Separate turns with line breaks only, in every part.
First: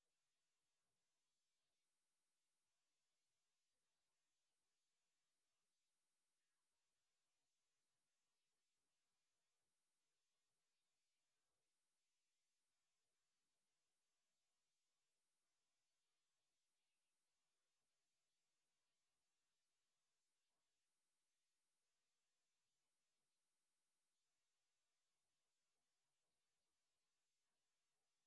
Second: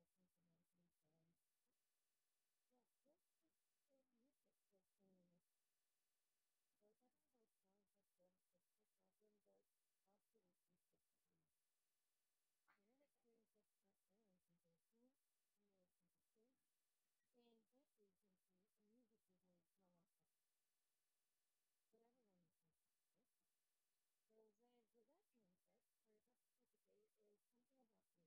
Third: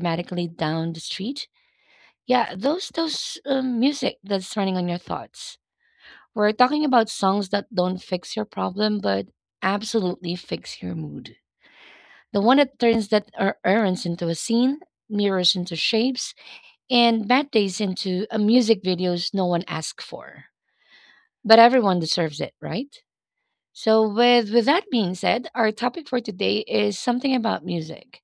dramatically down the street. Yeah, those music that's running on your thoughts. We're talking about songs that don't fix your problem, but absolutely fix your mood. The one that turns that errands into a scene, mirrors into shapes, and bad days into a music videos no one asked for. But everyone deserves it, right? So with that being said, our topic for today is something about music.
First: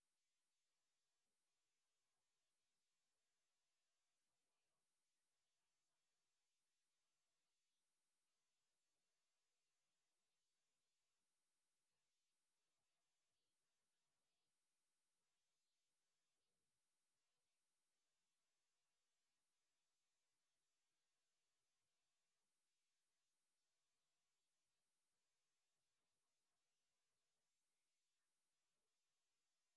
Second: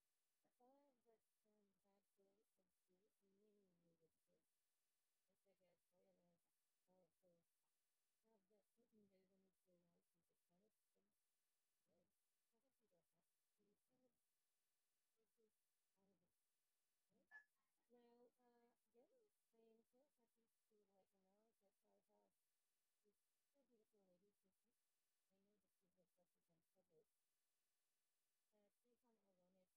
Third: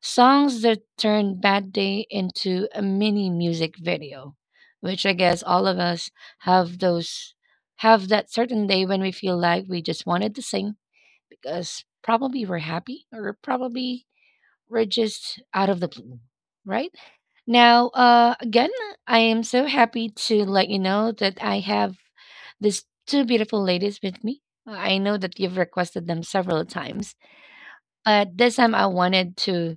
Songs that turn bad day into a mini music video, which I guess all of us have those, have that certain day when we feel like we just wanted to sing because probably we're happy or probably were just out of the blue, right? Now, again, I am so happy to let you know that I have these two beautiful ladies with me. I know that you've requested them several times, but this time I wanted to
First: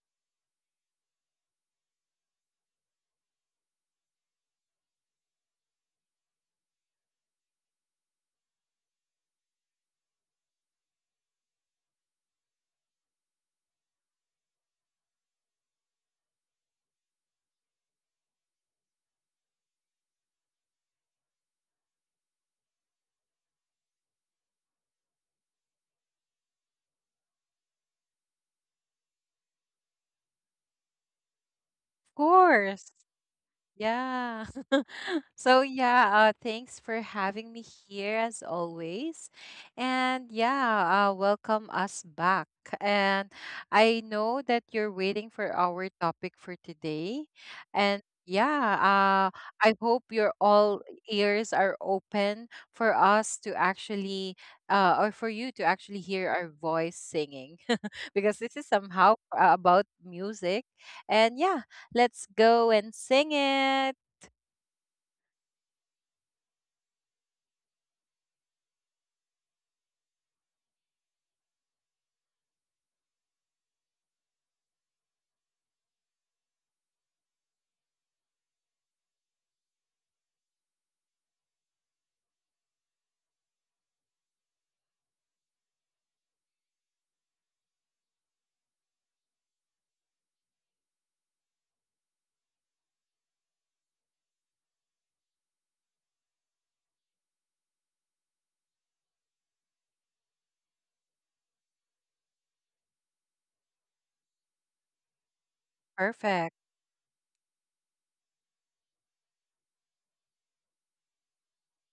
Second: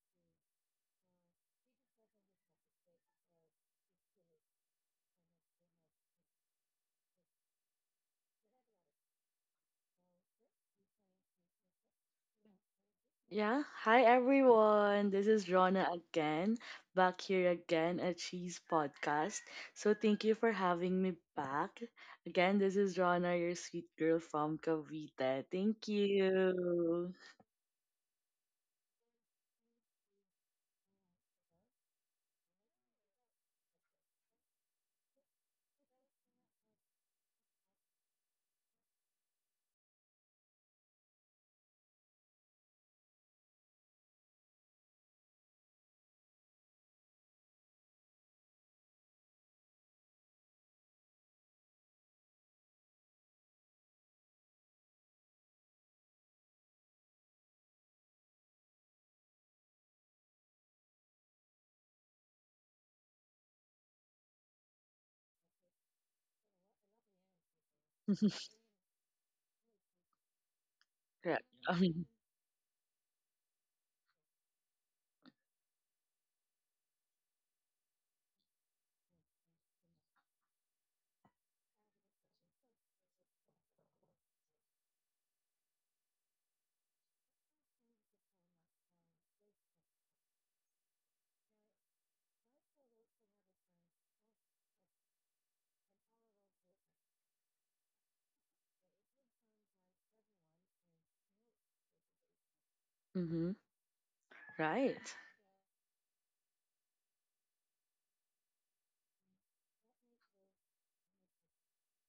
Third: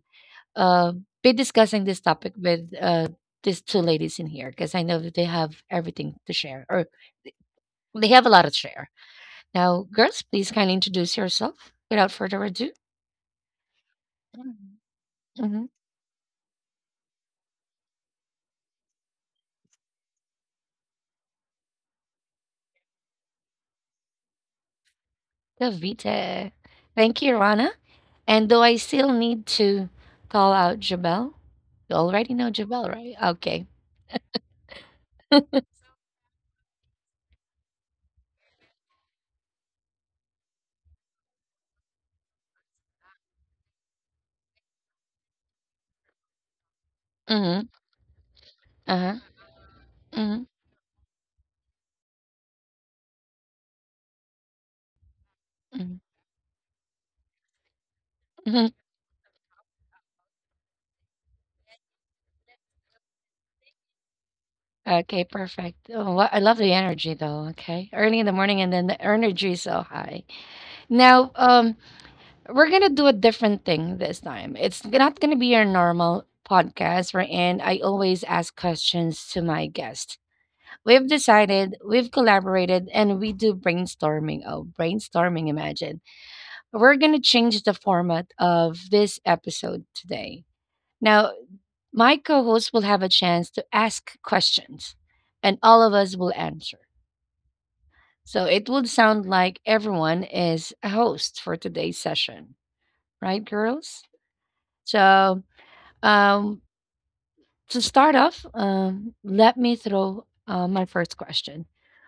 uh, be discussing this topic with these two ladies in here because I know that they have everything to share or they have a lot to share. Now, girls, please kindly introduce yourself without further ado.
Yeah, hi everyone. This is
Mm-hmm.
Rona again, back here again at Cheese Podcast. So thank you for having me back. Again, this is Rona, your sweet girl from Cavite. Thank
Davita.
you.
Thank you, Rana. And do I still need to call out Jabel? You already know Jabel,
Course.
right? Okay.
Yeah. So yeah, thanks for having me here as always. And yeah, welcome us back. And I know that you're waiting for our topic for today.
Mm-hmm.
And yeah,
Uh-huh.
I hope
Mm-hmm.
your all ears are open for us to actually or for you to actually hear our voice singing because this
Mm-hmm.
is somehow about music. And yeah, let's go and sing it.
Okay, perfect. Oh, I love the energy though, okay? Early in the morning and then the energy is so high. Now,
Right.
we're gonna do a different thing this time. It's not gonna be your normal podcast wherein I always ask questions to my guest. We've decided, we've collaborated, and we do brainstorming. Oh, brainstorming, imagine. We're going to change the format of this episode today. Now, my co host will have a chance to ask questions and all of us will answer. So it would sound like everyone is a host for today's session, right,
hmm
girls?
Right.
So, um,
Perfect.
to start off, let me throw my first question.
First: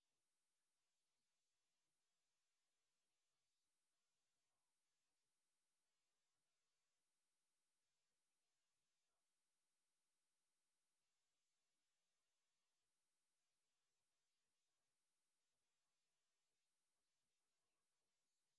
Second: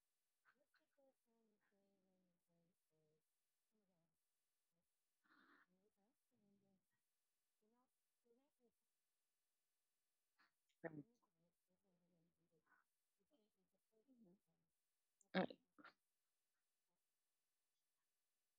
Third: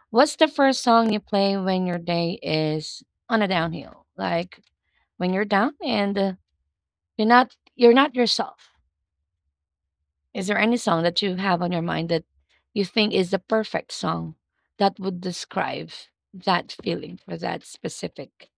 What's the first song you play when your day is on a downhill? Like when you're down and you're not yourself. Is there any song that you have on your mind that you think is the perfect song that would
Right.
describe that feeling for that specific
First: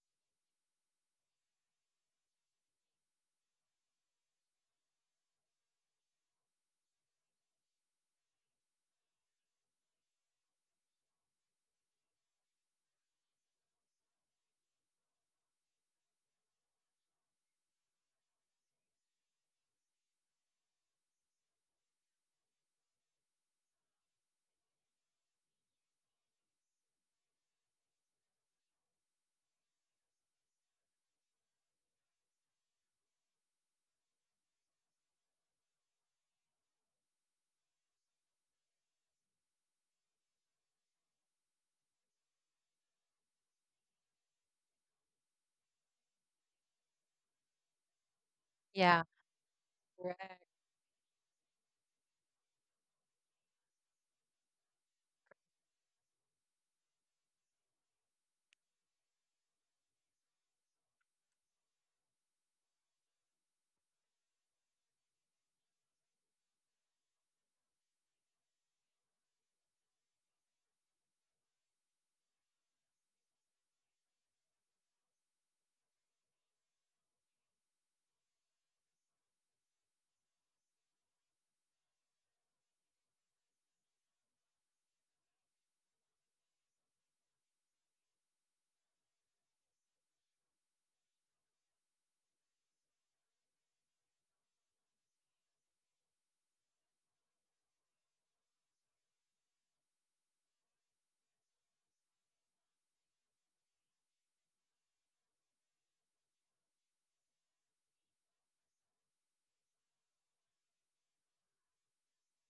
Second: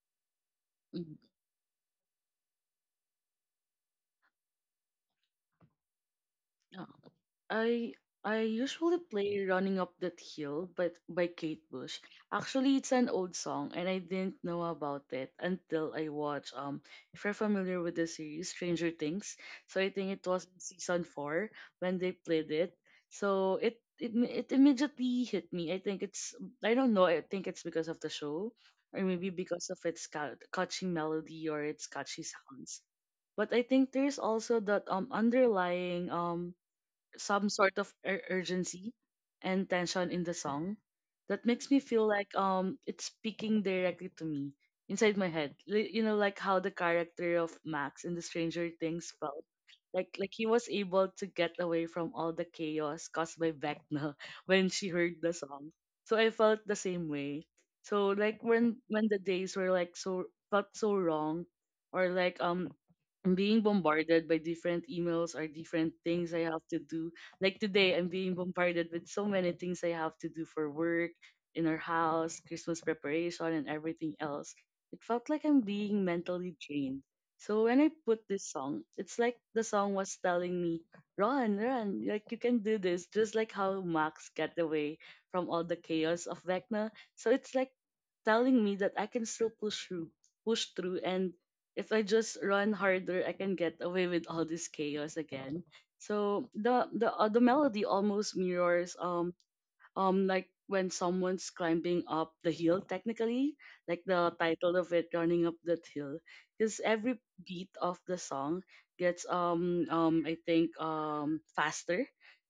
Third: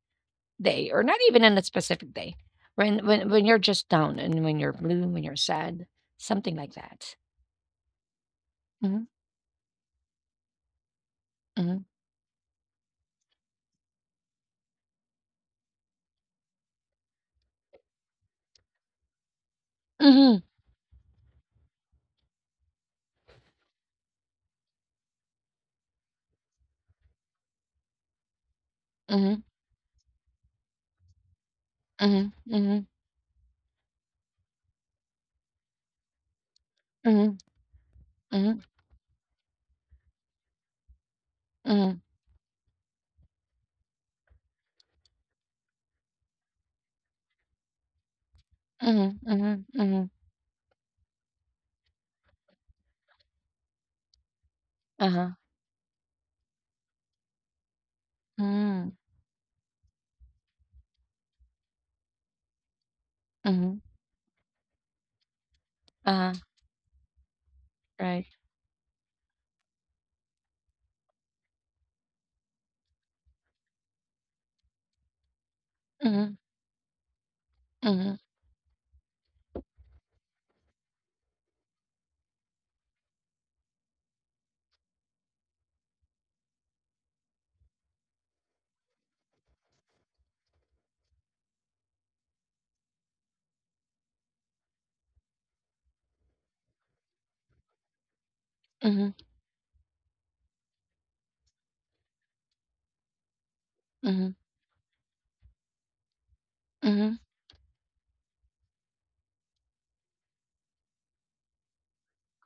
day, or
mm,
not even in a specific day, when when you're just down and when you're blue, when you're sad, something like
uh,
that?
I I usually
Mhm,
play Running Up That Hill but by Kate
mhm,
Bush. Actually it's an old song and I didn't know about it until I watched if you're familiar with the series Stranger Things. So I think it
mhm,
was in season four when they played it. So it immediately hit me. I think it's I don't know, I think it's because of the show or maybe
mhm,
because of its catchy melody or its catchy
mhm,
sounds.
mhm,
But I think there's also that underlying
mhm,
some sort of
mhm,
urgency and tension in the song that makes me
mhm,
feel like it's speaking directly to me inside my head. You know, like how the character of Max in the Stranger
Yeah.
Things
mhm,
felt.
mhm, mhm,
Like
Correct.
he was able to get away from all the chaos caused by Vecna when she heard
uh-huh,
the song. So I felt the same way. So like when
mhm,
when the days were like felt so wrong or like I'm being
mhm,
bombarded by different emails or different
uh-huh,
things I have to do. Like today, I'm
right,
being bombarded with so many things I have to do for work, in our house, Christmas preparation, and everything else. It felt like I'm being
mhm,
mentally drained. So when I
mhm,
put this song, it's like the song was telling me, run, run, like you can do this, just like how Max got away from all the chaos of Vecna. So it's like telling me that I can still push through, and if I just run harder, I can get away with all this chaos again. So the melody almost mirrors
mhm,
like when someone's climbing up the hill technically, like the
mhm,
title of it, running up that hill, because every
mhm,
beat of the song gets I think faster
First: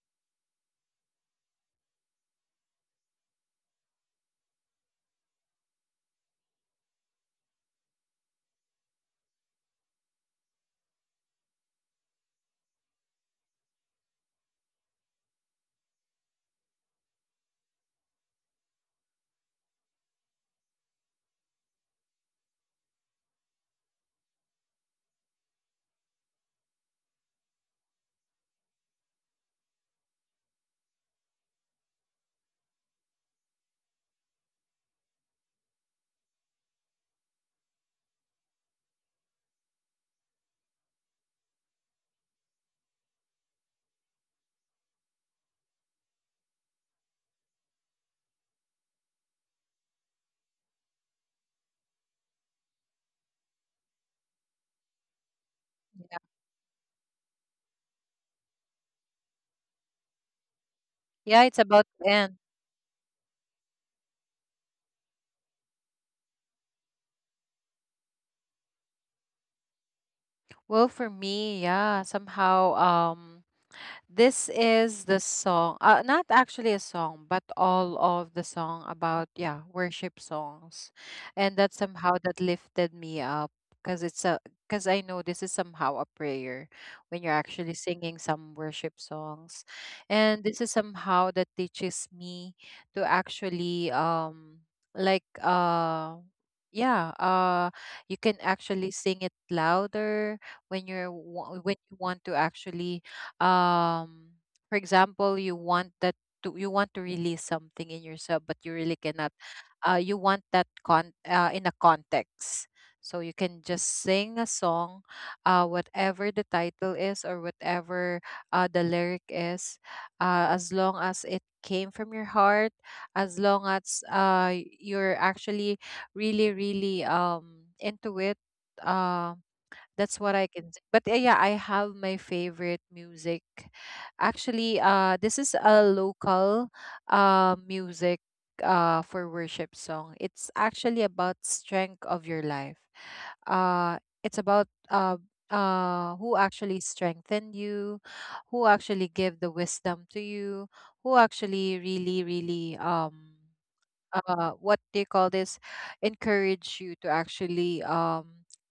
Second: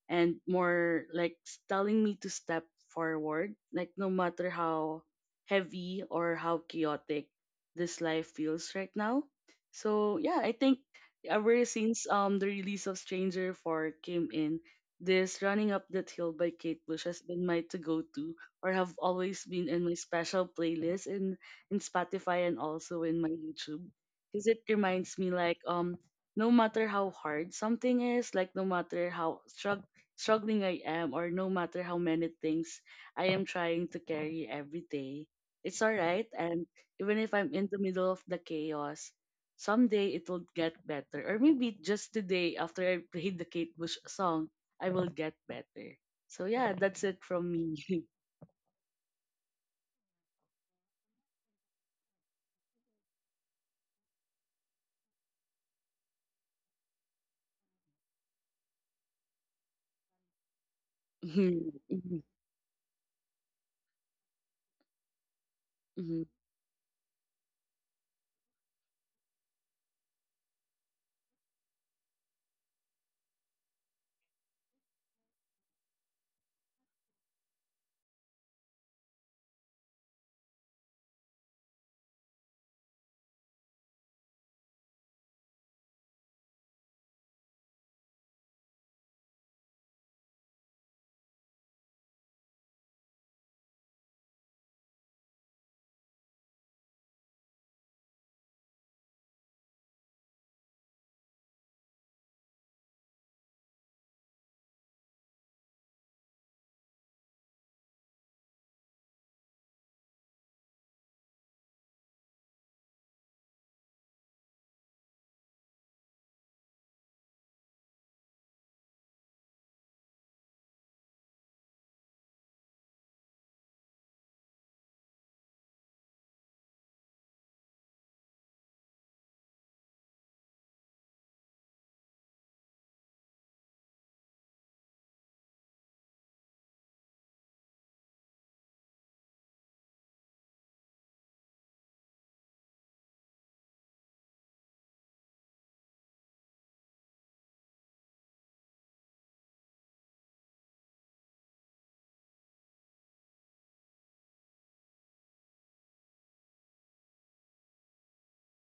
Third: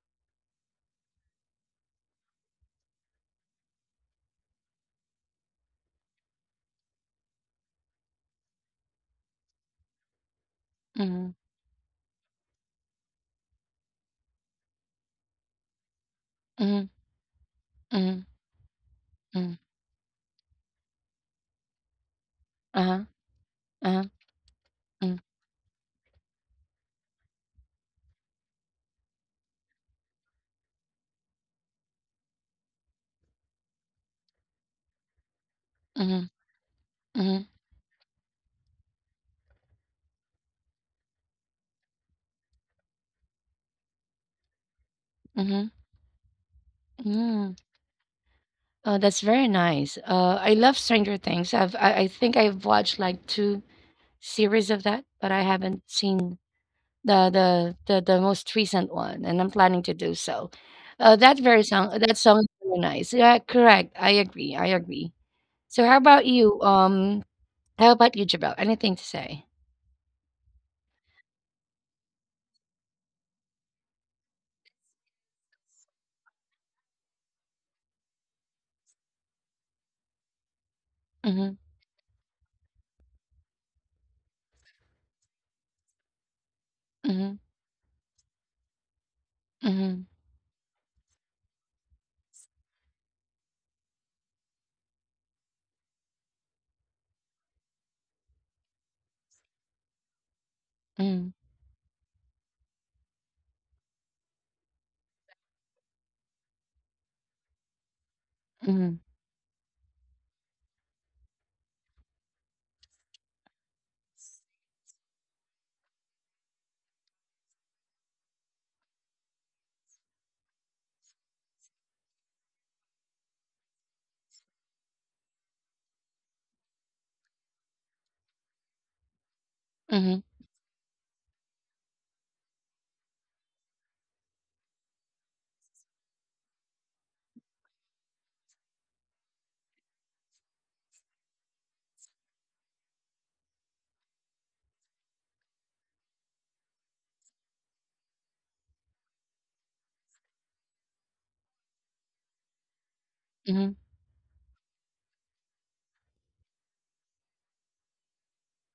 and more like telling me to step forward, like no matter how heavy or how chaotic this life feels right now. So yeah, I think
mhm, mhm,
ever since the release of stranger 4 came in, this Running Up That Hill by Kate
mhm,
Bush has been my to go
mhm,
to, or have always
mhm,
been in my special playlist in Spotify and also
uh-huh.
in my YouTube.
Uh-huh.
Because it reminds
Mm,
me like no matter how hard something is, like no matter how struggling I am or no matter how many things I am trying to carry every day, it's alright.
mhm,
And even if I'm
mhm,
in the middle of the chaos, someday it will get better. Or maybe just today, after I played the Kate Bush song, I will get
mhm,
better. So yeah, that's it from
mm.
me.
Oh, that's very nice. I love Stranger Things. I think I've watched like two series of that, but I haven't
Yeah.
seen the most recent one, and I'm planning to do so. That
Yeah, it's
very
Mhm,
about
song
to
that
mhm,
end.
song is very nice. Yeah, correct. I agree. I agree. So how
mhm,
about you? How about you, Jabel? Anything to say?
Well, for me, yeah, somehow, this is the song, not actually a song, but all of the song about, yeah, worship songs.
Mhm,
And that somehow that lifted me up, because it's a, because I know this is somehow a prayer when you're
mhm,
actually singing some worship songs.
mhm,
And this is somehow that teaches me to actually, like, yeah, you can actually sing it louder when you're
mhm,
when you want to actually, um for example, you want that to you want to release something in yourself, but you really
mhm,
cannot. You want that, con in a context, so you can just sing a song, whatever the title is or whatever the lyric is, as long as it came from your heart, as long as you're actually really, really, into it. Um. That's
mhm,
what I can. But yeah, I have my favorite music. Actually, this is a local music for worship song. It's actually about strength of your life. It's about who actually strengthened you, who actually gave the wisdom to you, who actually really, really,
mhm,
what do you call this, encourage you to actually,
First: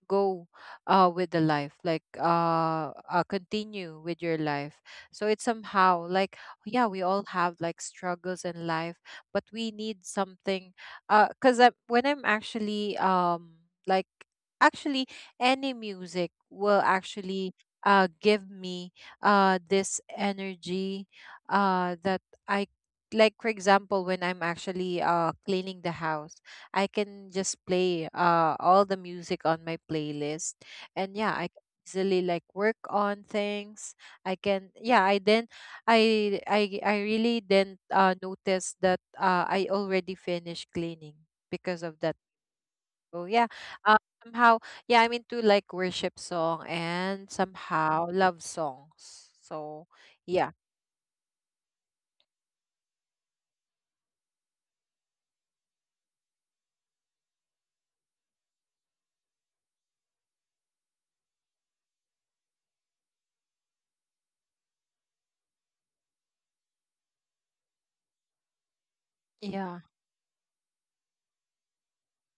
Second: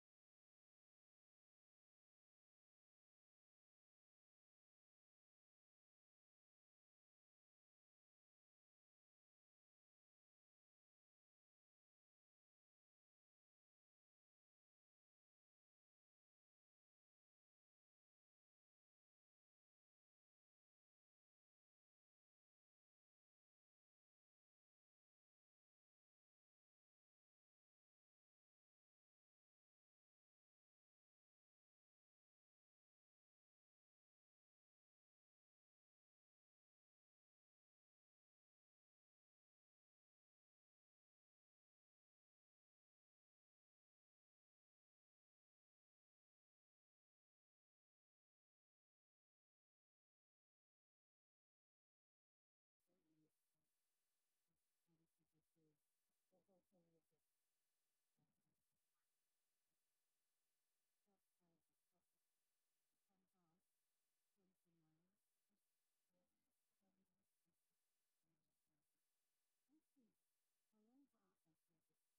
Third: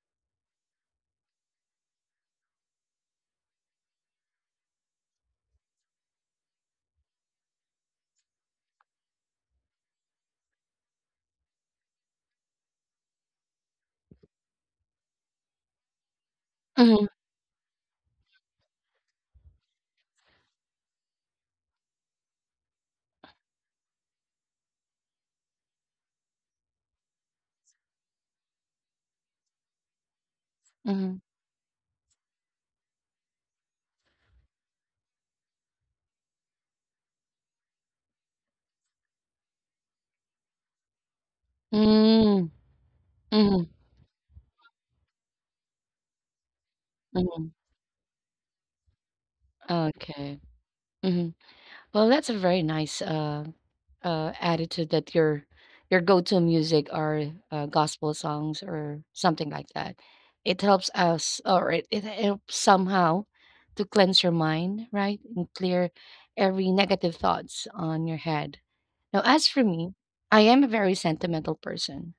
go with the life, like, continue with your life. So it's somehow like, yeah, we all have like struggles in life, but we need something. Because, when I'm actually, like, actually any music will
mhm,
actually give me this energy that I, like for example when I'm actually cleaning the house, I can just play all the music on my playlist, and yeah,
mhm,
I can easily like work on things. I can Yeah, I really didn't notice that I already finished cleaning because of that.
mhm,
So yeah,
mhm,
uh, somehow, yeah, I'm into like worship song and
mhm.
somehow love songs, so yeah.
Okay. Mhm. Well, that's a very nice, attitude that your go-to music are, gospel songs or something like that. It helps us, or it helps somehow to cleanse your mind, right? And clear every negative thoughts on your head. Now, as
Yeah,
for me, I am a very sentimental person.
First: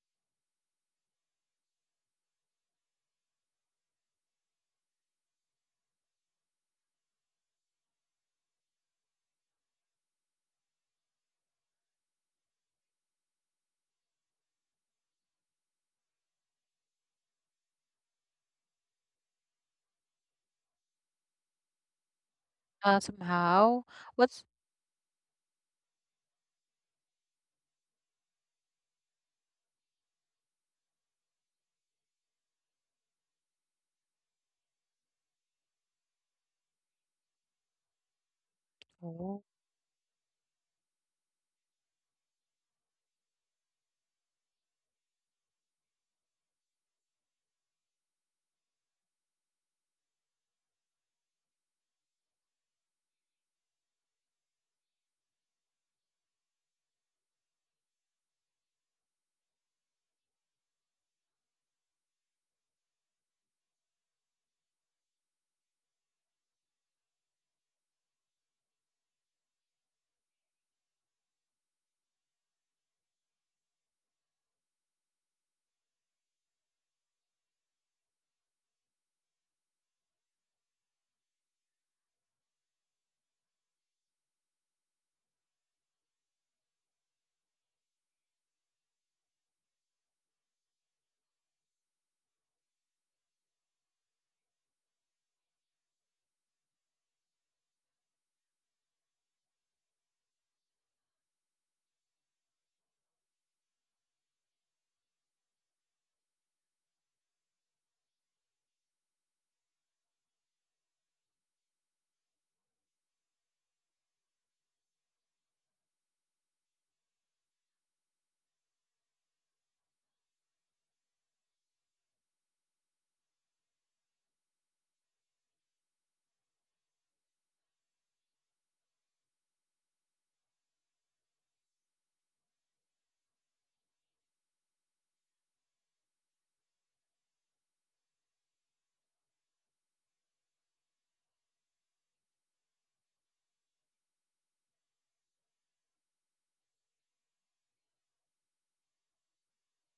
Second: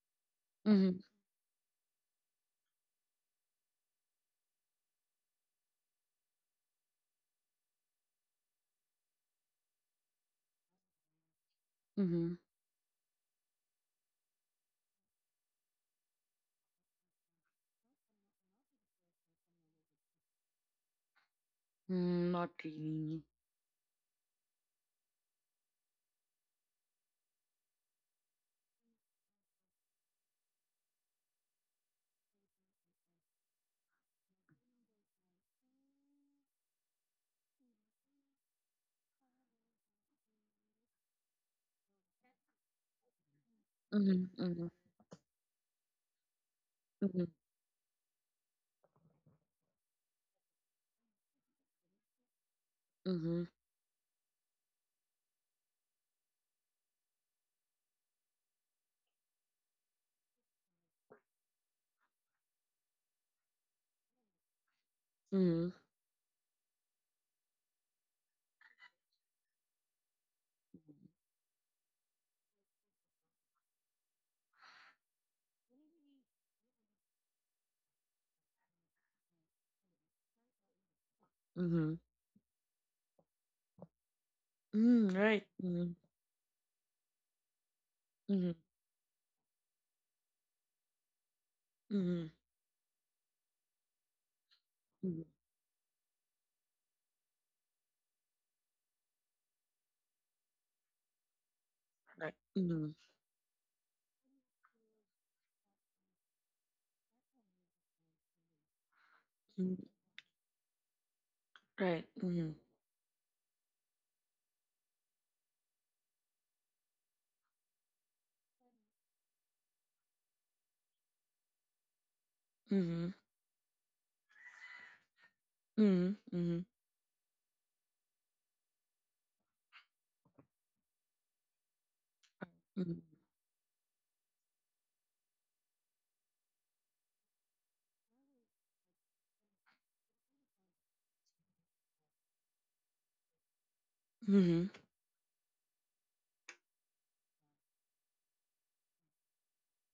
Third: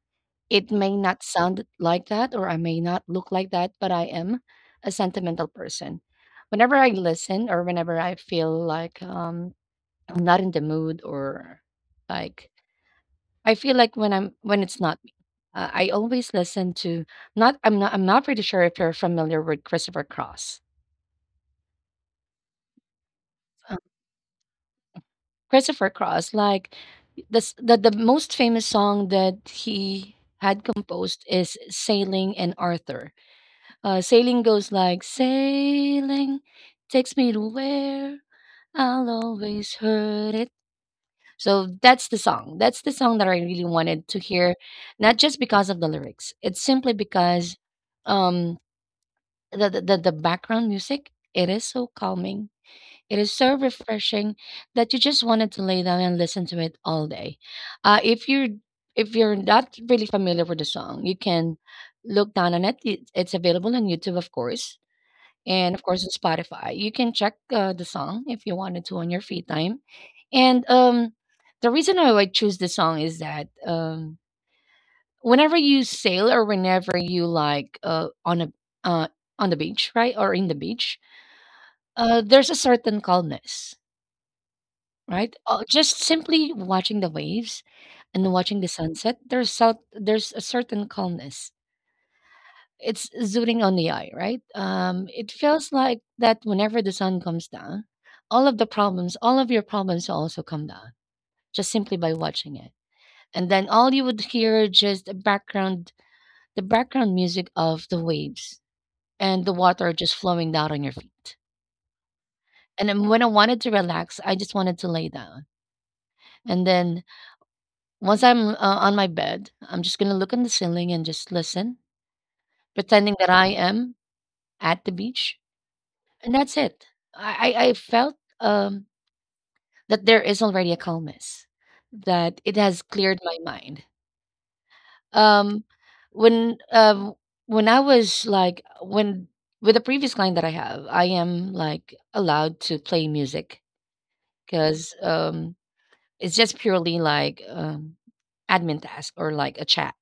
It may
mhm,
not sound like that or I may not look like that, but I am a sentimental person. Whenever I listen or whenever I feel like I'm not in the mood or
mhm.
like I feel like when I'm, when it's not me, I always listen to not I'm not pretty sure if you're familiar with Christopher Cross.
Mm. Not really.
Um,
somehow. What's
Christopher Cross, like this the most famous song that he had composed is Sailing and Arthur. Sailing goes like sailing takes me to where I'll
Oh.
always heard it. So that's the song. That's the song that I really wanted to
Mhm,
hear,
mhm,
not just because of the lyrics. It's simply
mhm,
because um, the, the background music, it is so calming. It is
mhm,
so refreshing that you just wanted to lay down and listen to it all day. Uh, if you're if you're not really familiar with the song, you can look down on it. It's available on YouTube, of course, and
mhm,
of course on Spotify. You can check the song if you wanted to on your free time. And the reason why I like, choose this song is that whenever you sail or whenever you like uh, on the beach, right, or in the beach,
mhm.
there's a certain calmness,
Mm.
right?
Right.
Just
Mhm,
simply watching the waves and
mhm,
watching the sunset, there's so, there's a certain calmness,
mhm,
it's zooting on the eye, right? It
mhm.
feels like that whenever the sun comes down, all of the problems, all of your problems will also come down just simply by
Right.
watching it.
Mhm,
And then all you would hear just the background music of the waves and the
mhm.
water just flowing down on your feet.
Right. Mhm,
And then when I wanted to relax, I just wanted to lay down. And then once I'm on my bed, I'm just gonna look on the ceiling and just listen, pretending
mhm,
that I am at the beach. And that's
mhm,
it. I felt, that there is already a calmness, that it has
mhm,
cleared my mind. Um, when, um, when I was like when with the previous client that I have, I am, like, allowed to play music
mhm,
'cause, it's just purely like, admin task or like a chat.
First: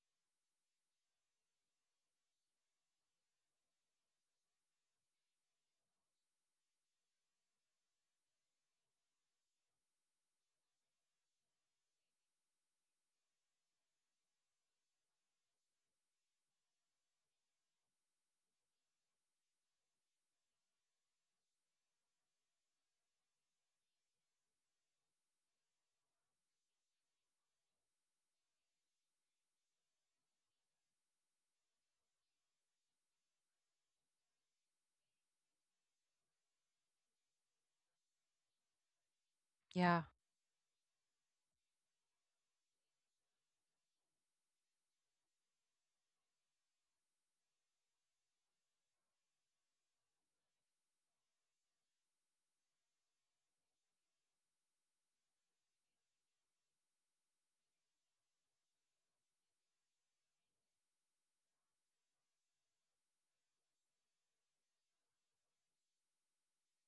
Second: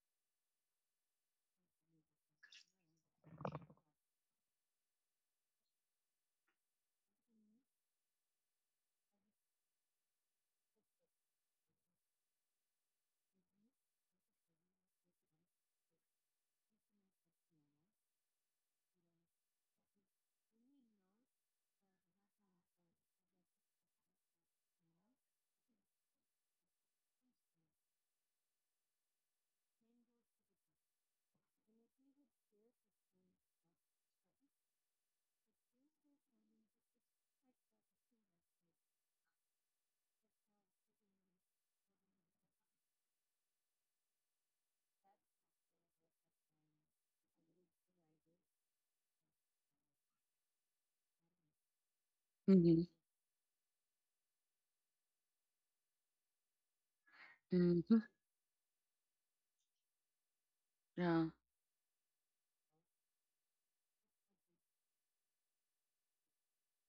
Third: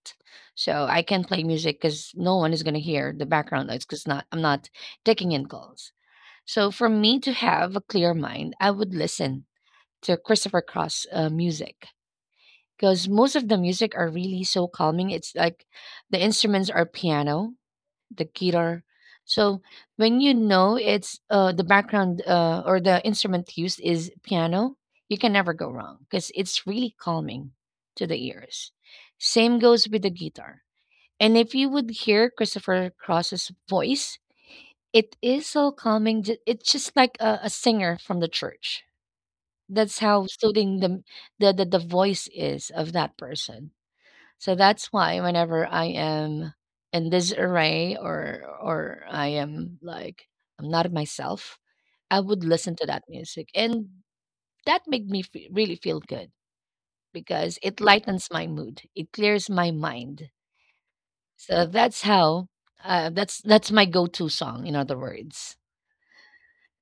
So I can play music because no one is gonna hear the background noise because not I'm not taking in calls. So, for me to have a clear mind, I would listen to Christopher Cross music, because most of the music are really so calming. It's like the instruments are piano, the guitar. So when you know it's the background or the instrument used is piano, you can never go wrong because it's really calming to the ears. Same goes with the guitar. And if you would hear Christopher Cross's voice, it is so calming. It's just like a singer from the church. That's
Yeah,
how soothing the voice is of that person. So that's why whenever I am in disarray or I am like I'm not myself, I would
mhm,
listen to
mhm,
that music, and that made me fe really feel good because it
mhm.
lightens my mood. It clears my mind.
Yeah.
So that's how. That's my go-to song. In other words.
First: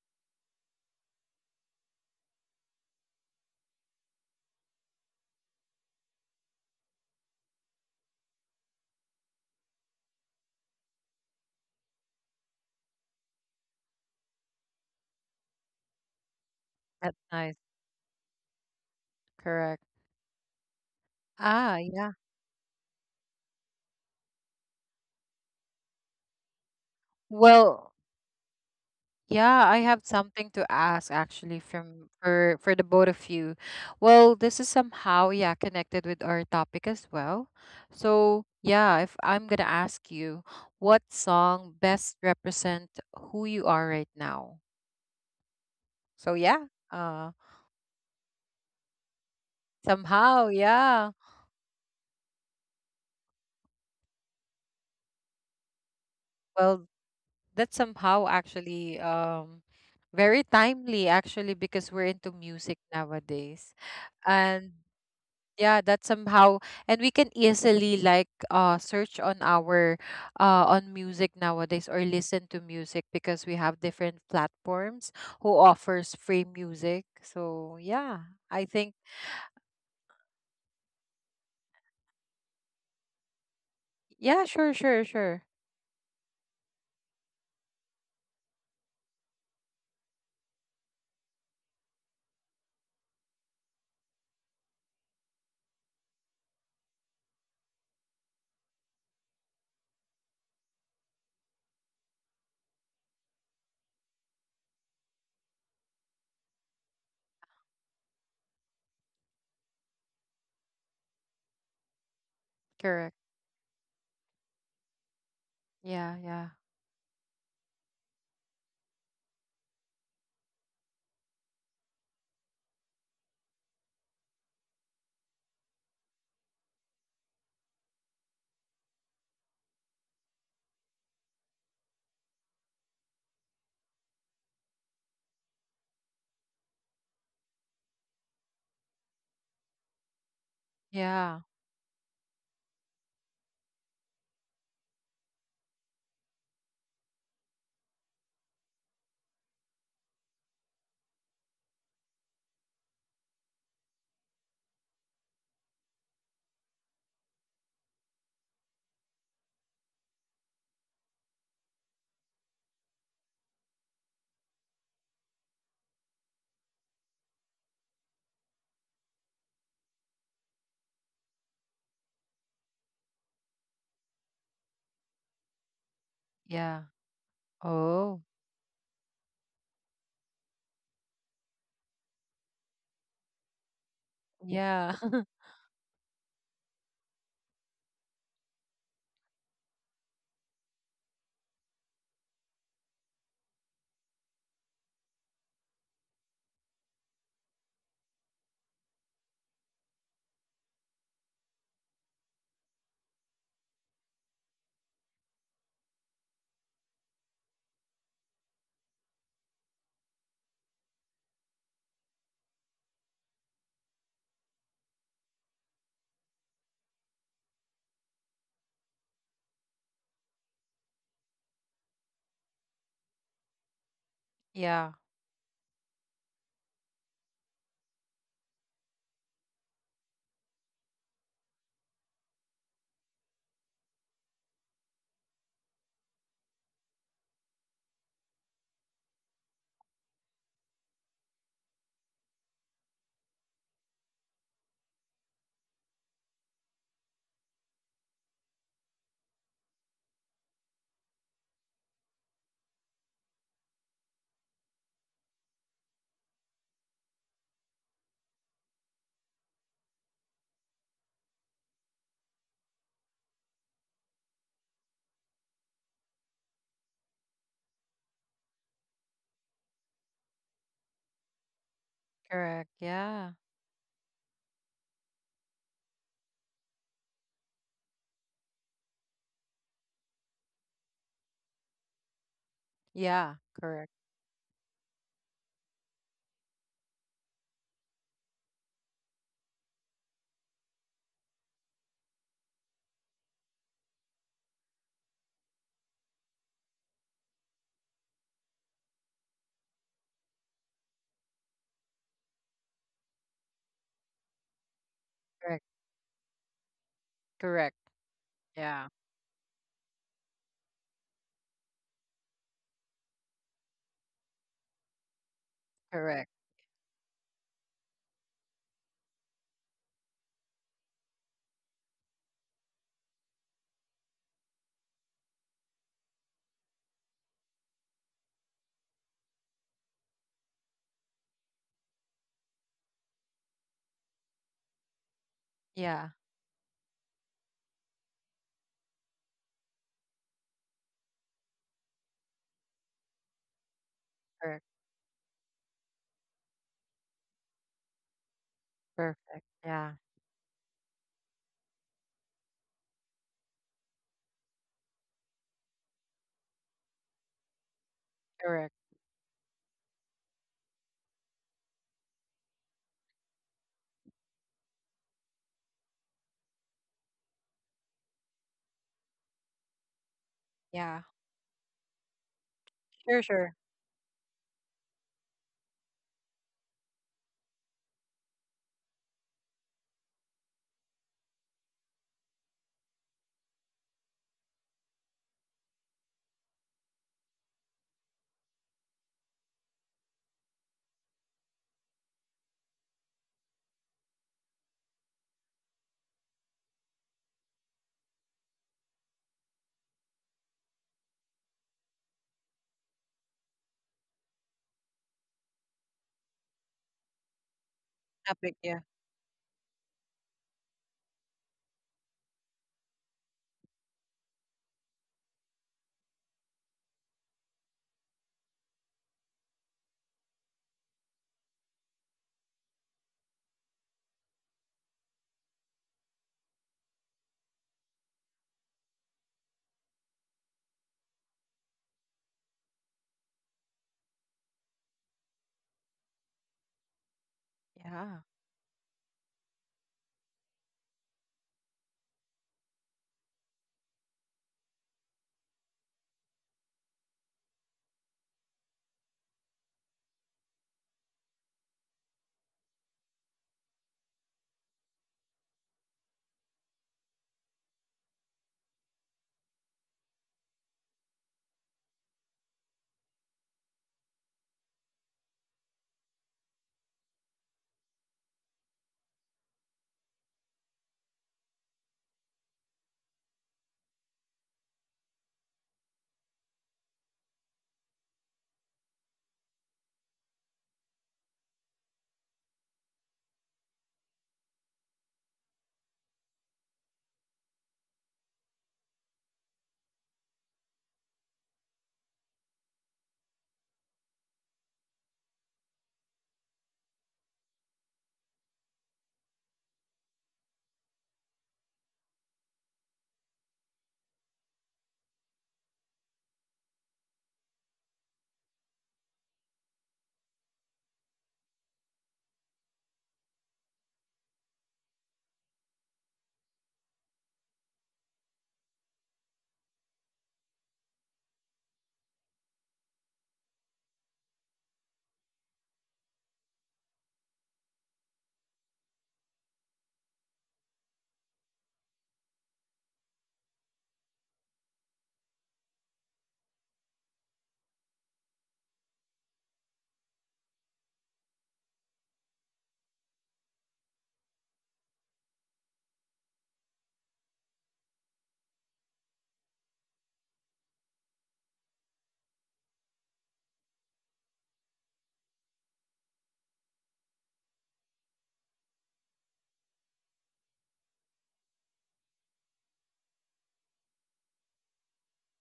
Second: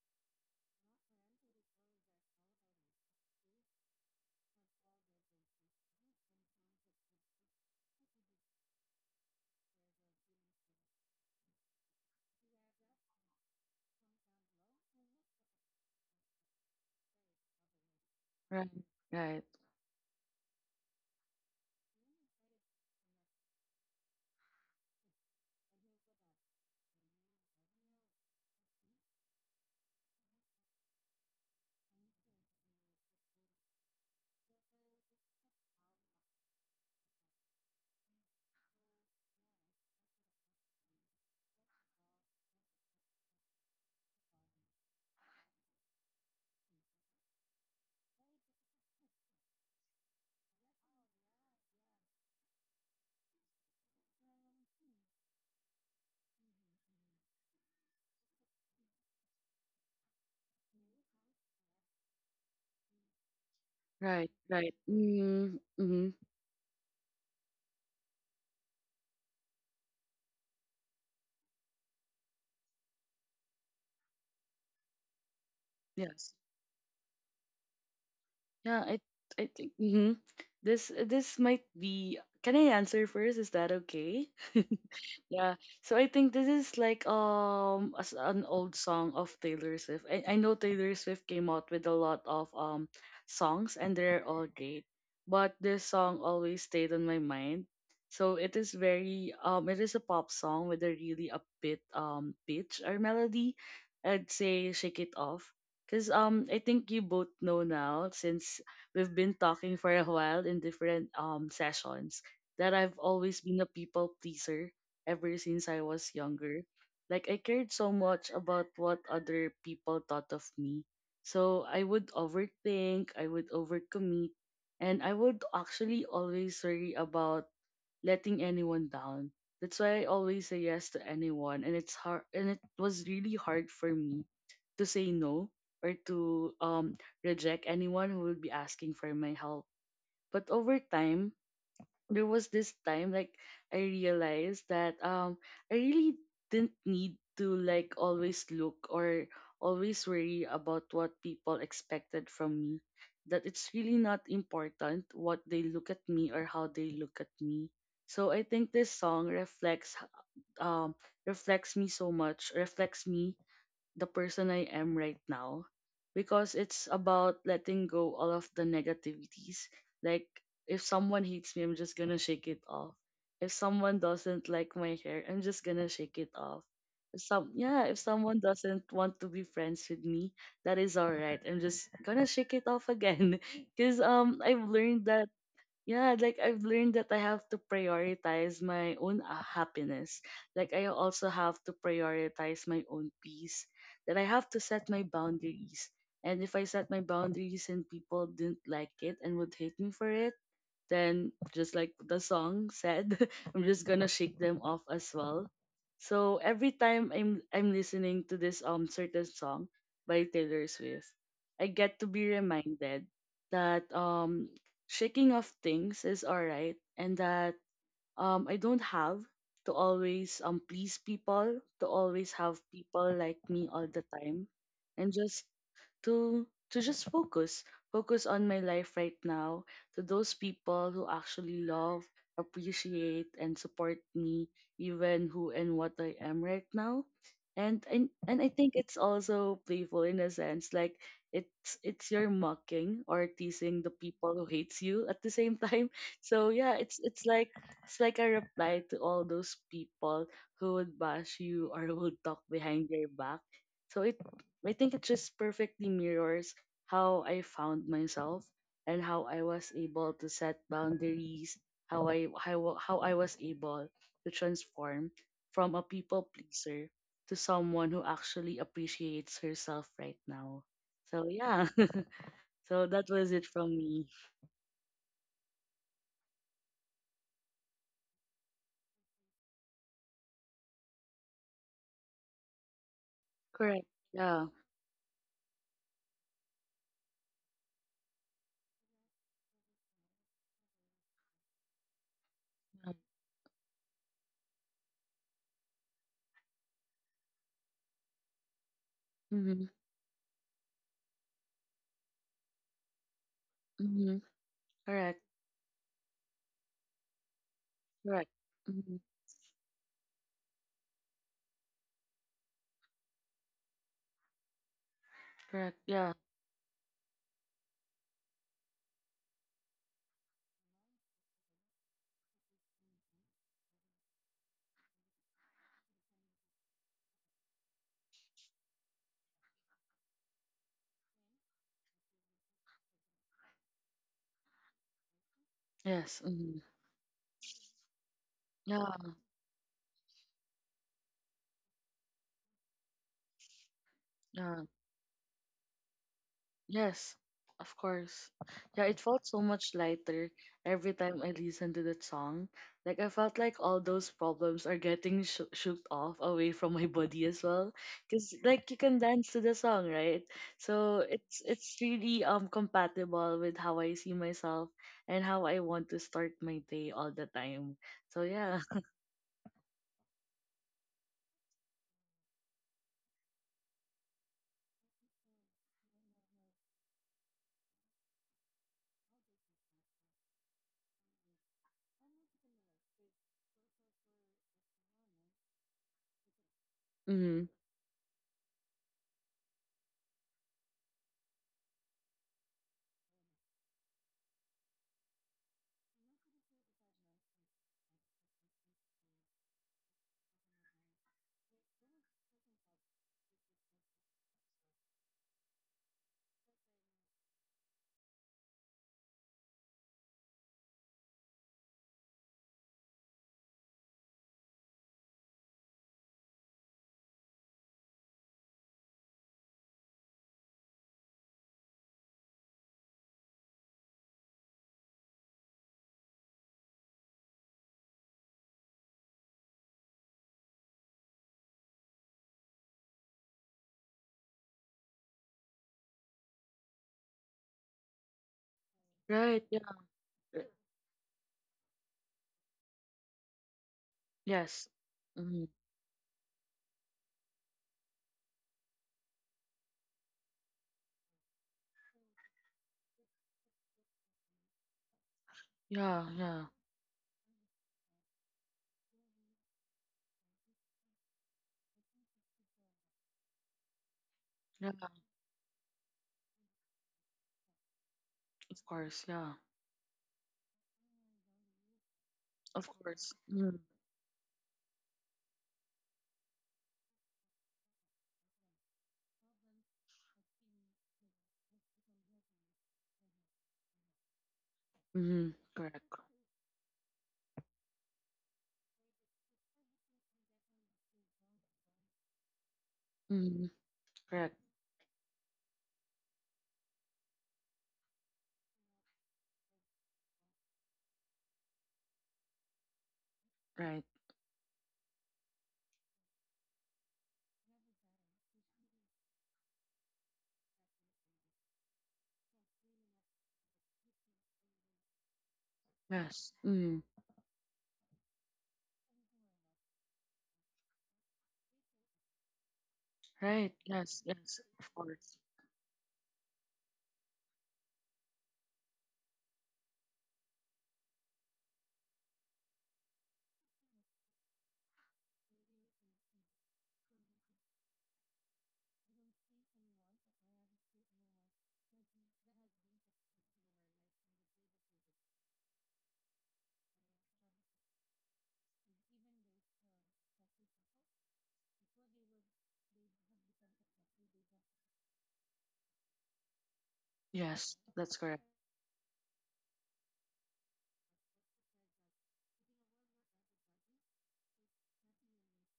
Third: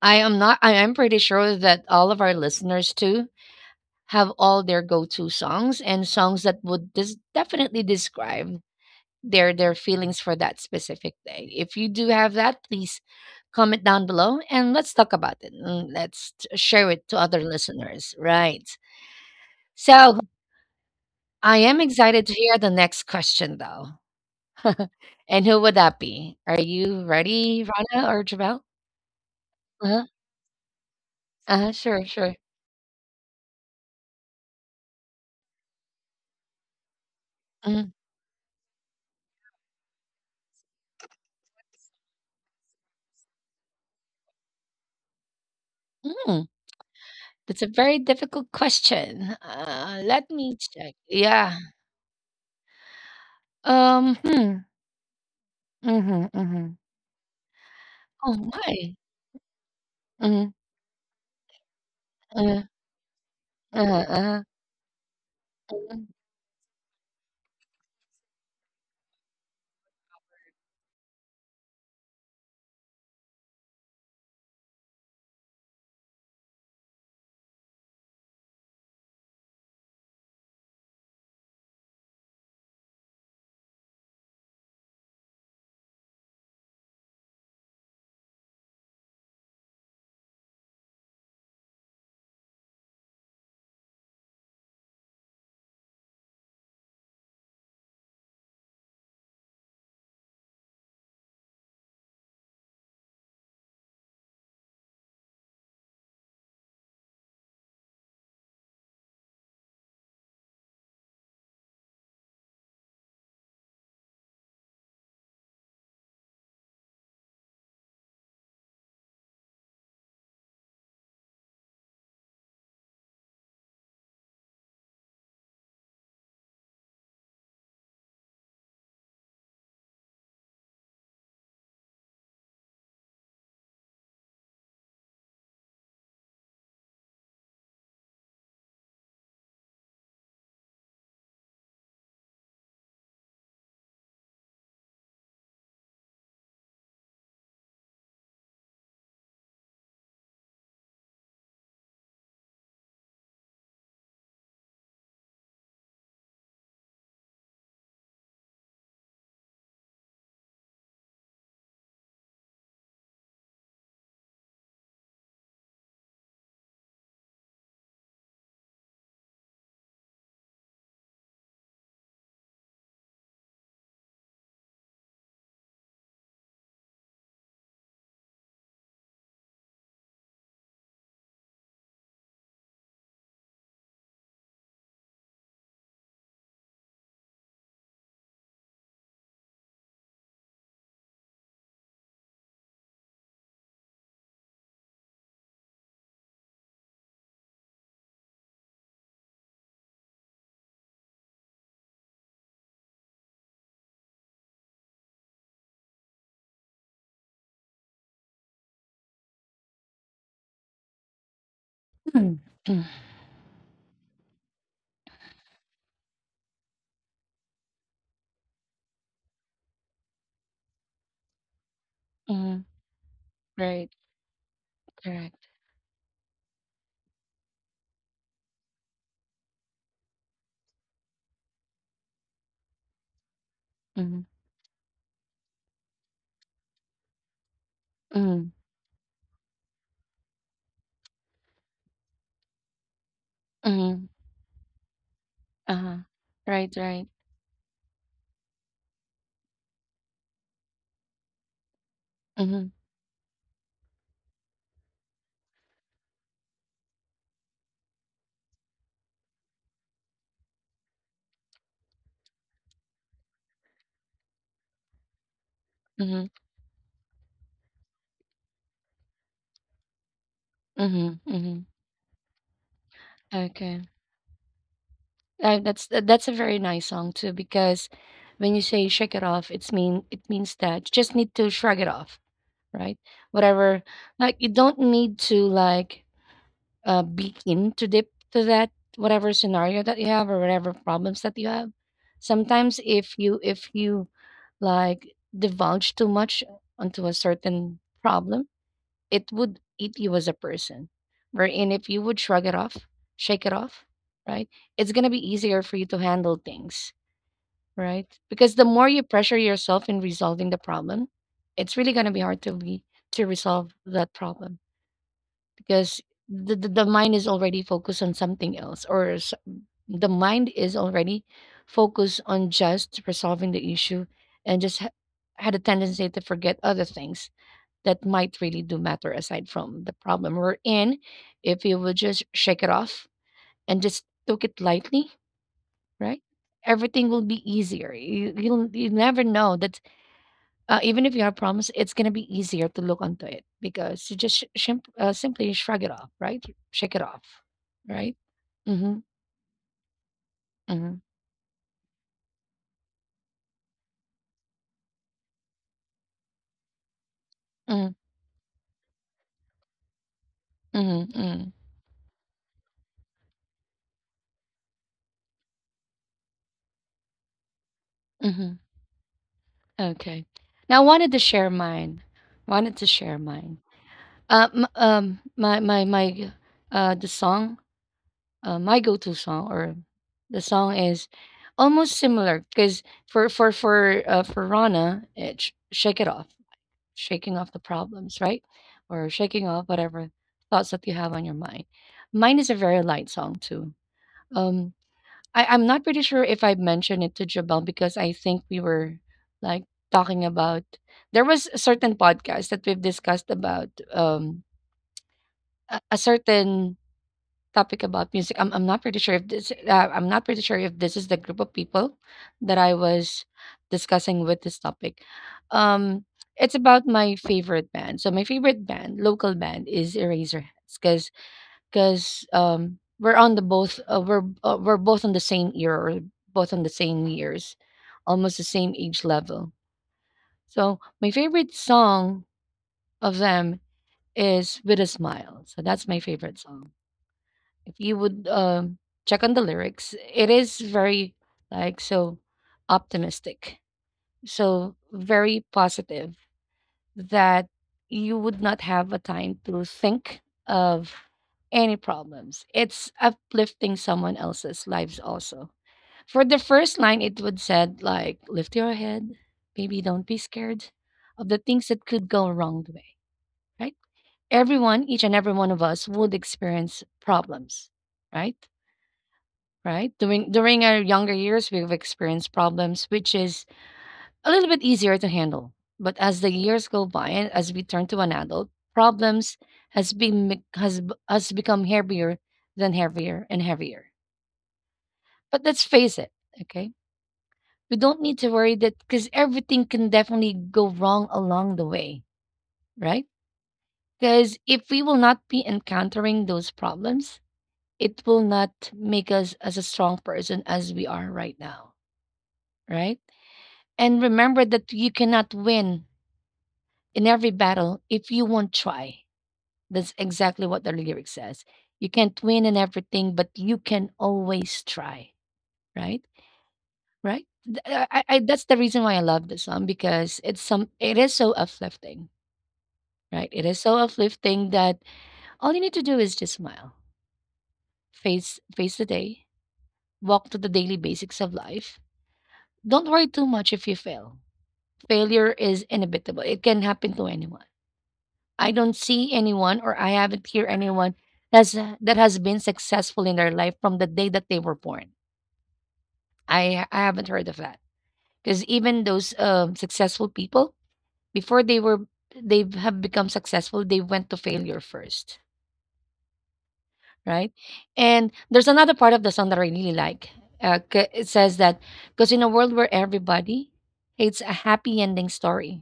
I am not I am pretty sure that all of our listeners too have all their go-to songs and songs that would definitely describe their feelings for that specific day. If you do have that, please comment down below and let's talk about it. And Let's share it to
that's
other
nice.
listeners, right?
Right. Right.
Correct.
So, I am
Ah, yeah.
excited to hear the next question though. And who would that be? Are you ready,
Well,
Rana or Jabel?
yeah, I have
Uh-huh.
something to ask actually
Uh-huh, sure,
from
sure.
for the both of you. Well, this is somehow, yeah, connected with our topic as well.
Mm.
So, yeah, if I'm gonna ask you what song best represent who you are right now.
Mm.
So, yeah.
That's a very difficult question. Let me
Somehow,
check.
yeah.
Yeah. Hmm. Mm-hmm. Mm-hmm.
Well, that's
Oh
somehow
my.
actually,
Mm-hmm.
very timely actually because we're into
Uh,
music
uh,
nowadays.
Right.
uh,
Right.
And
Mm,
yeah,
mhm.
mm.
that somehow and we can easily like, search on our, on music nowadays or listen to music because we have different platforms who offers
Yes.
free music, so yeah, I
Yeah, I
think.
I think, this this might be. Can I answer first? Is that okay?
Yeah. Sure, sure, sure.
Yeah. So I think this is like as an old song of Taylor Swift. I know Taylor Swift came out with a lot of songs and they're all great, but this song always stayed on my mind. So it is very it is a pop song with a really upbeat pitch or melody. I'd say Shake It Off. Because I think you both know now, since we've been talking for a while in different sessions, that I've
Correct.
always been a people pleaser ever since I was
Yeah. Yeah.
younger. Like I cared so much about what other people thought of me. So I would overthink, I would overcommit, and I would actually always worry about letting anyone down. That's why I always say yes to anyone, and it's hard, and it was really hard for me to say no or to reject anyone who would be asking for my help. But over time,
Yeah.
there was this time like I realized that I really didn't need to like always look or always worry about what people expected from me. That it's really not important what they look at me or how they look at me. So I think this song reflects um reflects me so much, reflects me the person I am right now because it's about letting go all of the negativities. Like if someone hates me, I'm just gonna shake it off. If someone doesn't like my hair, I'm just gonna shake it off.
Yeah.
If
Oh,
someone doesn't want to be friends with me, that is alright. I'm just gonna shake it off again. Cause I've
yeah.
learned that I've learned that I have to prioritize my own happiness. Like I also have to prioritize my own peace. That I have to set my boundaries. And if I set my boundaries and people didn't like it and would hate me for it, then just like the song said, I'm just gonna shake them off as well. So every time I'm listening to this certain song by Taylor Swift, I get to be
Mm-hmm.
reminded that shaking off things is alright, and that I don't have to always please people, to always have
Mm-hmm.
people like me all
Right.
the time.
Yeah.
And just
Correct.
to just focus on my life right now, to those people who actually love, appreciate and support
Mm-hmm.
me even who and what I am right now. And I
Mm-hmm.
think it's also playful in a sense, like it's your mocking or teasing the
Mm-hmm.
people who hates you at the same time.
Uh-huh.
So
Right.
yeah, it's
Right.
it's like it's like a reply to all those people who would bash you or would talk
Mm-hmm.
behind your back, so it. I think it just perfectly mirrors how I found myself and how I was able to set boundaries, how I was able to transform from a
Mm-hmm.
people pleaser to someone who actually appreciates herself right now.
Mm-hmm.
So
Mm-hmm.
yeah.
Correct.
So that was
Yeah.
it from
Okay.
me.
That's a very nice song too because when you say shake it off, it's mean it means that you just need to shrug it off, right?
Yeah.
Whatever.
Correct.
Correct.
Like
Yeah.
you don't need to like begin to dip to that whatever scenario that you have or whatever problems that you have. Sometimes if you like divulge too much onto a certain problem, it would
Mm-hmm.
eat you as a person. Wherein if you would shrug it off, shake it off,
Mm-hmm.
right? It's gonna
Correct.
be easier
Correct.
for you to handle things,
Correct.
right?
Correct.
Because the more
Yeah.
Mm-hmm.
you pressure yourself in resolving the problem, it's really gonna be hard to be to resolve that problem
Correct.
because
Yeah.
Correct.
the mind is already focused on something else or the mind is already focused on just resolving the issue and just had a tendency to forget other things that might really do matter aside from the problem we're in. If you would just shake it off and just took it lightly,
Yeah.
right,
Yes. Mm-hmm.
everything will be easier. You'll you
Yeah.
never know that, even if you have problems, it's gonna be easier to look onto it because you just
Yeah.
Correct.
simply shrug it off, right? Shake it
Yes,
off,
of
right?
course. Yeah,
Mm-hmm.
it felt so
Perfect.
much
Yeah.
lighter every
Mm-hmm.
time I listened to that song. Like I felt like all those problems are getting shook off away from my body as well.
Mm-hmm.
Cause like you
Correct.
can dance to the song, right? So
Mm-hmm.
it's really compatible with how I see myself and how I want to start my day all the time. So
Mm-hmm.
yeah.
Okay. Now, I wanted
Yeah.
to share mine. Wanted to share
Sure,
mine.
sure.
My the song, my go-to song or the song is almost similar because for Rana, it's Shake It Off. Shaking
Mm-hmm.
off the problems, right? Or shaking off whatever thoughts that you have on your mind. Mine is a very light song too. Um, I'm not pretty sure if I mentioned it to Jabel because I think we were like talking about there was a certain podcast that we've discussed about a certain topic about music. I'm
Topic,
not
yeah.
pretty sure if this I'm not pretty sure if this is the group of people that I was discussing with this topic. Um, it's about my favorite band. So my favorite band, local band, is Eraserheads, because we're on the both we're both on the same year, or both on the same years, almost the same age level. So my favorite song of them is "With a Smile." So that's my favorite song if you would
Yeah.
check on the
Right. Yeah.
lyrics, it
uh,
is very so optimistic,
Yes.
so very
Mm-hmm.
positive that you would not have a time to think of any problems. It's uplifting someone else's lives also.
Yeah.
For the
Yeah.
first line, it would said like lift your head, baby, don't be scared of the things that could go wrong the way, right?
Yeah.
Everyone, each and every one of us would experience problems, right?
Of course. Yeah.
Right? During our younger years, we've experienced
Of
problems which
course.
is
Mm-hmm.
a little bit easier to handle. But as the years go by and as we turn to an adult, problems has been bec- has b- has become heavier than heavier and heavier.
Mm-hmm.
But let's
Correct.
face it, okay? We don't need to worry that because everything can definitely go wrong along the way, right?
Mm-hmm. Correct.
Because if we will not be encountering those problems, it will not make us as a strong person as we are right now, right?
Right.
And remember that you cannot win in every battle if you won't try. That's exactly what the lyric says. You can't win in everything, but you can always try. Right?
Yes. Mm.
Right? That's the reason why I love this song because it's some. it is so uplifting. Right? It
Right.
is so
Yes. Yes.
uplifting
Of
that
course.
all you need to do is just smile, face the day, walk to the daily basics of life. Don't worry too much if you fail. Failure is inevitable. It can happen to anyone. I don't see anyone or I haven't hear anyone that's that has been successful in their life from the day that they were born. I haven't heard of that because even those successful people before they were they have become successful they went to failure first, right?
Yes. That's
And
correct.
there's another part of the song that I really like. It says that because in a world where everybody hates a happy ending story,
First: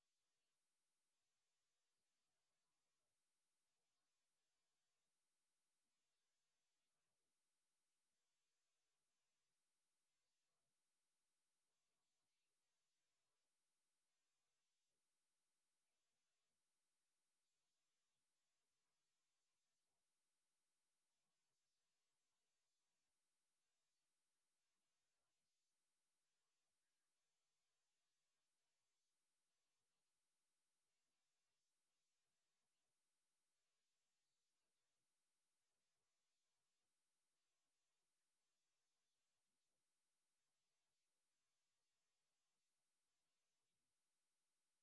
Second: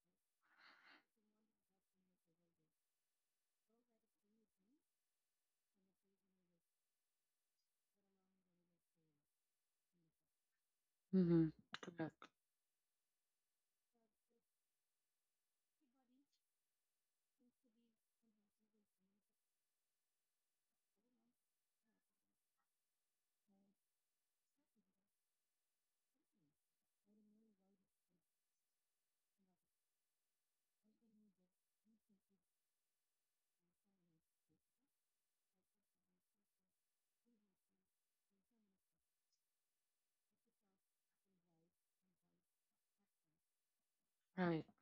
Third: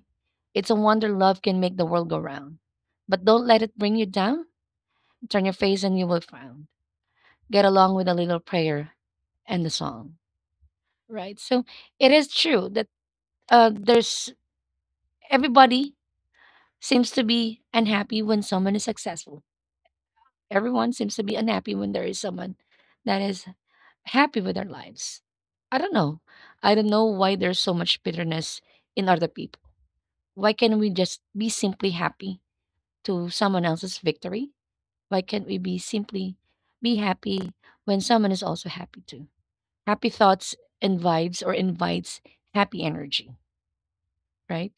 it's a wonder love can make the world go round. But don't let it bring you down, turn your face and you will frown. Get along with a little prayer and the song, right?
Mm-hmm.
So it
Correct.
is true that there's everybody seems to be unhappy when someone is successful. Everyone seems to be unhappy when there is someone that is happy with their lives. I don't know. I don't know why there's so much bitterness in other people. Why can't we just be simply happy to someone else's victory? Why can't we be simply be happy when someone is also happy too? Happy thoughts invites happy energy,
Right.
right?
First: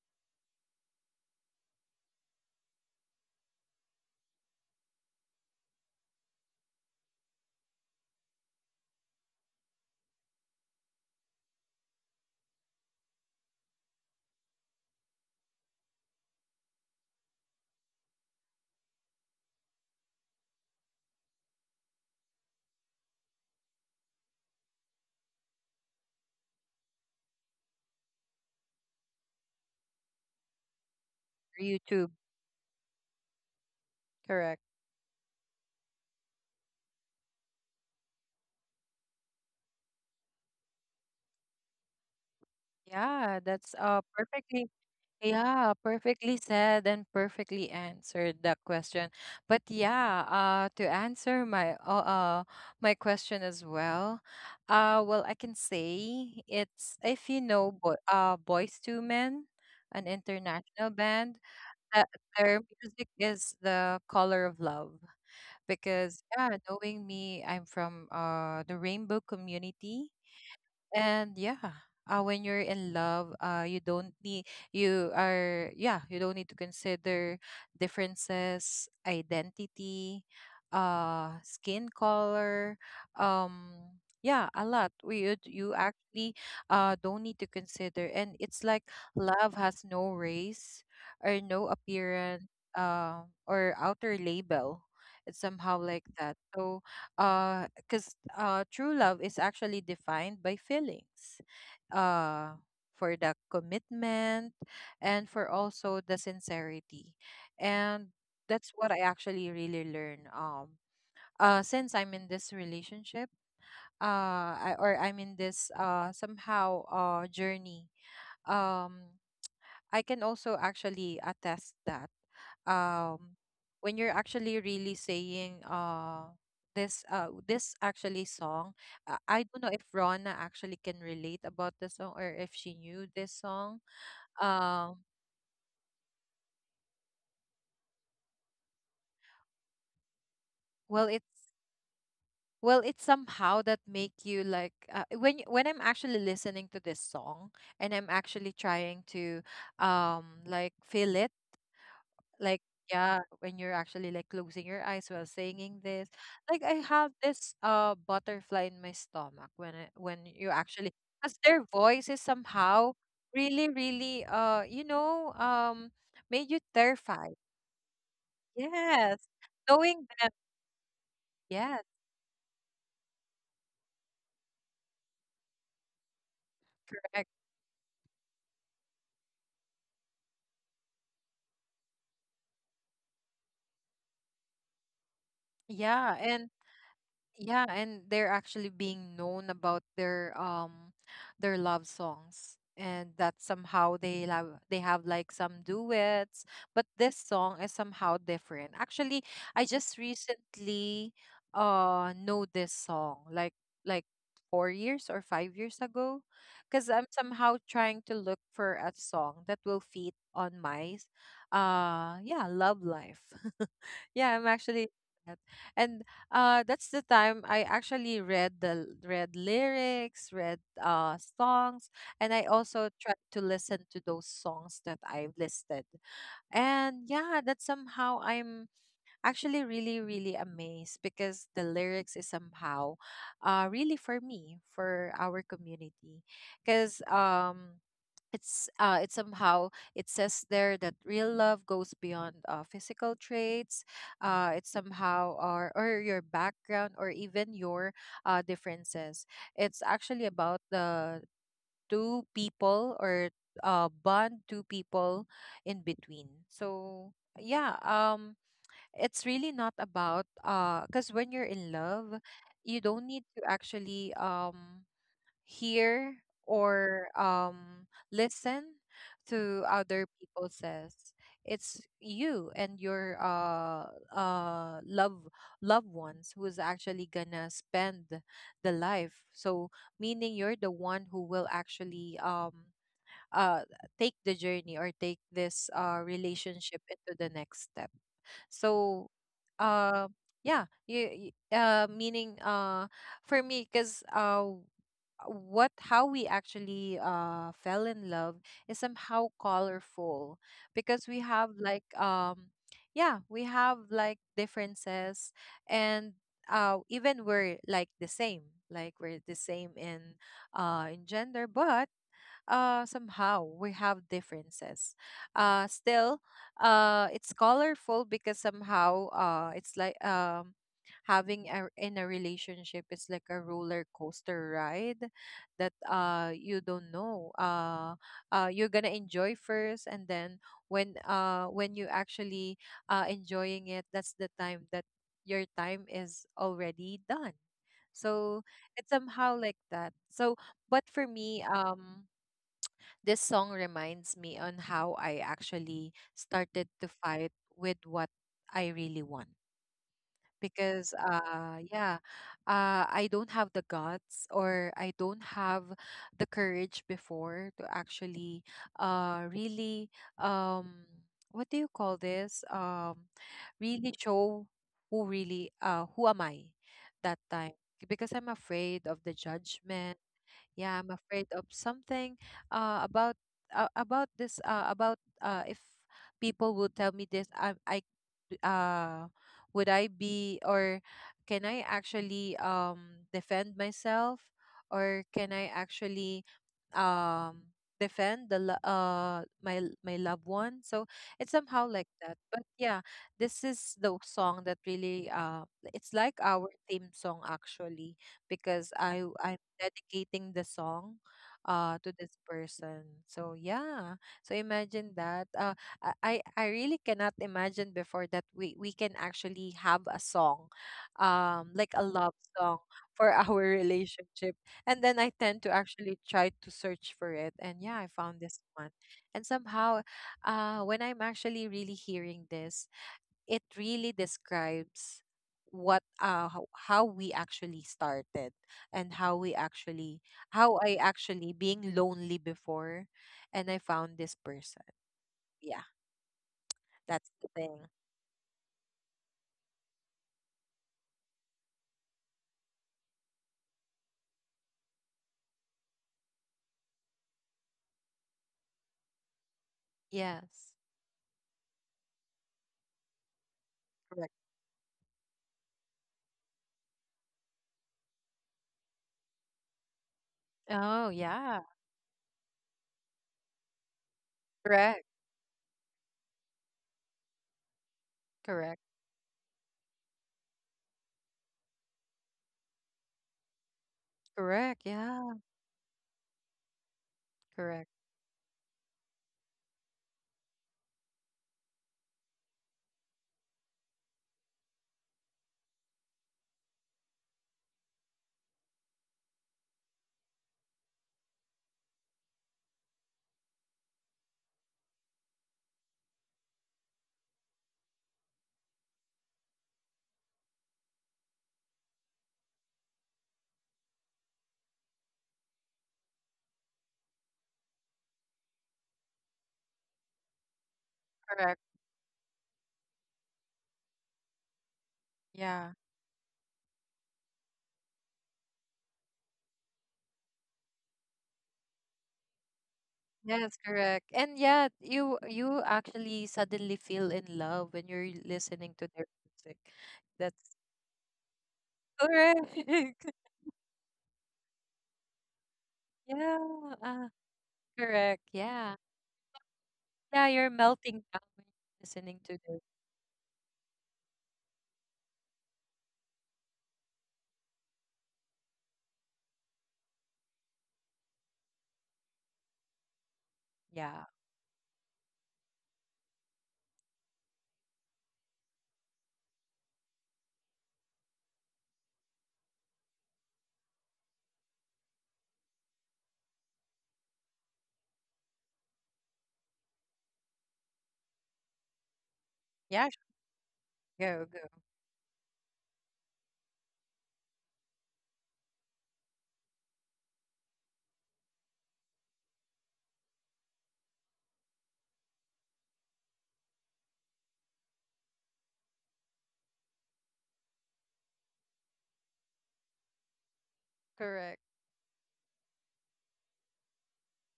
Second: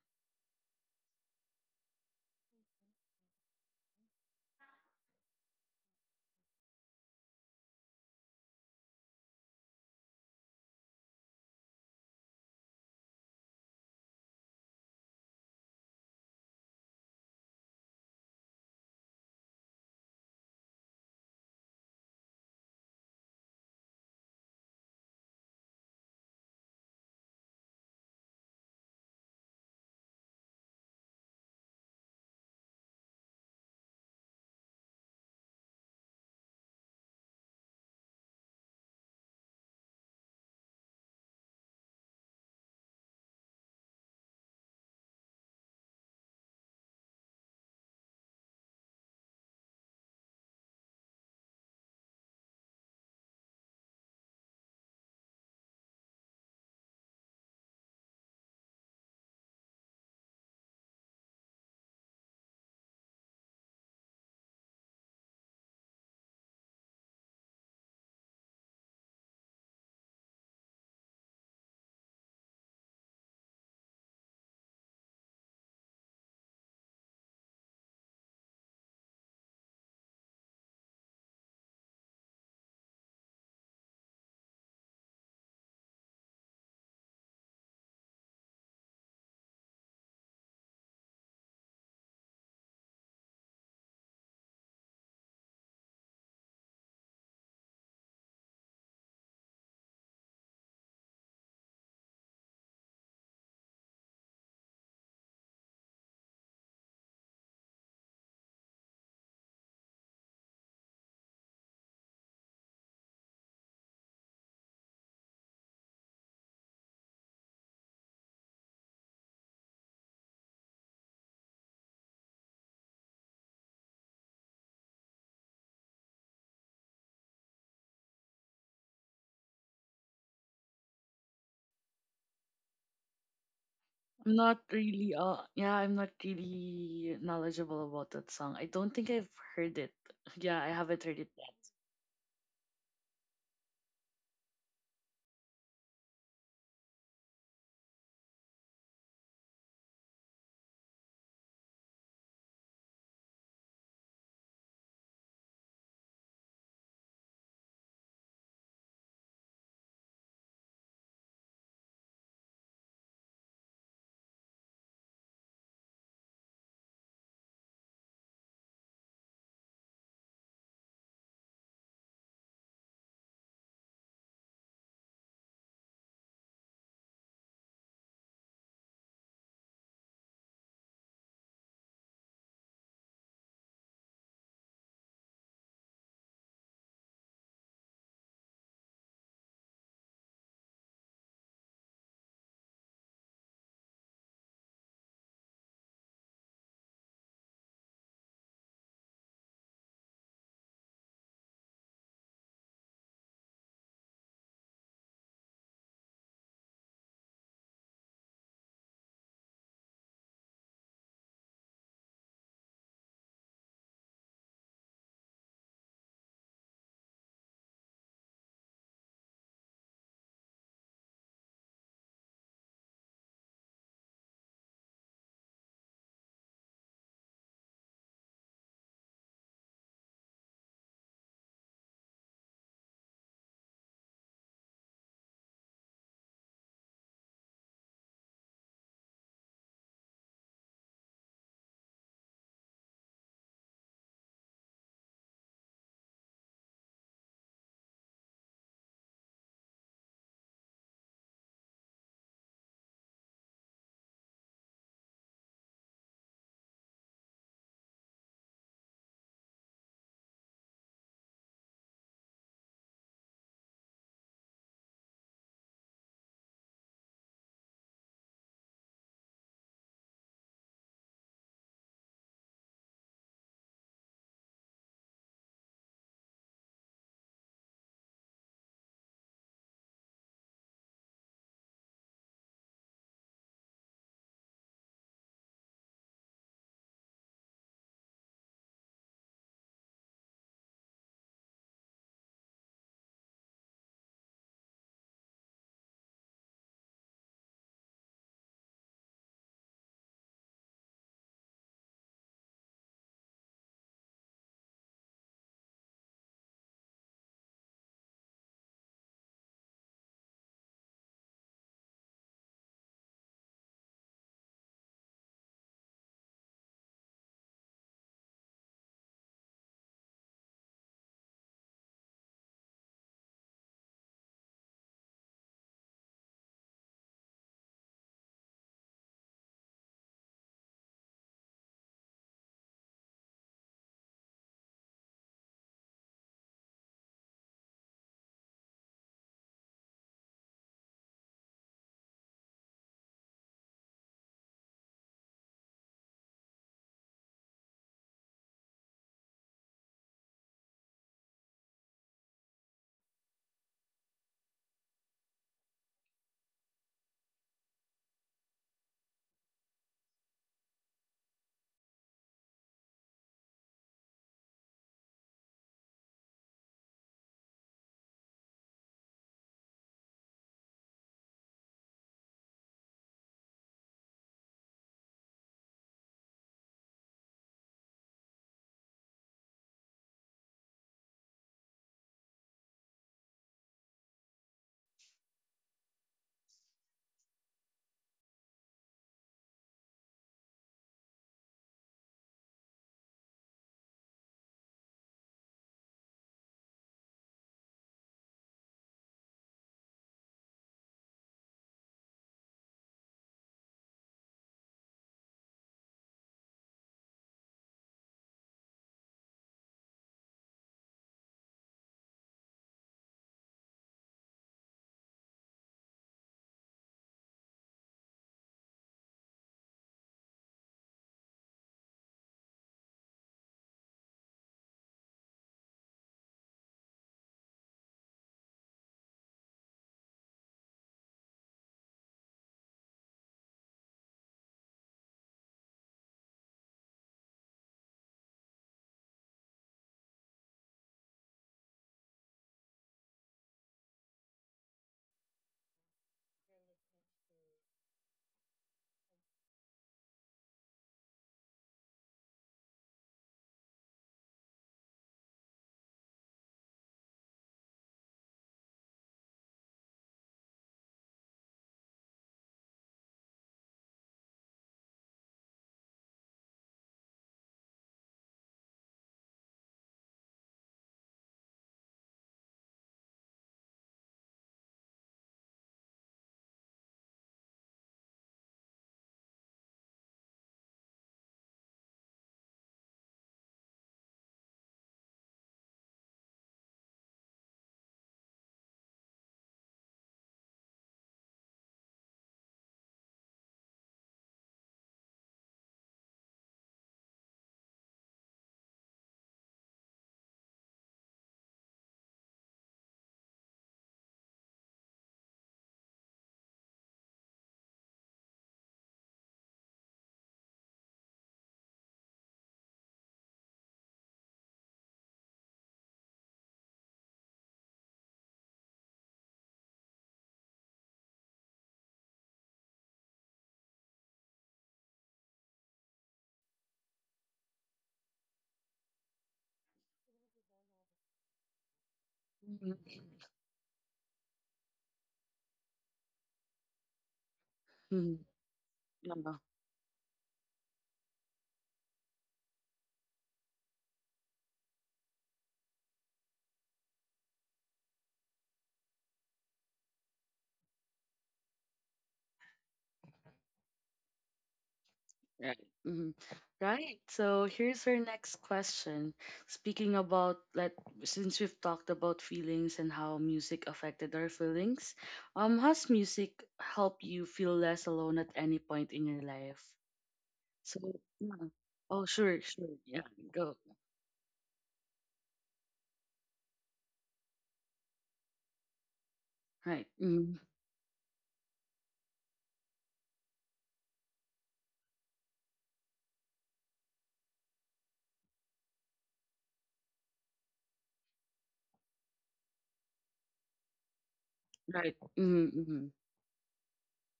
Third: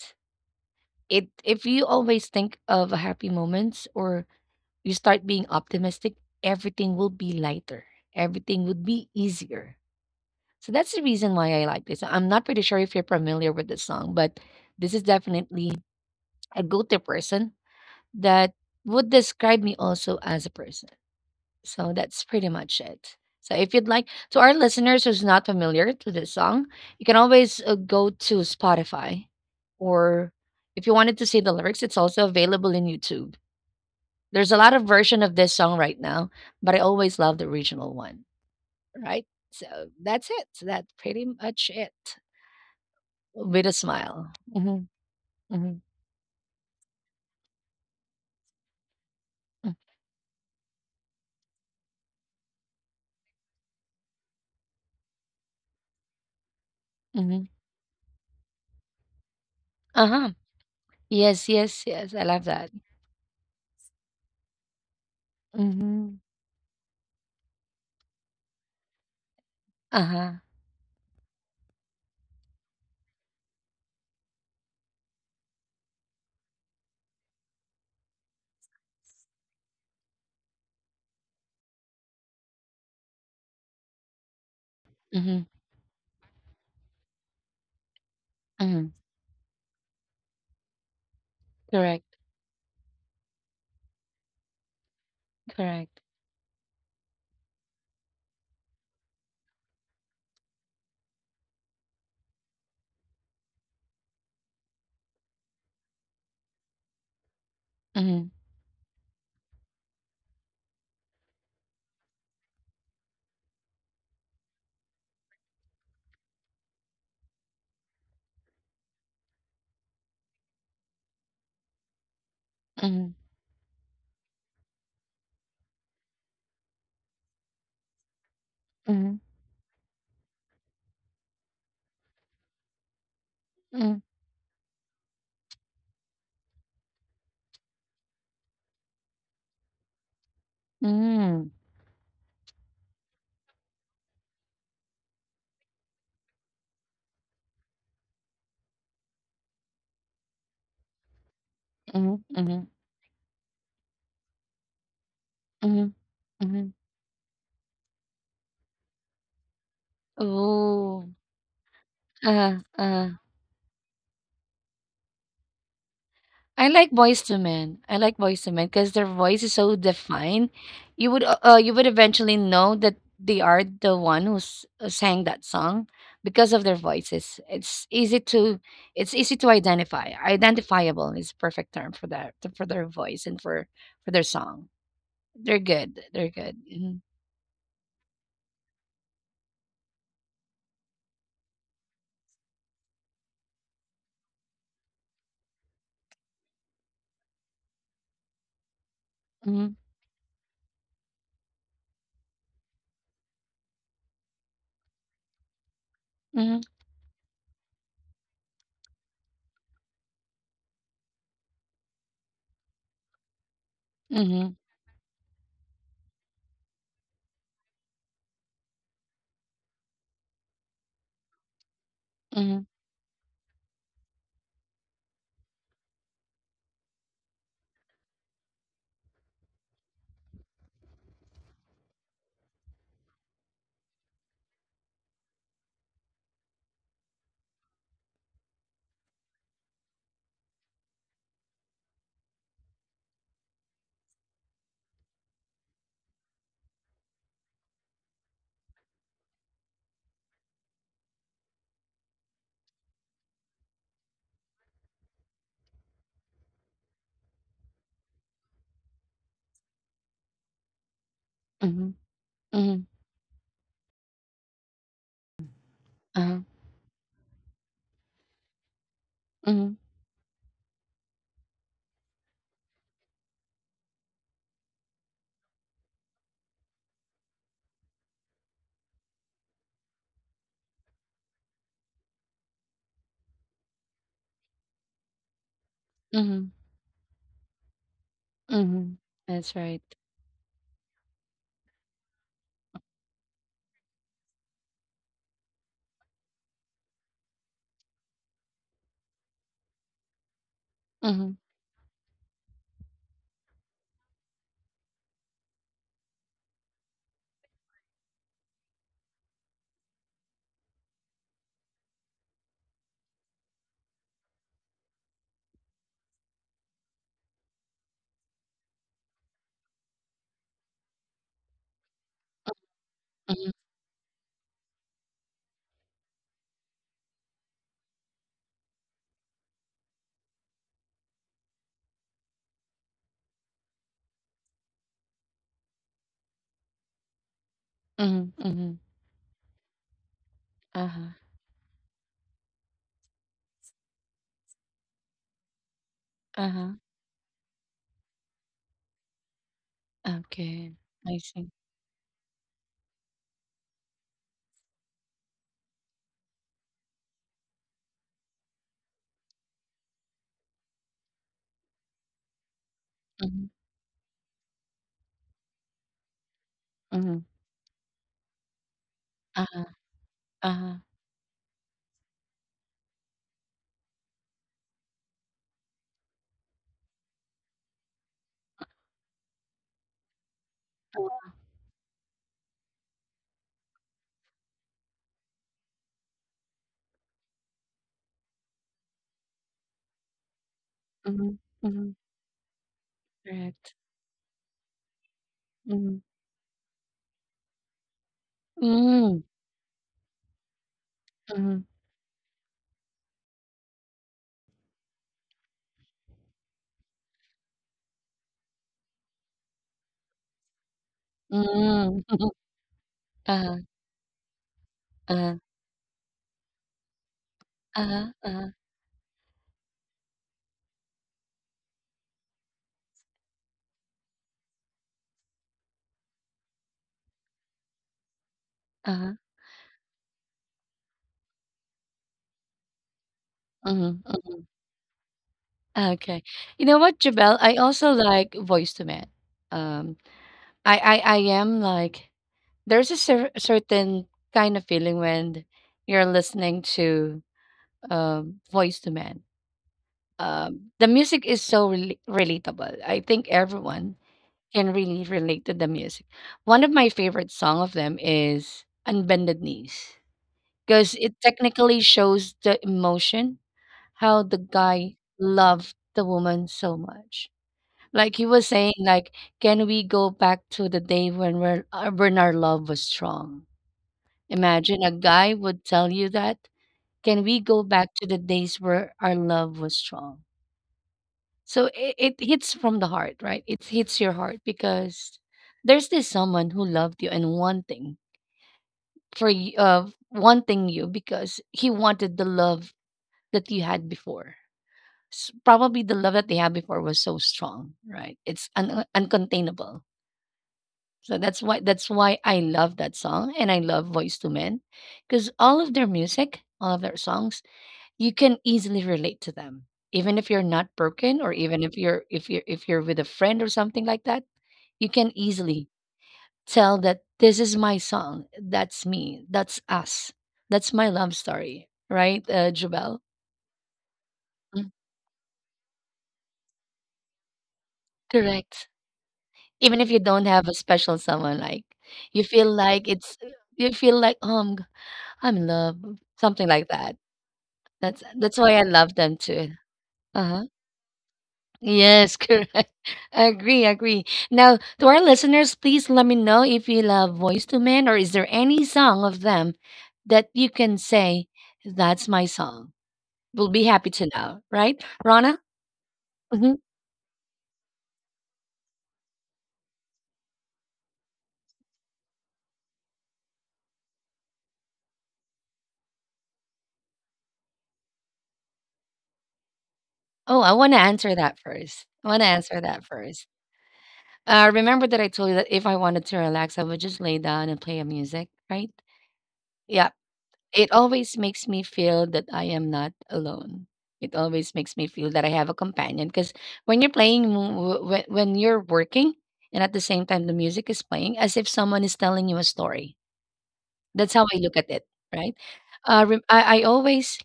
It if you always think of happy moments or you start being optimistic, everything will be lighter. Everything would be easier. So that's the reason why I like this. I'm not pretty sure if you're familiar with this song, but this is definitely a go-to person that would describe me also as a person. So that's pretty much it. So if you'd like, to our listeners who's not familiar to this song, you can always go to Spotify, or if you wanted to see the
Or
lyrics, it's
YouTube.
also available in YouTube. There's a
Correct.
lot of version of this song right now, but I always love the original one. Right? So that's it. So, that's pretty much it.
Yeah,
With a
that's
smile.
perfectly,
Hmm. Hmm.
yeah, perfectly said and perfectly answered the question. But yeah, to answer my, my question as well, well, I can say it's if you
Hmm.
know Bo Boys to Men, an
Uh huh.
international band,
Yes. Yes.
that
Yes. I love
their
that.
music is the color of love.
Hmm.
Because yeah, knowing me, I'm from the rainbow
Uh
community.
huh.
And yeah, when you're in love, you are, yeah, you don't need to consider differences, identity, skin color, um, yeah, a lot. We you,
Hmm.
you actually don't need to consider, and it's like
Hmm.
love has no race or no
Correct.
appearance, or outer label. It's somehow
Correct.
like that. So, uh because, true love is actually defined by feelings, uh, for the commitment, and for also the sincerity. And
Mhm.
that's what I actually really learn, since I'm in this relationship. Or I'm in this, somehow, journey. um, I can also actually attest that,
Mhm,
um when you're actually really saying, this actually song.
mhm,
I don't know if Rona actually can relate about the song or if she knew this song.
mhm,
I'm not
um
really. Yeah. I'm not really knowledgeable about that song. I don't think I've heard it. Yeah. I
well
haven't heard it
mm.
it's
yet.
well, it's somehow that make you, like, when when I'm actually listening to this song, and I'm actually trying to, like, feel it.
Mhm,
Like,
mhm,
yeah, when you're actually like closing your eyes while singing
mhm,
this, like,
mhm.
I have this butterfly in my stomach when when you actually,
Ooh.
as their voice is
Uh,
somehow
uh.
really, really, made you
I like Boyz II
terrified.
Men. I like Boyz II Men because their
Yes.
voice is so
Knowing them.
defined. You would
Yes.
eventually know that they are the one who's sang that song because of their
Correct.
voices. It's easy to identify. Identifiable is perfect term for that for their voice and for their song. They're good.
Yeah.
They're
And
good. Mhm,
yeah, and they're actually being known about their, their love songs, and that somehow they have like some duets, but this song is somehow different. Actually, I
mhm,
just recently know this song like, like 4 years or 5 years ago,
mhm,
because I'm somehow trying to look for a song that will fit on my, yeah, love life. Yeah,
mhm,
I'm actually. And That's the time I actually read the read lyrics, read songs, and I
mhm,
also tried to listen to those songs that I've listed. And yeah, that somehow I'm actually really, really amazed because the lyrics is somehow, really for me, for our community. Because, it's somehow, it says there that real love goes beyond, physical traits. It's somehow, or your background, or even your, differences. It's actually about the two people, or bond two people in between. So yeah, it's really not about, because when you're in
mhm.
love,
Mhm,
you don't need to actually, hear,
uh-huh,
or, listen to
mhm,
other people says. It's you and your, love, loved ones who's actually gonna spend the life. So meaning, you're the one who will actually, uh take the journey, or take this,
mhm,
relationship into the next step.
mhm.
So
That's right.
uh yeah, meaning, for me, because, what how we actually fell in love is somehow colorful, because we
Mhm,
have like, yeah, we have like differences, and even we're like the same, like we're the same in, gender, but somehow we have differences. Still, it's colorful because somehow, it's like, in a relationship, it's like
mhm,
a roller coaster ride that, you don't know. You're gonna enjoy first, and then when, when you actually, enjoying it, that's the time that your time is already done.
mhm,
So
mhm.
it's somehow like that. So, but
Uh-huh,
for me, this song reminds me on how I actually
uh-huh.
started to fight with what I really want.
Okay,
Because,
I see.
yeah, I don't have the guts, or I don't have the courage before to actually, really, um what do you call this?
Mhm,
Really show who really, who am I
mhm.
that time, because I'm afraid of the
Uh-huh,
judgment.
uh-huh,
Yeah, I'm afraid of something, about, about this about, if people would tell me this, I uh would I be, or
uh-huh.
can I actually, defend myself, or can I actually, um defend the, my my loved one, so
Mhm,
it's somehow
mhm.
like that. But yeah, this
Correct.
is the song that really,
Mhm.
it's like our theme song actually, because
Mm,
I dedicating the song,
mhm,
to this person. So yeah. So imagine that. I really cannot imagine before that we can actually have a song. Like a
mm.
love song for our
Uh-huh,
relationship. And then I
uh-huh,
tend to actually try to search for it, and yeah, I
uh-huh,
found this
uh-huh,
one. And somehow, when I'm actually really hearing this, it really describes, what how we actually started, and
uh-huh.
how I actually being lonely before, and I found
Mhm,
this
mhm.
person. Yeah,
Okay. You know what,
that's the
Jabel? I
thing.
also like voice to man. Um, I am like there's a certain kind of feeling when you're listening to Voice to Man.
Yes.
The music is so relatable. I think everyone
Correct.
can really relate to the music. One of my favorite song of them is Unbended Knees
Oh,
because it
yeah.
technically shows the emotion how the
Correct.
guy loved the woman so much. Like he was
Correct.
saying, like, can we go back to the day when when our love was strong?
Correct.
Imagine a
Yeah.
guy would tell you that. Can we go
Correct.
back to the days where our love was strong? So it hits from the heart, right? It hits your heart because there's this someone who loved you and wanting wanting you because he wanted the love that you had before. Probably the love that they had before was so strong, right? It's uncontainable. So that's why I love that song and I love Voice to Men because all of their music, all of their songs you can easily relate to them. Even if you're not broken or
Correct.
even if you're with a friend or something like that, you can
Yeah.
easily tell that this is my song. That's me. That's us. That's my love story, right, Jubel?
Yes, correct. And yeah,
Mm,
you actually suddenly feel in love when you're listening
correct.
to their music.
Even if you don't
That's
have a special someone, like you
correct.
feel like
Mm-hmm.
it's you feel like I'm in love, something like
Yeah.
that.
Correct.
Mm-hmm.
That's why
Yeah.
I love them
Yeah.
too.
Yeah, you're
Uh-huh.
melting down when you're listening
Yes,
to this.
correct. Agree, agree. Now, to our listeners, please let me know if you love Voice to Men or is there any song of them that you can say, that's my song. We'll be happy
Yeah.
to know, right? Rana?
Right. hmm
Hmm.
Right. So here's our next question. Speaking about like, since we've talked about feelings and how music affected our feelings, has music helped you feel less alone at any point in your life?
Oh, I want to
So
answer that
yeah.
first. I
Oh
want to
sure,
answer
Yeah,
sure.
that
Yeah.
first.
Go.
go, go.
Remember that I told you that if I wanted to relax, I would just lay down and play a music, right? Yeah.
Right. Mm-hmm.
It always makes me feel that I am not alone. It always makes me feel that I have a companion because when you're playing, when you're working, and at the same time the music is playing, as if someone is telling you a story. That's how
Correct.
I look at it,
Right.
right?
Mm-hmm. Mm-hmm.
I always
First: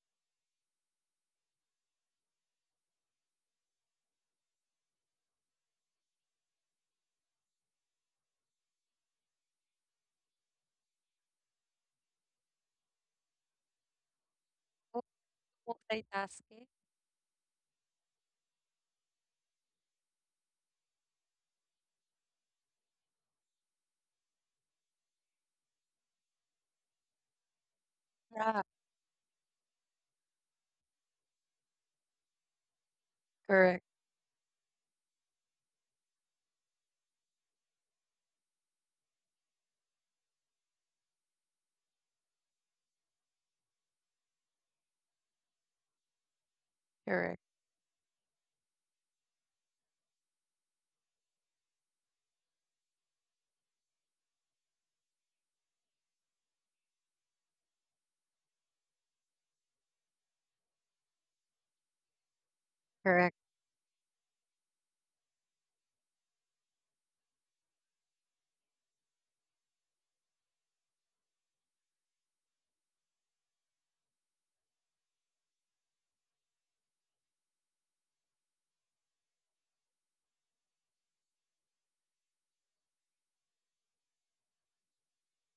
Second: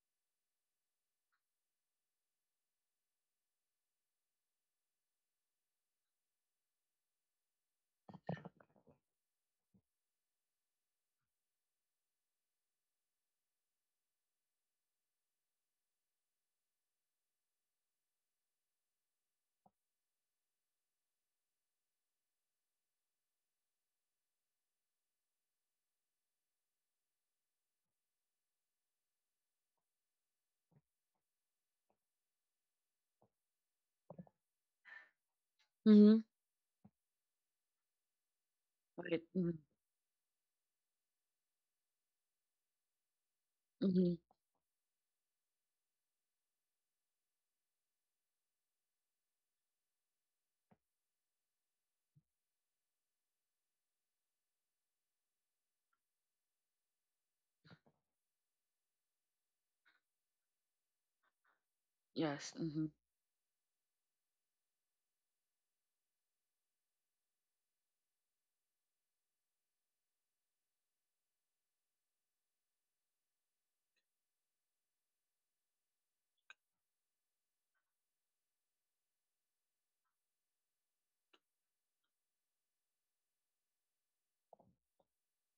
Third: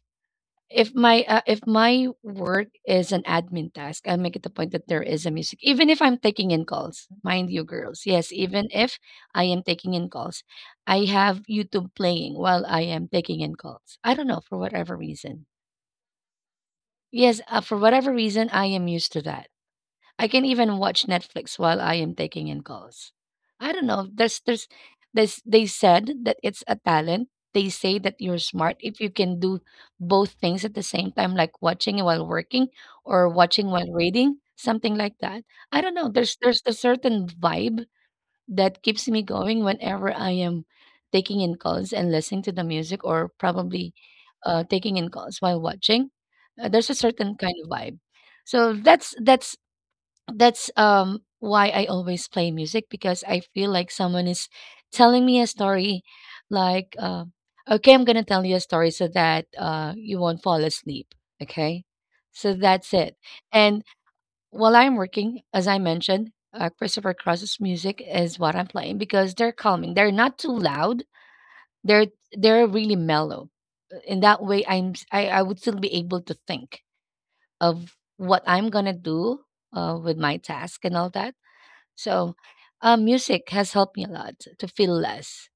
if my work is an admin task, I make it a point that there is a music, even if I'm taking in calls. Mind you, girls, yes, even if I am taking in calls, I have YouTube playing while I am taking in calls. I don't know for whatever
Mul-
reason.
Multitasking.
Yes, for whatever reason, I am used to that. I can even watch Netflix while I am taking in calls. I don't know. There's They said that it's a talent. They say that you're
Yeah.
smart if you can do both things at the same time, like watching while working or watching
Correct.
while reading, something like that. I don't know.
Mm-hmm.
There's a certain vibe that keeps me
Right. Mm-hmm.
going whenever I am taking in calls and listening to the music or probably
Mm-hmm.
taking in calls while watching. There's a certain
Correct.
kind of vibe. So that's why I always play music because I feel like someone is telling me a story like uh, okay, I'm gonna tell you a story so that you won't fall asleep, okay,
Yes.
so
Mm-hmm.
that's it.
Correct.
And while I'm working, as I mentioned, Christopher Cross's music is what I'm playing because they're calming, they're not too loud, they're they're really mellow. In that way I would still be able to think of what I'm gonna do with my task and all that. so, Music has helped me a lot to feel less.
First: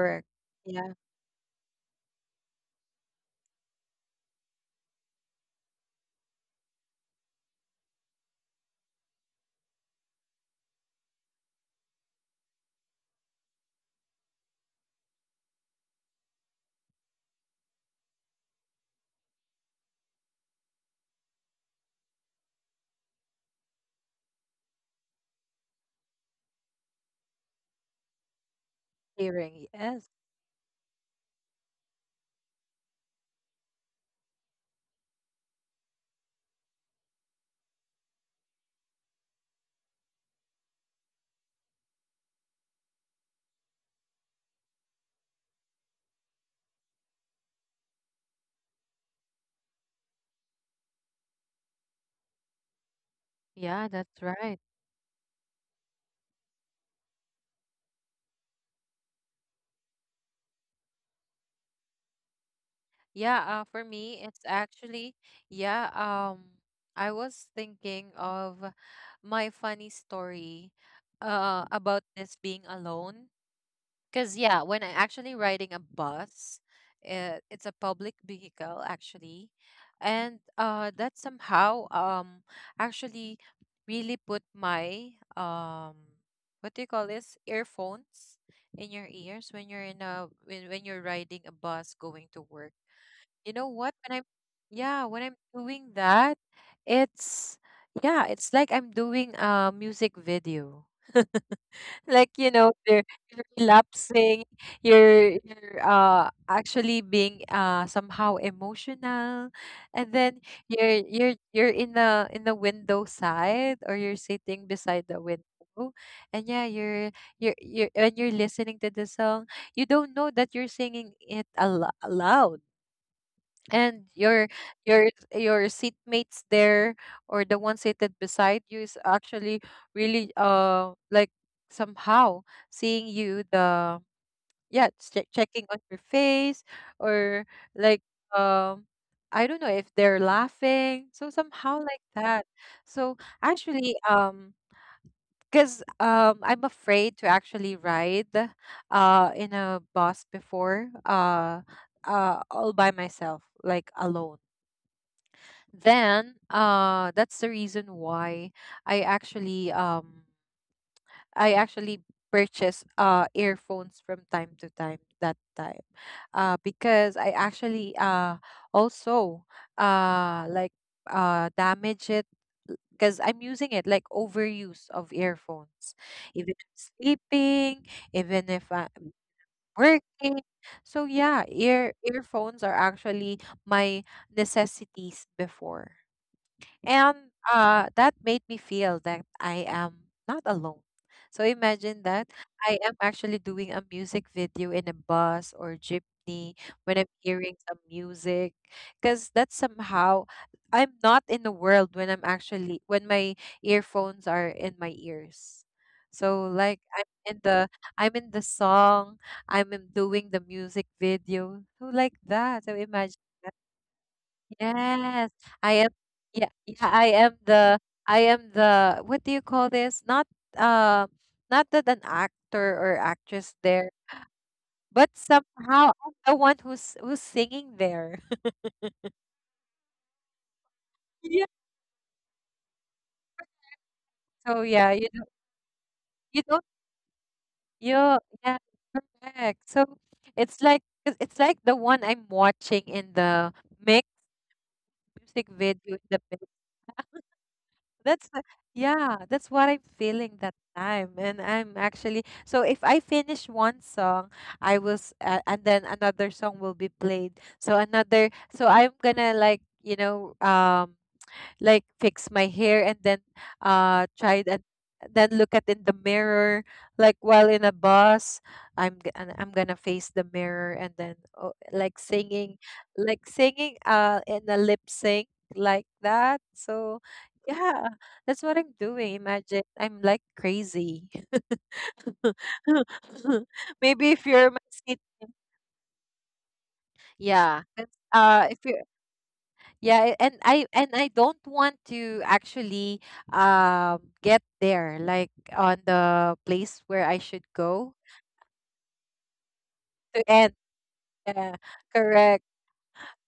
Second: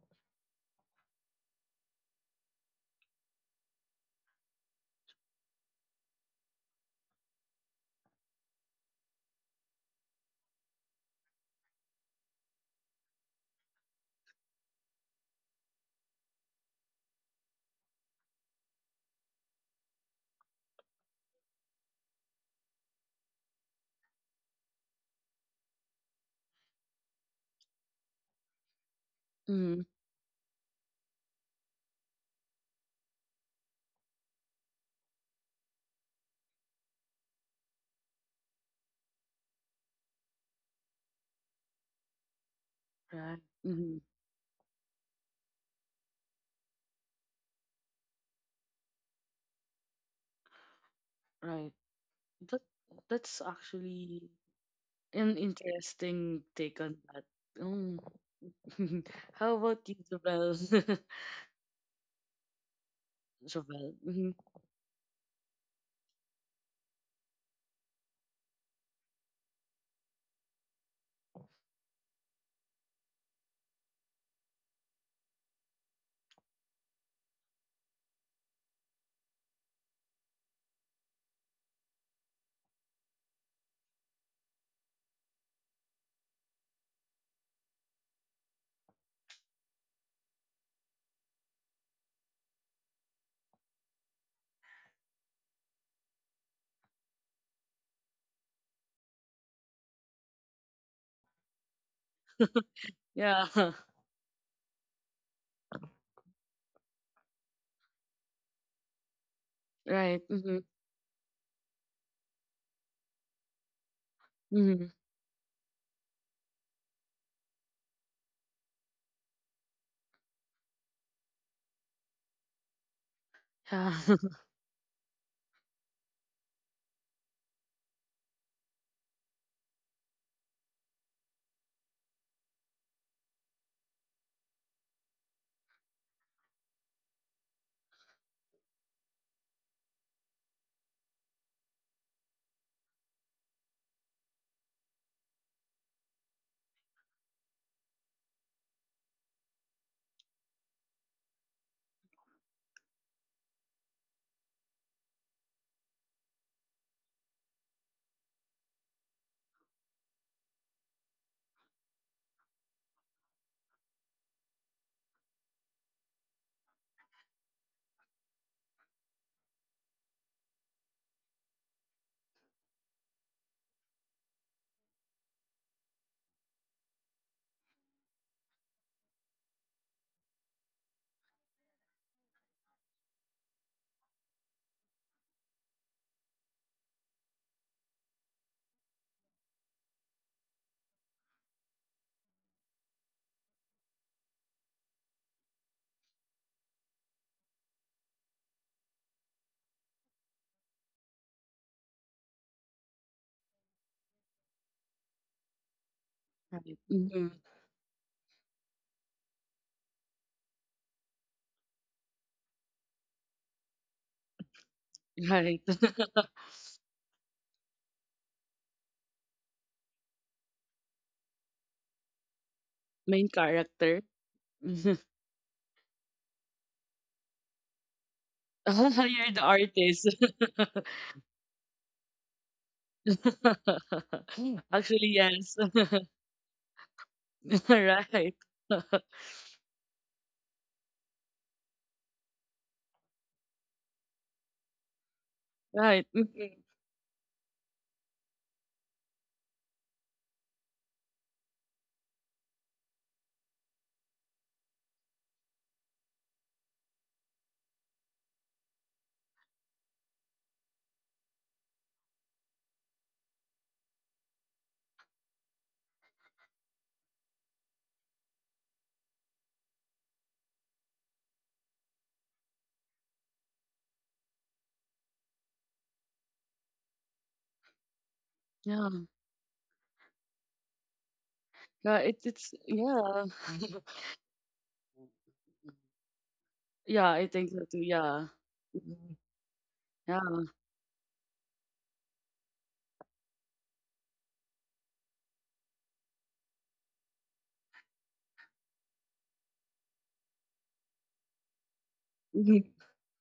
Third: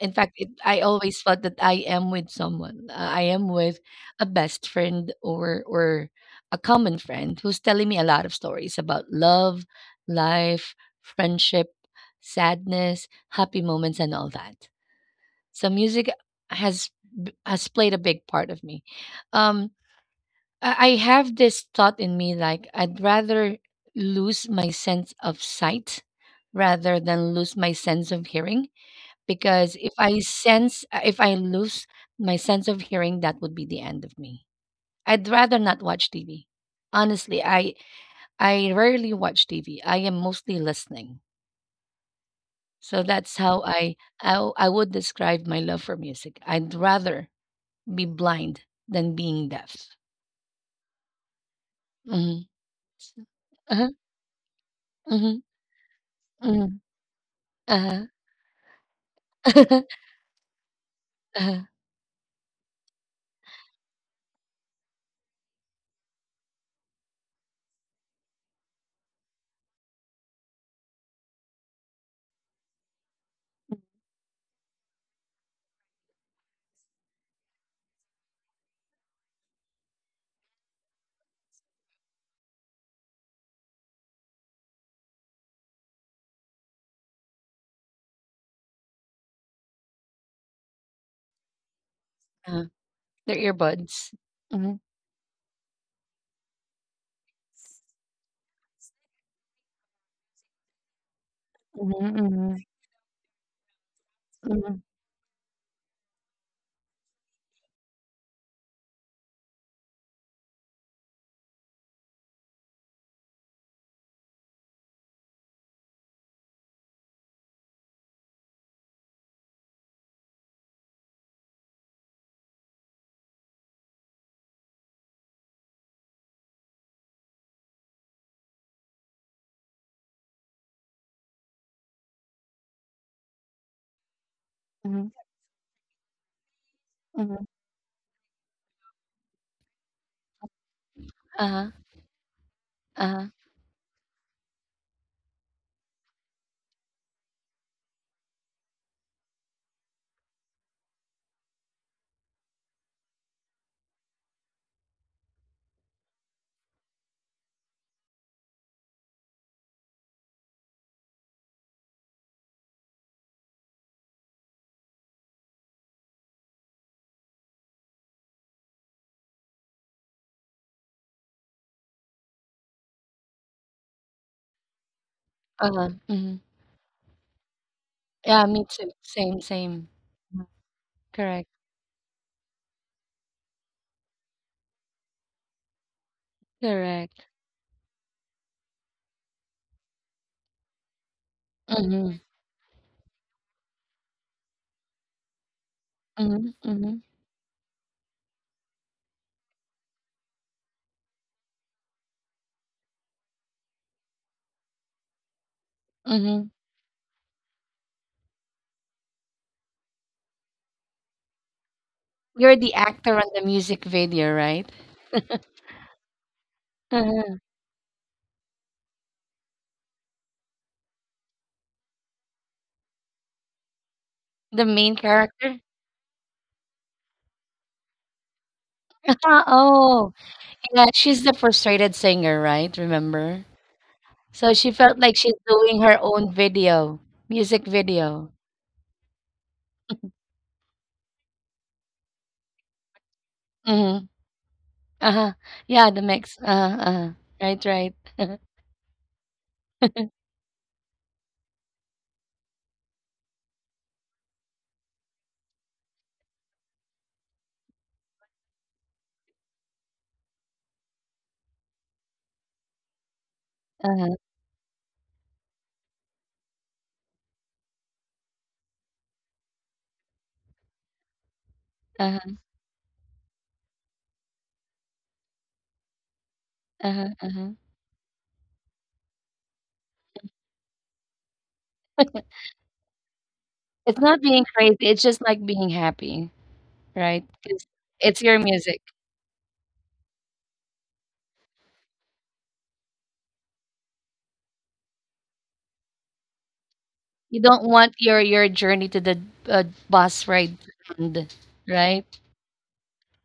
In fact, I
Yeah.
always felt that I am with someone. I am with a best friend or a common friend who's telling me a lot of stories about love, life, friendship, sadness, happy moments, and all that. So music has has played a big part of me. Um, I have this thought in me like I'd rather lose my sense of sight rather than lose my sense of hearing,
Hearing.
because
Mm-hmm.
Yes.
if I lose my sense of hearing, that would be the end of me. I'd rather not watch TV. Honestly, I rarely watch TV. I am mostly listening. So
Right.
that's how
Mm-hmm.
I would describe my love for music. I'd rather be blind than being deaf.
Right.
Mhm.
That that's
Yeah,
Uh-huh.
that's
actually
right.
an
Mhm.
interesting
Mhm.
take on that. Mm.
Uh-huh.
How about you, Jovel?
Uh-huh,
Yeah, for
Jovel.
me it's actually, yeah, I was thinking of my funny story, about this being alone. Because yeah, when I actually riding a bus, it's a public vehicle actually, and that somehow, actually really put my, what do you call this, earphones in your ears when you're in a when you're riding a bus going to
uh-huh.
work.
Their
You know what? When
earbuds.
I'm
Mhm,
yeah, when I'm doing that, it's yeah, it's like I'm doing a music video.
mhm,
Like you
mhm,
know they're you're
Yeah.
relapsing.
mhm,
You're actually being somehow emotional. And
Right.
then
Mm-hmm.
you're in the window side, or you're sitting
Mm-hmm.
beside the window. And yeah, you're listening to the song. You don't know that you're singing it loud,
Yeah.
and your your seatmates there, or the one seated beside you, is actually really like somehow seeing you the yeah,
mhm,
checking on your face. Or
mhm.
like, um I don't know if they're laughing so somehow
Uh-huh,
like that. So
uh-huh,
actually, because I'm afraid to actually ride in a bus before all by myself, like alone. Then that's the reason why I actually um I actually purchase earphones from time to time that time, because I actually also like damage it, because I'm using it like overuse of earphones,
uh-huh, mhm.
even if sleeping, even
Yeah, me
if
too.
I'm
Same, same.
working.
Mhm.
So yeah,
Correct,
earphones are actually my necessities before. And
correct.
that made me feel that I am not alone. So imagine
Mhm,
that I am actually doing a music video in a bus or jeepney
mhm,
when
mhm,
I'm hearing some music. Because that's somehow, I'm not in the world when I'm actually, when my earphones are in my ears. So
mhm.
like
Right.
I'm in
Mm-hmm.
the song, I'm in doing the music video. So like that.
You're
So
the
imagine.
actor on the music video, right?
Yes, I
Right.
am. Yeah, yeah, I am
Uh-huh.
the. I am the. What do you call this? Not uh, not that an actor or
Main
actress there,
character.
The main
but
Mhm.
character?
somehow I'm the one who's singing there.
Ah, you're the artist.
Oh, yeah, she's the
Yeah.
frustrated singer, right? Remember? So
So
she
yeah,
felt
Actually,
like she's
yes.
doing her own
you don't
video, music
you
video.
Right.
yeah, correct. So it's like it's like the one I'm watching in the mix,
Mm-hmm. Uh-huh.
music
Yeah,
video in
the
Right.
the.
mix.
Mhm.
Uh-huh, uh-huh. Right, right.
That's the- yeah, that's what I'm feeling that time. And I'm actually, so if I finish one song, I was and then another song will be played. So another so I'm gonna, like, you know, like fix my hair, and then
Uh-huh,
try and then look at in the mirror, like while in a bus. I'm g- and I'm gonna face the mirror and then, oh, like
uh-huh,
singing, like singing in a lip sync, like that. So
uh-huh, uh-huh.
yeah, that's what I'm
Yeah.
doing. Imagine, I'm like crazy.
Yeah. It, it's, yeah.
Maybe
It's
if
not
you're
being
my
crazy,
seat.
it's just like being happy,
Yeah,
right?
I
Yeah,
think so
'Cause
'cause,
too.
it's
Yeah.
your
if you.
music.
Mm-hmm.
Yeah, and
Yeah.
I don't want to actually get there, like on the place where I should
You don't
go
want your journey to the uh,
to
bus
end.
ride to end,
Yeah,
right?
correct.
Mhm.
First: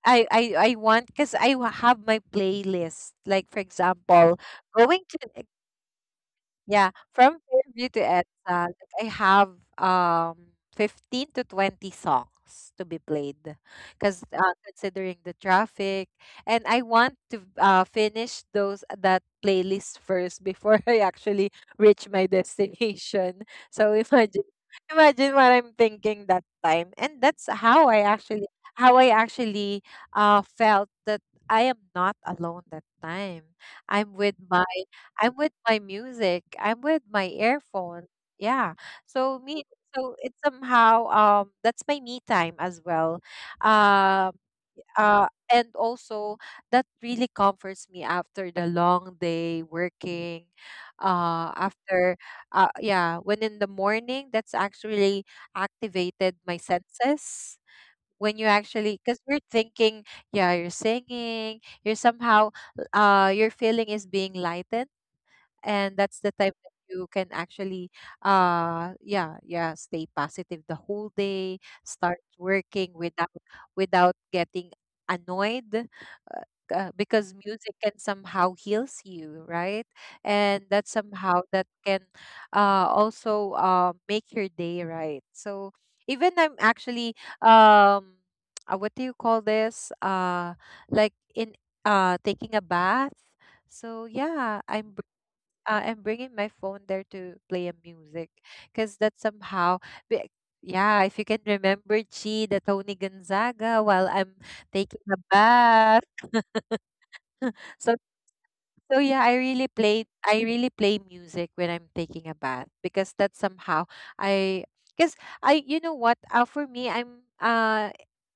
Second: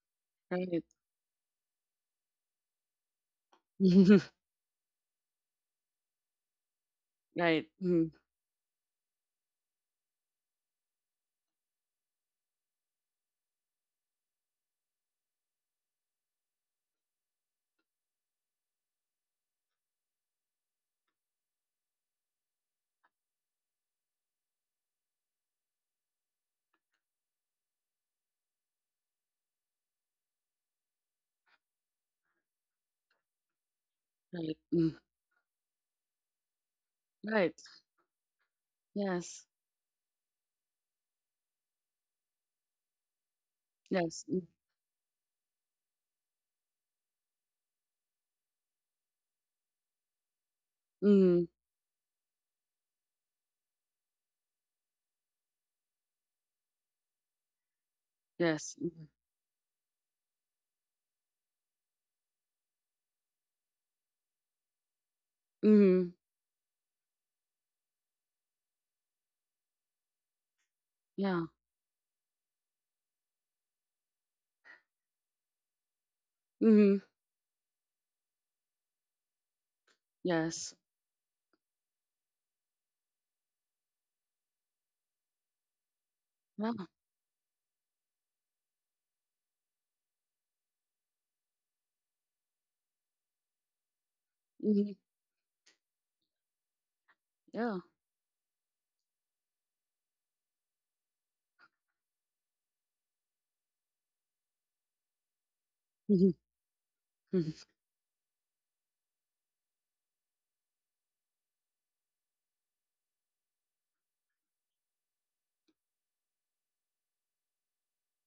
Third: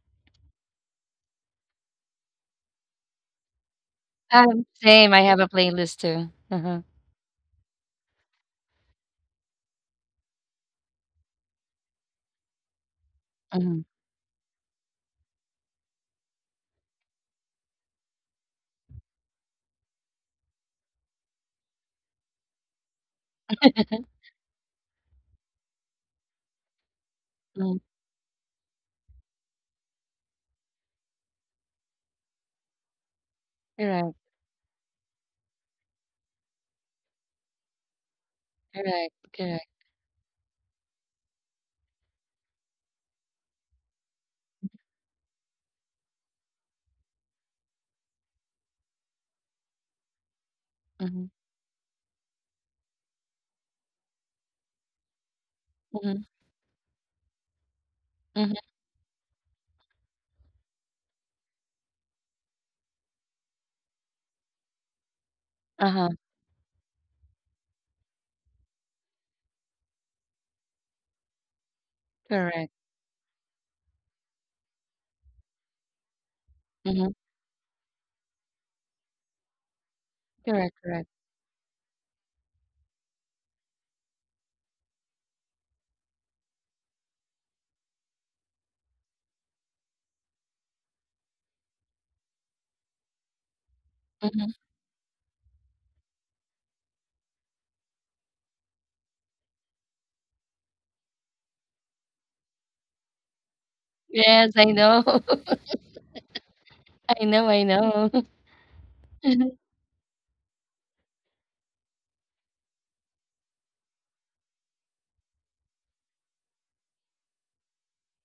I I
Right.
want, because have my playlist. Like, for example, going
Same, I have
to.
a playlist too. Uh-huh.
Yeah, from
Right.
Fairview to
Mhm.
EDSA, like, I have 15 to 20 songs to be played,
Mhm.
because considering the traffic, and I want to finish those that playlist first before I actually reach my destination. So imagine what I'm thinking that time. And that's
Mm.
how I actually how I actually felt that I am not alone that time. I'm
Correct,
with
Right.
my
Mm.
music. I'm with my
Right.
earphone. Yeah.
correct,
So
Yes.
me
correct.
so it's somehow that's my me time as well. Um
Yes. Mm.
and also, that really comforts me after the long day working,
Mhm,
Mhm.
after yeah, when in the morning, that's actually activated
mhm,
my senses when you
mhm.
Yes.
actually, because
Mm.
we're thinking, yeah, you're singing, you're somehow your feeling is being lightened, and
Uh-huh.
Mhm.
that's the time that you can actually, yeah, stay positive the whole
Yeah.
day, start
Correct.
working without, without getting annoyed. uh,
Mhm.
Mhm.
because music can somehow heals you, right? And
Yes.
Correct,
that
correct.
somehow, that can also make your day, right? So even I'm
Yeah.
actually, um what do you call this, like in, taking a bath. So
Mhm.
yeah,
Mhm.
I'm I'm bringing my phone there to play a
Yeah.
music, because that somehow, be- yeah, if you can remember Chi, the Tony Gonzaga, while I'm
Yes, I
taking
know.
a bath.
Mhm.
I know, I
Mhm.
know.
So yeah, I really play, I really play music when I'm taking a bath, because that's somehow, I because I, you know what, for me,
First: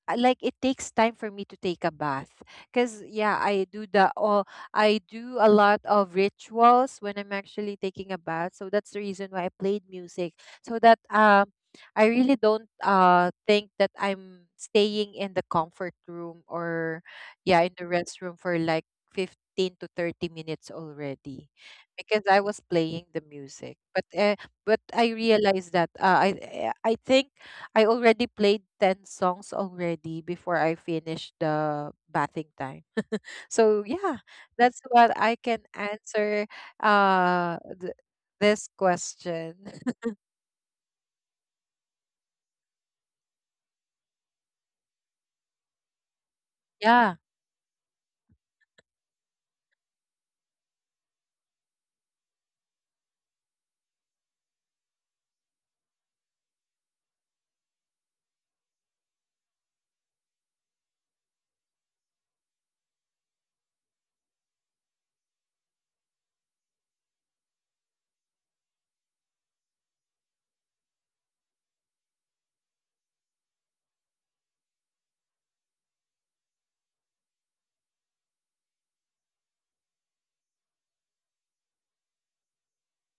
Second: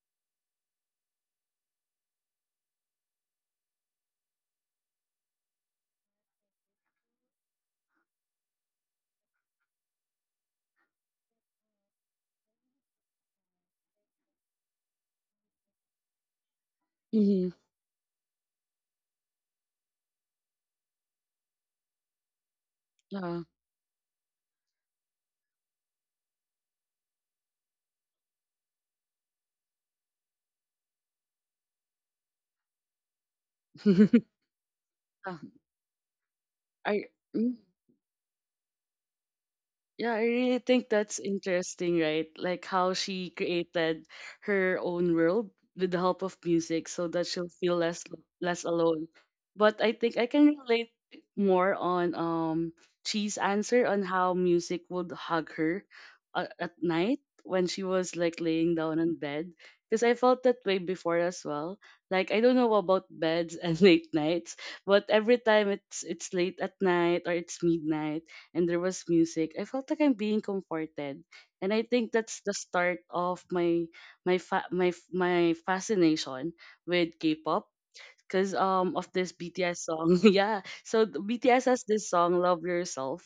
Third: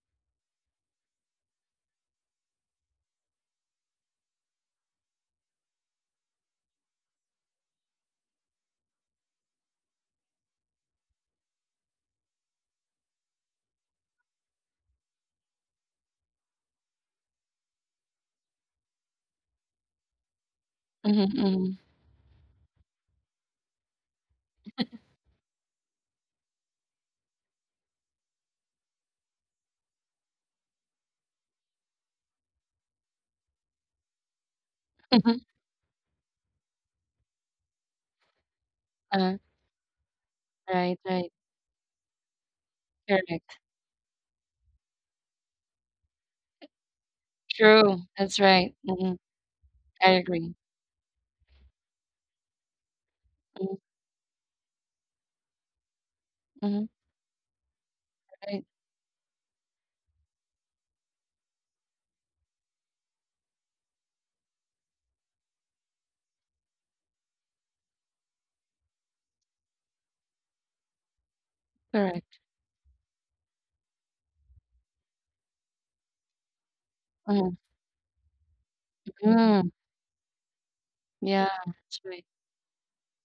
like, it takes time for me to take a bath, because yeah, I do a lot of rituals when I'm actually taking a bath. So that's the reason why I played music, so that I really don't think that I'm staying in the comfort room, or
Mhm.
yeah, in the restroom for like 15 to 30 minutes
Mhm,
already,
mhm,
because I was playing the
Yeah.
music. But I realized that I think I already played 10 songs already before I finished the bathing time. So yeah, that's what
Yeah.
mhm,
I can answer
I. Mm.
uh th- this
uh,
question.
Yeah, I really think
right,
that's
right,
interesting, right? Like how she
correct.
created her own world with the help of music so that
Yeah.
she'll feel
True,
less
that's
less
right,
alone.
mhm,
But I
I
think I
agree.
can relate more on Chi's
Mhm,
answer on how music would hug her at
mhm,
night when she was like
right,
laying down on bed, because I felt that way before as well. Like I don't know about beds and late nights, but every time it's late at night or it's midnight and there was music, I felt like I'm being comforted. And I think
correct,
that's the start of my fascination with
mhm,
K-pop because of this
mm,
BTS song. Yeah. So the
yeah,
BTS has
that's
this
right,
song Love Yourself.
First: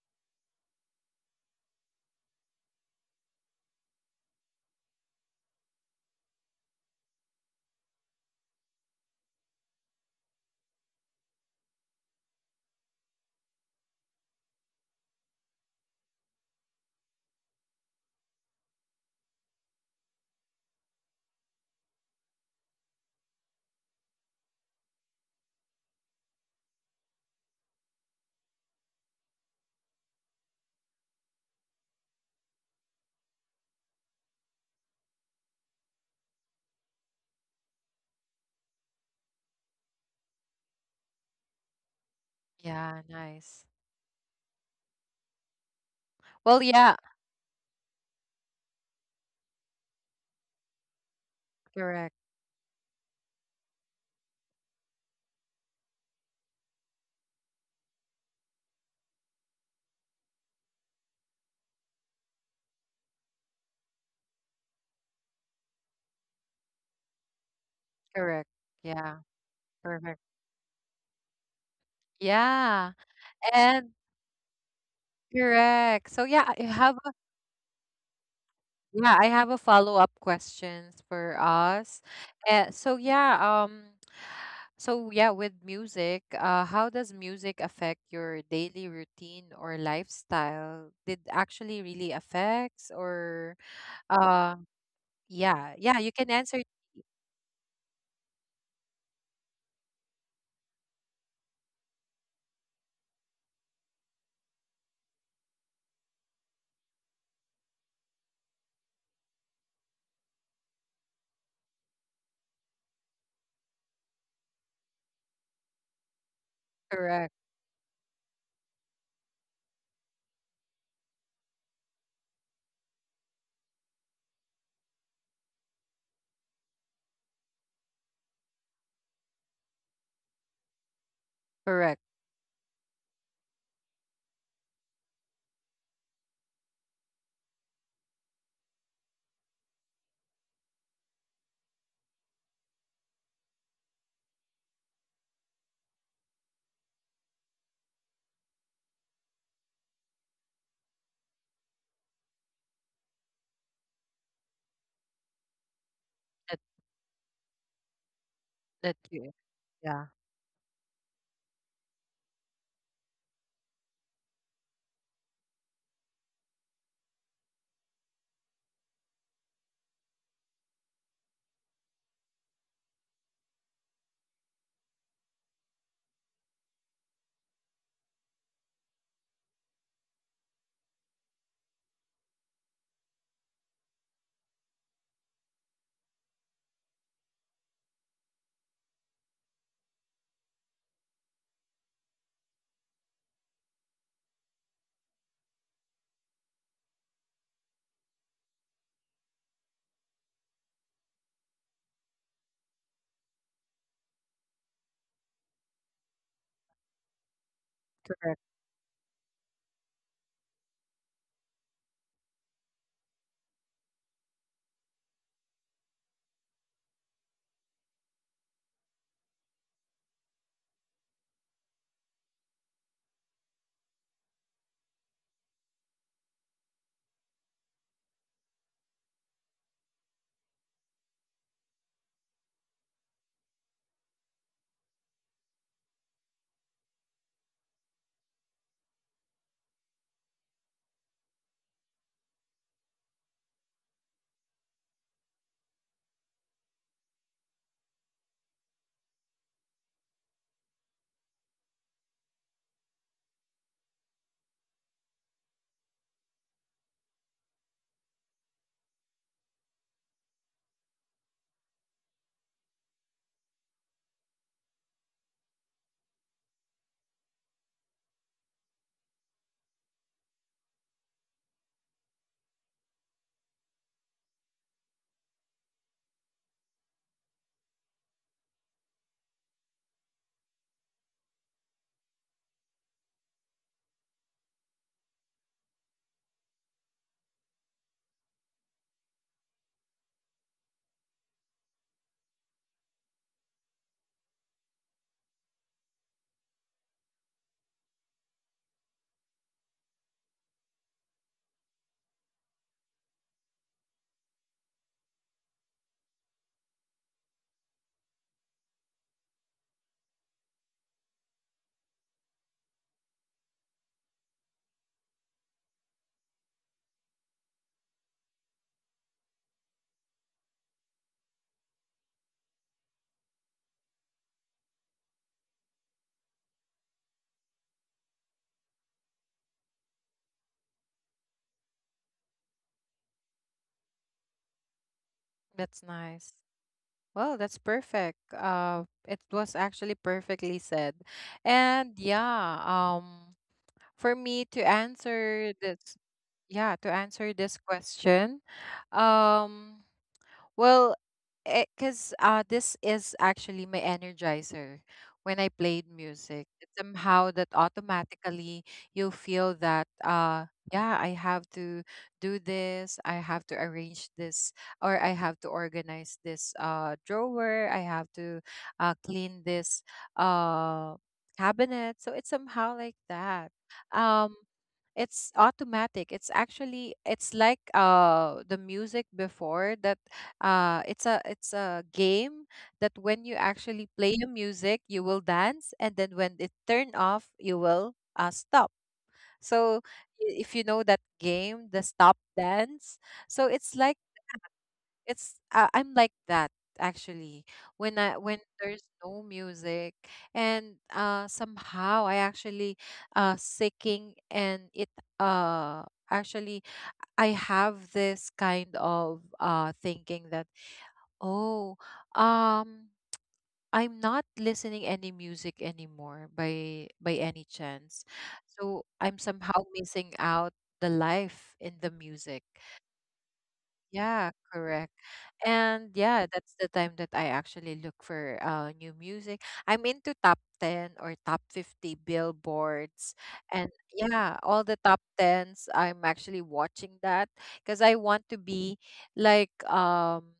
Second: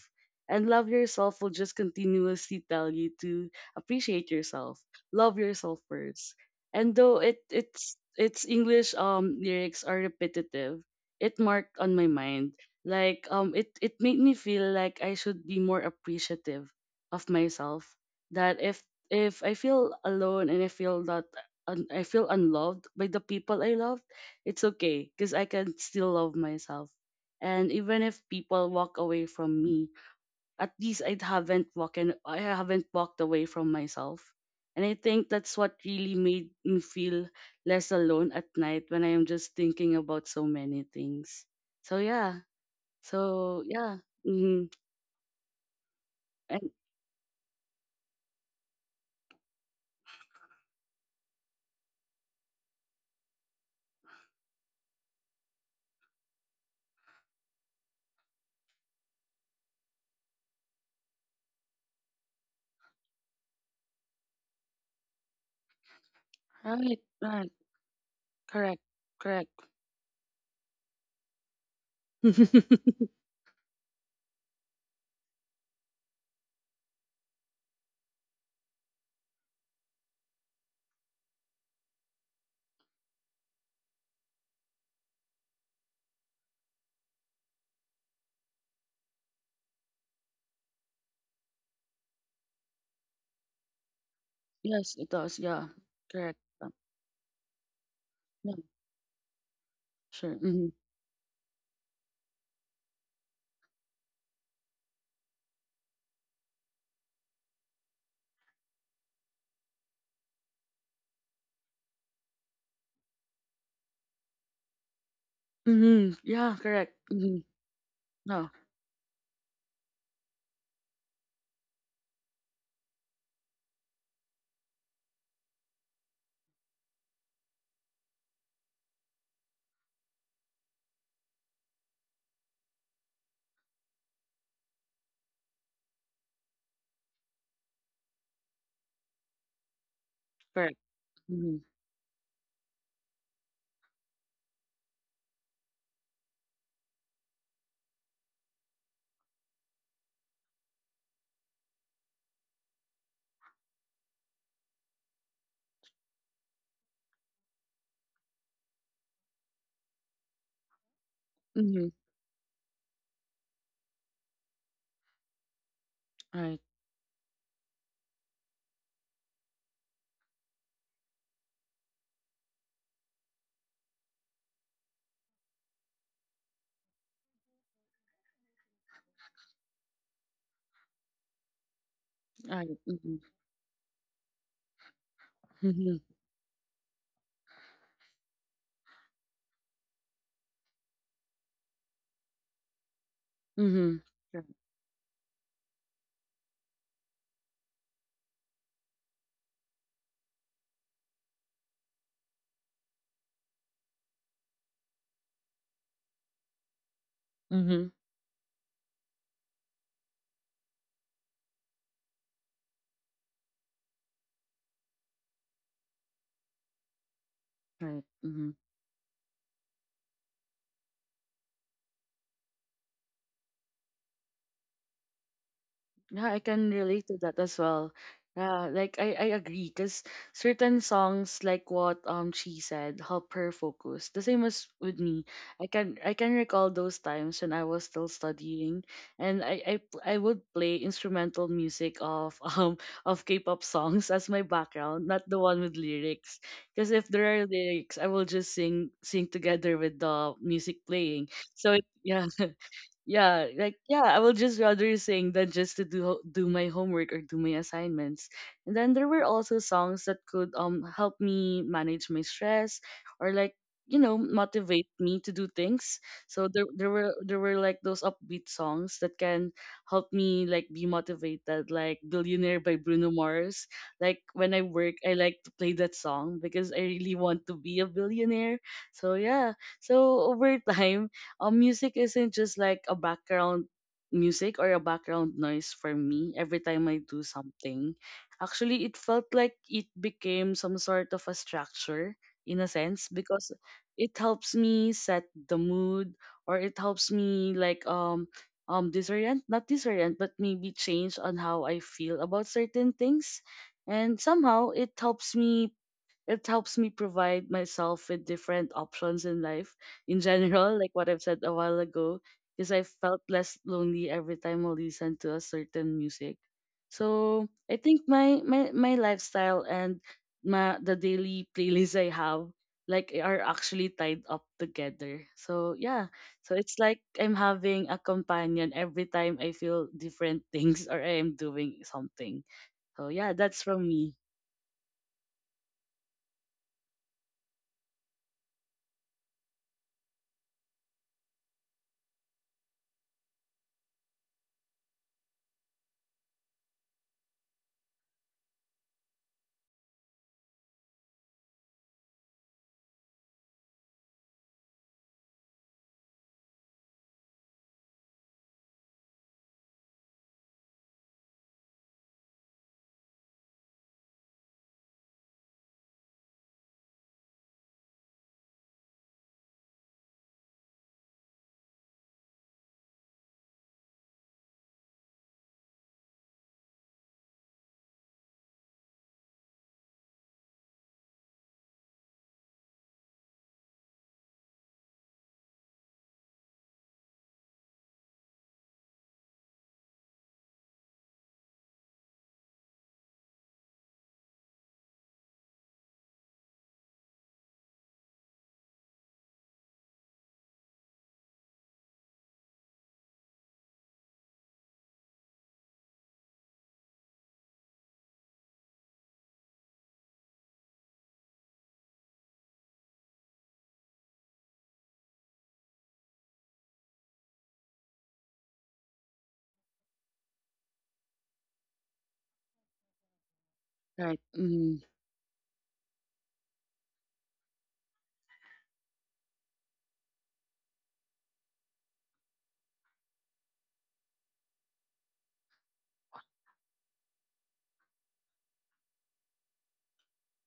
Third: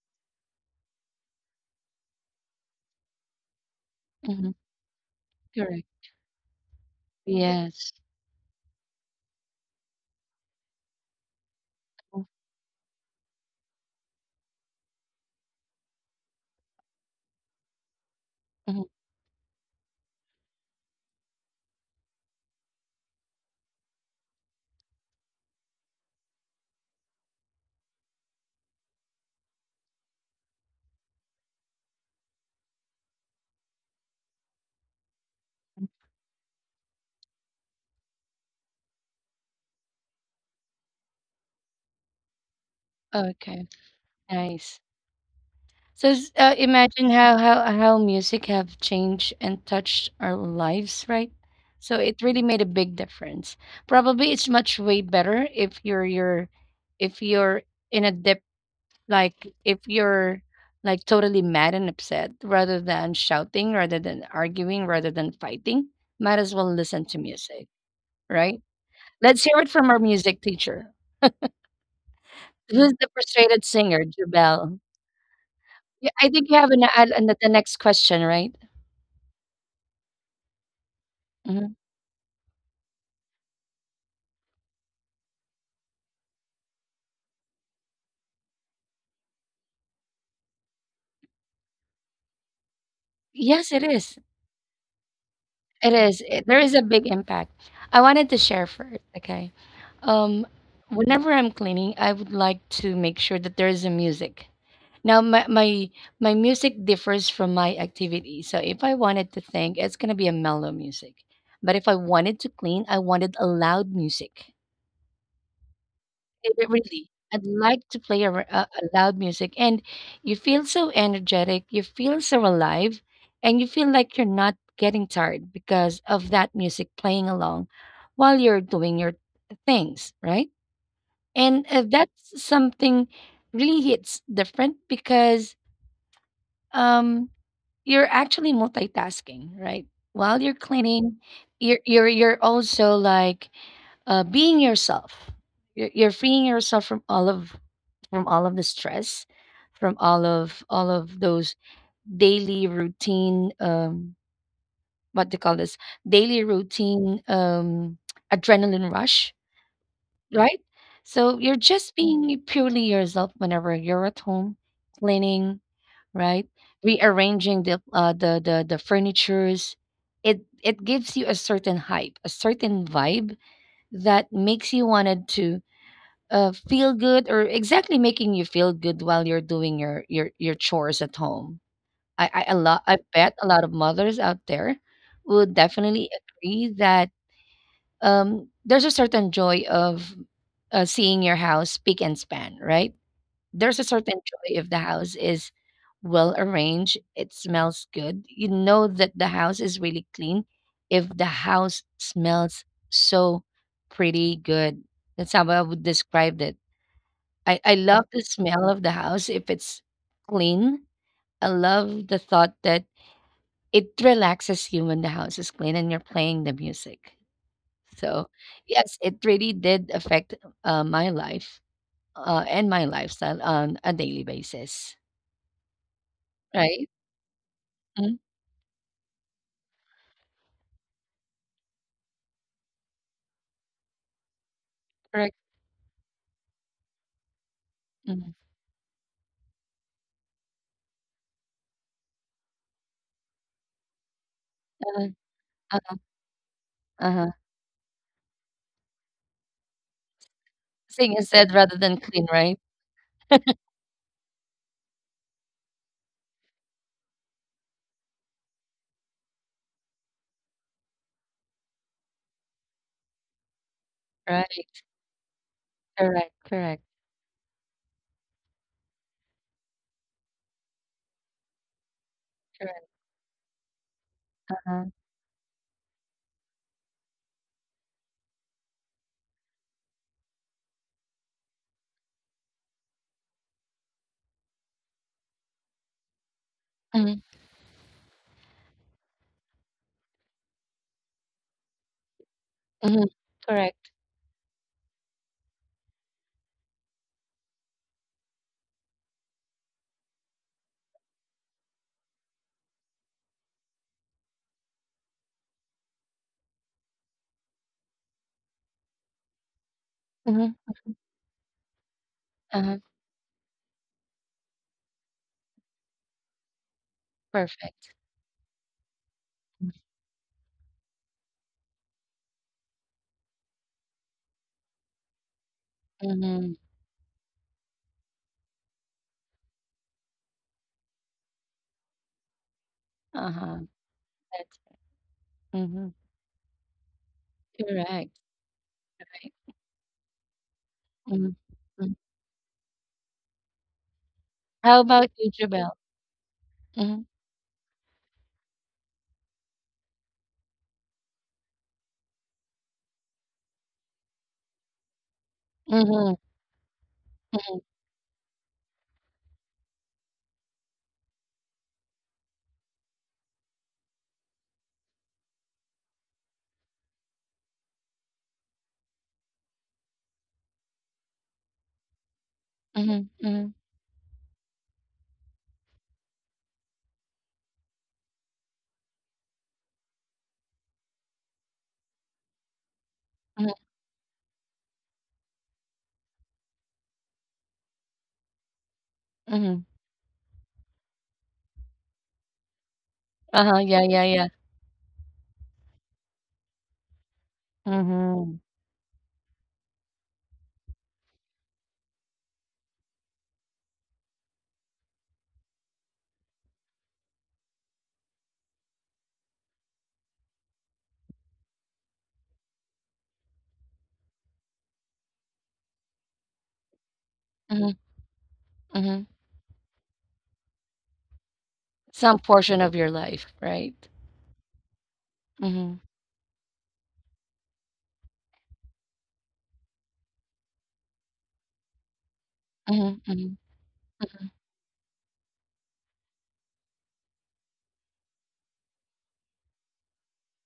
And love yourself will just continuously tell you to appreciate
mhm,
yourself. Love yourself
correct,
first. And though it
yes,
it's its English lyrics are repetitive, it marked on my
mm,
mind. It made me feel like I should be more appreciative of myself. That
mhm,
if I feel alone and I feel that I feel unloved by the people I love, it's okay because I can still love myself. And even if people walk away from me, at least I haven't walked away from myself. And I think that's what really made me feel less alone at night when I am just thinking about so many things. So yeah.
Yeah, nice.
okay,
So yeah. Mm-hmm.
nice. So,
Well,
And
yeah,
imagine how how music have changed and touched our lives, right? So
correct.
it really made a big difference. Probably it's much way better if you're in a dip. Like, if you're like totally mad and upset, rather than shouting, rather than arguing, rather than fighting, might as well listen
right,
to
right,
music,
Correct.
right?
correct,
Yeah,
Let's
correct.
hear it from our
perfect.
music teacher. Who's
Yeah,
the frustrated
and
singer, Jubel? Yeah,
correct.
I
So
think
yeah,
you have
how.
the next question, right?
Yeah, I have a follow-up questions for
Mhm.
us. So yeah, so yeah, with music, how does music affect your daily routine or lifestyle? Did actually really affects? Or
Yes, it is.
uh,
Yes, it does. Yeah,
yeah,
It
yeah, you
is.
can
correct.
There
answer it.
is a big impact. I wanted to
Yeah,
share first, okay?
sure.
Um,
Mm-hmm.
whenever I'm cleaning, I would like to make sure that there is a music. Now my music differs from my activity. So if I wanted to think, it's gonna be a mellow music. But if I wanted to clean, I wanted a loud music.
Mm-hmm.
It-
Yeah,
it
correct.
Really,
Correct,
Mm-hmm.
I'd like to play a loud music, and you feel so energetic. You feel so alive, and you feel like you're not getting tired because of that music playing along while you're doing your things, right? And
correct.
that's something really hits different because um you're actually multitasking, right? While you're
Correct.
cleaning,
Mhm.
you're also like being yourself. You're freeing yourself from all of the stress, from all of those daily routine, what they call this daily
That
routine
that
adrenaline
you
rush,
yeah,
right? So you're
Mhm.
just being purely yourself whenever you're at home cleaning, right?
Right.
Rearranging the furnitures, it gives you a certain hype, a certain vibe that makes you wanted to feel good, or exactly making you feel good while you're doing your chores at home.
Right.
I
Mhm.
bet a lot of mothers out there would
Mhm.
definitely agree that there's a certain joy of seeing your house spick and span, right? There's a
Mhm.
certain
Right.
joy if the house is well arranged, it smells good. You know that the house is really clean if the house smells so pretty good. That's how I would describe it. I
Mhm.
love the
correct.
smell of the house if it's clean. I love the thought that it relaxes you when the house is clean and you're playing the music.
Right.
So,
Mhm.
yes, it really did affect my life and my lifestyle on a daily basis,
Yeah, I can
right?
relate to that as well.
Mhm,
Yeah, like I agree because certain songs like what she said help her focus. The same as with me.
correct.
I can recall those times when I was still
Mhm,
studying and I would play instrumental music of of K-pop songs as my background,
uh-huh,
not the one with
uh-huh,
lyrics. Because if
uh-huh.
there are lyrics, I will just sing together with the music
Sing
playing.
instead
So
rather
it,
than
yeah,
clean, right?
yeah, like yeah, I will just rather sing than just to do my homework or do my assignments. And then there were also songs that could help me manage my stress or like
Right.
motivate me to do things.
Correct,
So there
correct,
there were there were like those upbeat songs that can help me like be motivated, like Billionaire by
correct.
Bruno Mars. Like when I
Uh-huh.
work, I like to play that song because I really want to be a billionaire. So yeah, so over time music isn't just like a background music or a background noise for me every time I
Mhm,
do something. Actually, it felt like it became some sort of a structure in a
mhm,
sense because
correct.
it helps me set the mood or it helps me like disorient, not disorient, but maybe change on how I feel about certain things and somehow it helps me provide myself with different options in life in
Mhm,
general, like what I've said a while ago, because
uh-huh,
I felt less lonely every time I listen to a certain music. So I
perfect.
think my lifestyle and my the daily playlist I have like are actually tied up together. So yeah. So
Mhm,
it's like I'm having a companion every time I feel different things or I am doing something. So yeah,
uh-huh,
that's from me.
that's
That's
mhm,
nice. Well, that's perfect.
correct,
It was
right.
actually perfectly said.
Mhm,
And
mhm.
yeah, um. For me to
How about you,
answer
Jabel?
this, yeah, to
Mhm,
answer this question, um, well, because this is actually my energizer when I played
mhm,
music. It's somehow that
mhm,
automatically you feel that, yeah, I have to do this, I have to arrange this, or I have to organize this drawer, I have to clean this uh, cabinet. So it's somehow like
mhm,
that.
mhm,
Um, it's automatic, it's actually, it's like the music before, that it's a game, that when you
mhm,
actually play a music, you will dance, and then when it turn off, you will stop. So
mhm.
if you know that game, the stop dance. So
Uh-huh,
it's
yeah,
like,
yeah, yeah.
it's I'm like that actually, when I when
Mhm,
there's no music, and somehow I actually seeking, and it uh actually, I have this kind of thinking that, oh, um, I'm not listening any music anymore by any
mhm,
chance. So
mhm.
I'm somehow missing out the life in the
Some
music.
portion of your life, right?
Right.
Yeah,
Mm-hmm.
correct.
Mhm,
And yeah, that's the time that I actually look for new music. I'm into top 10 or top 50
mhm,
billboards,
mhm,
and yeah, all the top 10s I'm actually watching that, because I want to be like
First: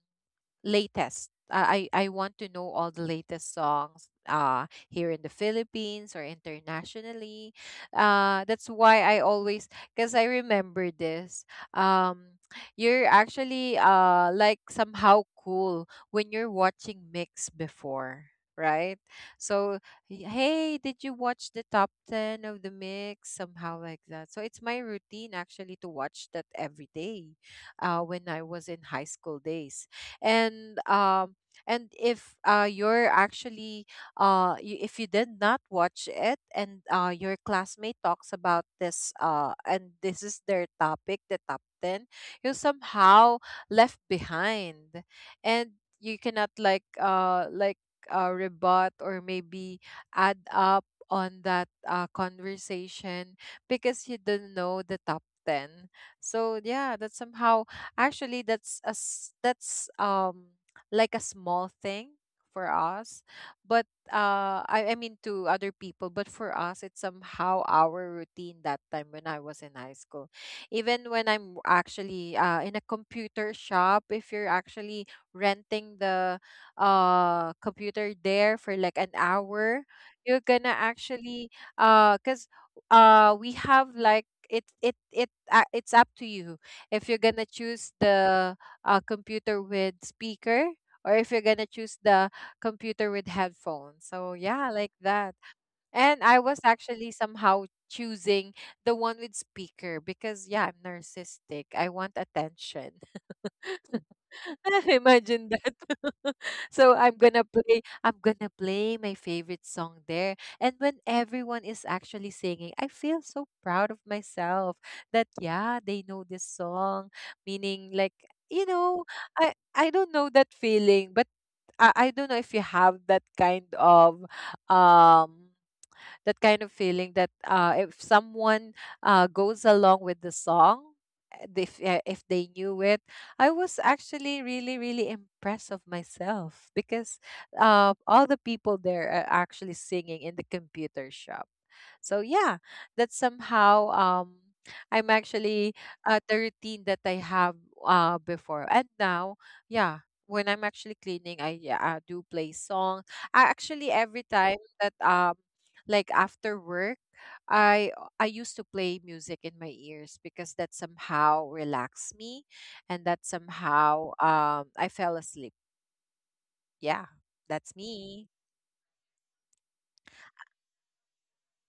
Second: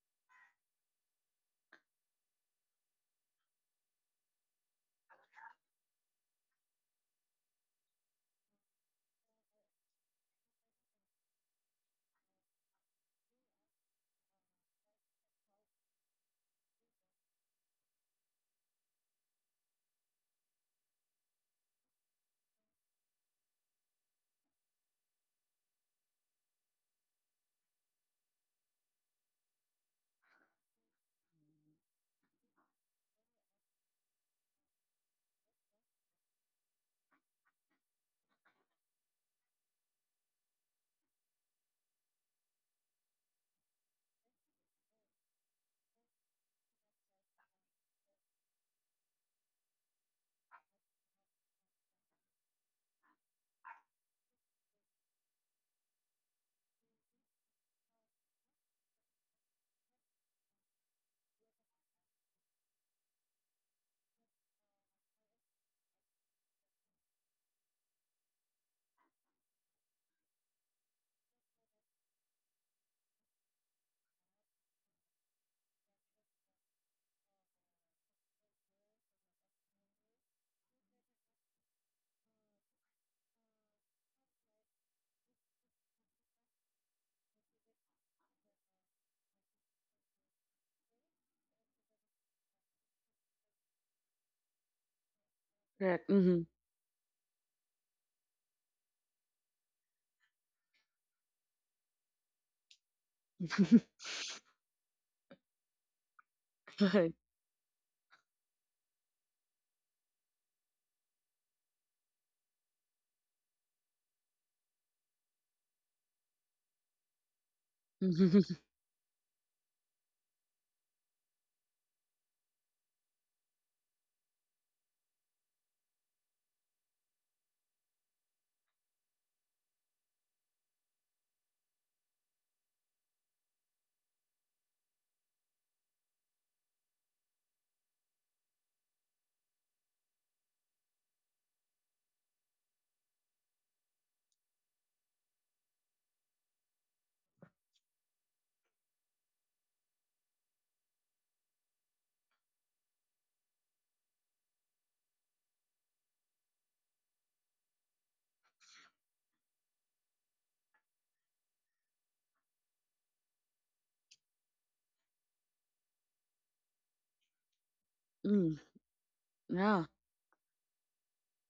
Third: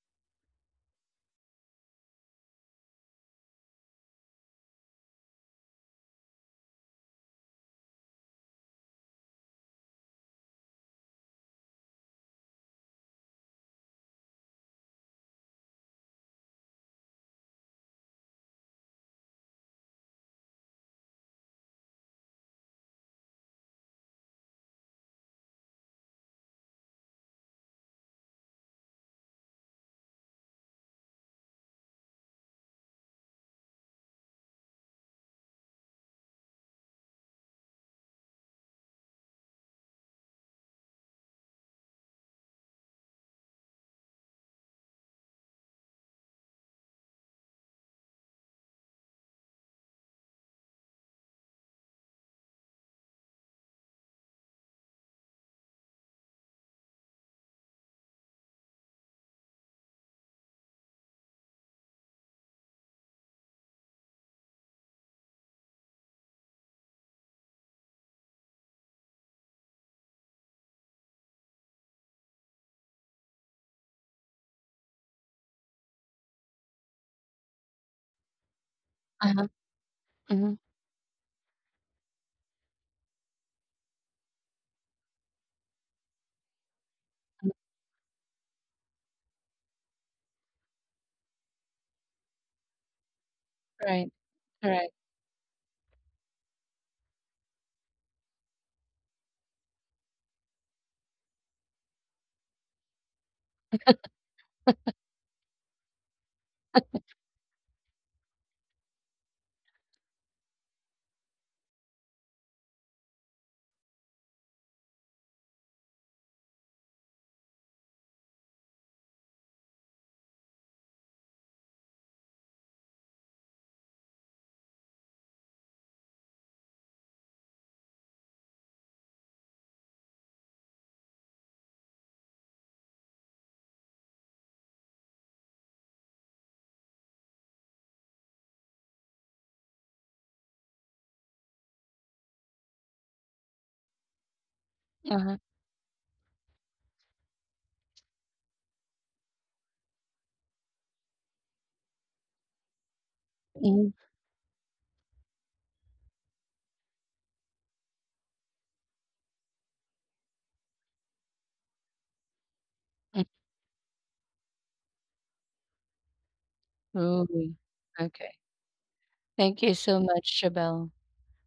latest. I want to know all the latest songs here in the Philippines or internationally. That's why I always, because I remember this. Um you're actually like somehow cool when you're watching mix before, right? So hey, did you watch the top 10 of the mix, somehow like that? So it's my routine actually to watch that every day when I was in high school days. And and if you're actually, if you did not watch it, and your classmate talks about this, and this is their topic, the top 10, you're somehow left behind, and you cannot like like rebut, or maybe add up on that conversation, because you didn't know the top 10. So yeah, that's somehow, actually, that's a s that's like a small thing for us, but I mean to other people, but for us it's somehow our routine that time when I was in high school. Even when I'm actually in a computer shop, if you're actually renting the computer there for like an
uh-huh,
hour, you're gonna
mhm,
actually cuz we have like it's up to you if you're gonna
mhm,
choose the computer with speaker, or if you're gonna choose the computer with headphones.
right.
So yeah, like
Right.
that. And
Correct.
I was
Mm-hmm.
actually somehow choosing the one with speaker, because yeah, I'm narcissistic. I want attention. Imagine that. So
Right.
I'm gonna play my favorite song there. And when everyone is actually singing, I feel so proud of myself that yeah, they know this song. Meaning like,
Mhm.
you know, I don't know that feeling, but I don't know if you have um that kind of feeling that if someone goes along with the song, if they knew it, I was actually really really impressed of myself, because all the people there are actually singing in the computer shop. So yeah, that's somehow, I'm
Uh-huh.
actually the routine that I have before and now. Yeah, when I'm actually cleaning, yeah, I do play songs. I actually
Mhm.
every time that like after work, I used to play music in my ears, because that somehow relaxed me, and that
Mm.
somehow I fell asleep. Yeah,
Ooh,
that's me.
okay.
Mm.
Thank you
Yeah.
so much, Shabelle.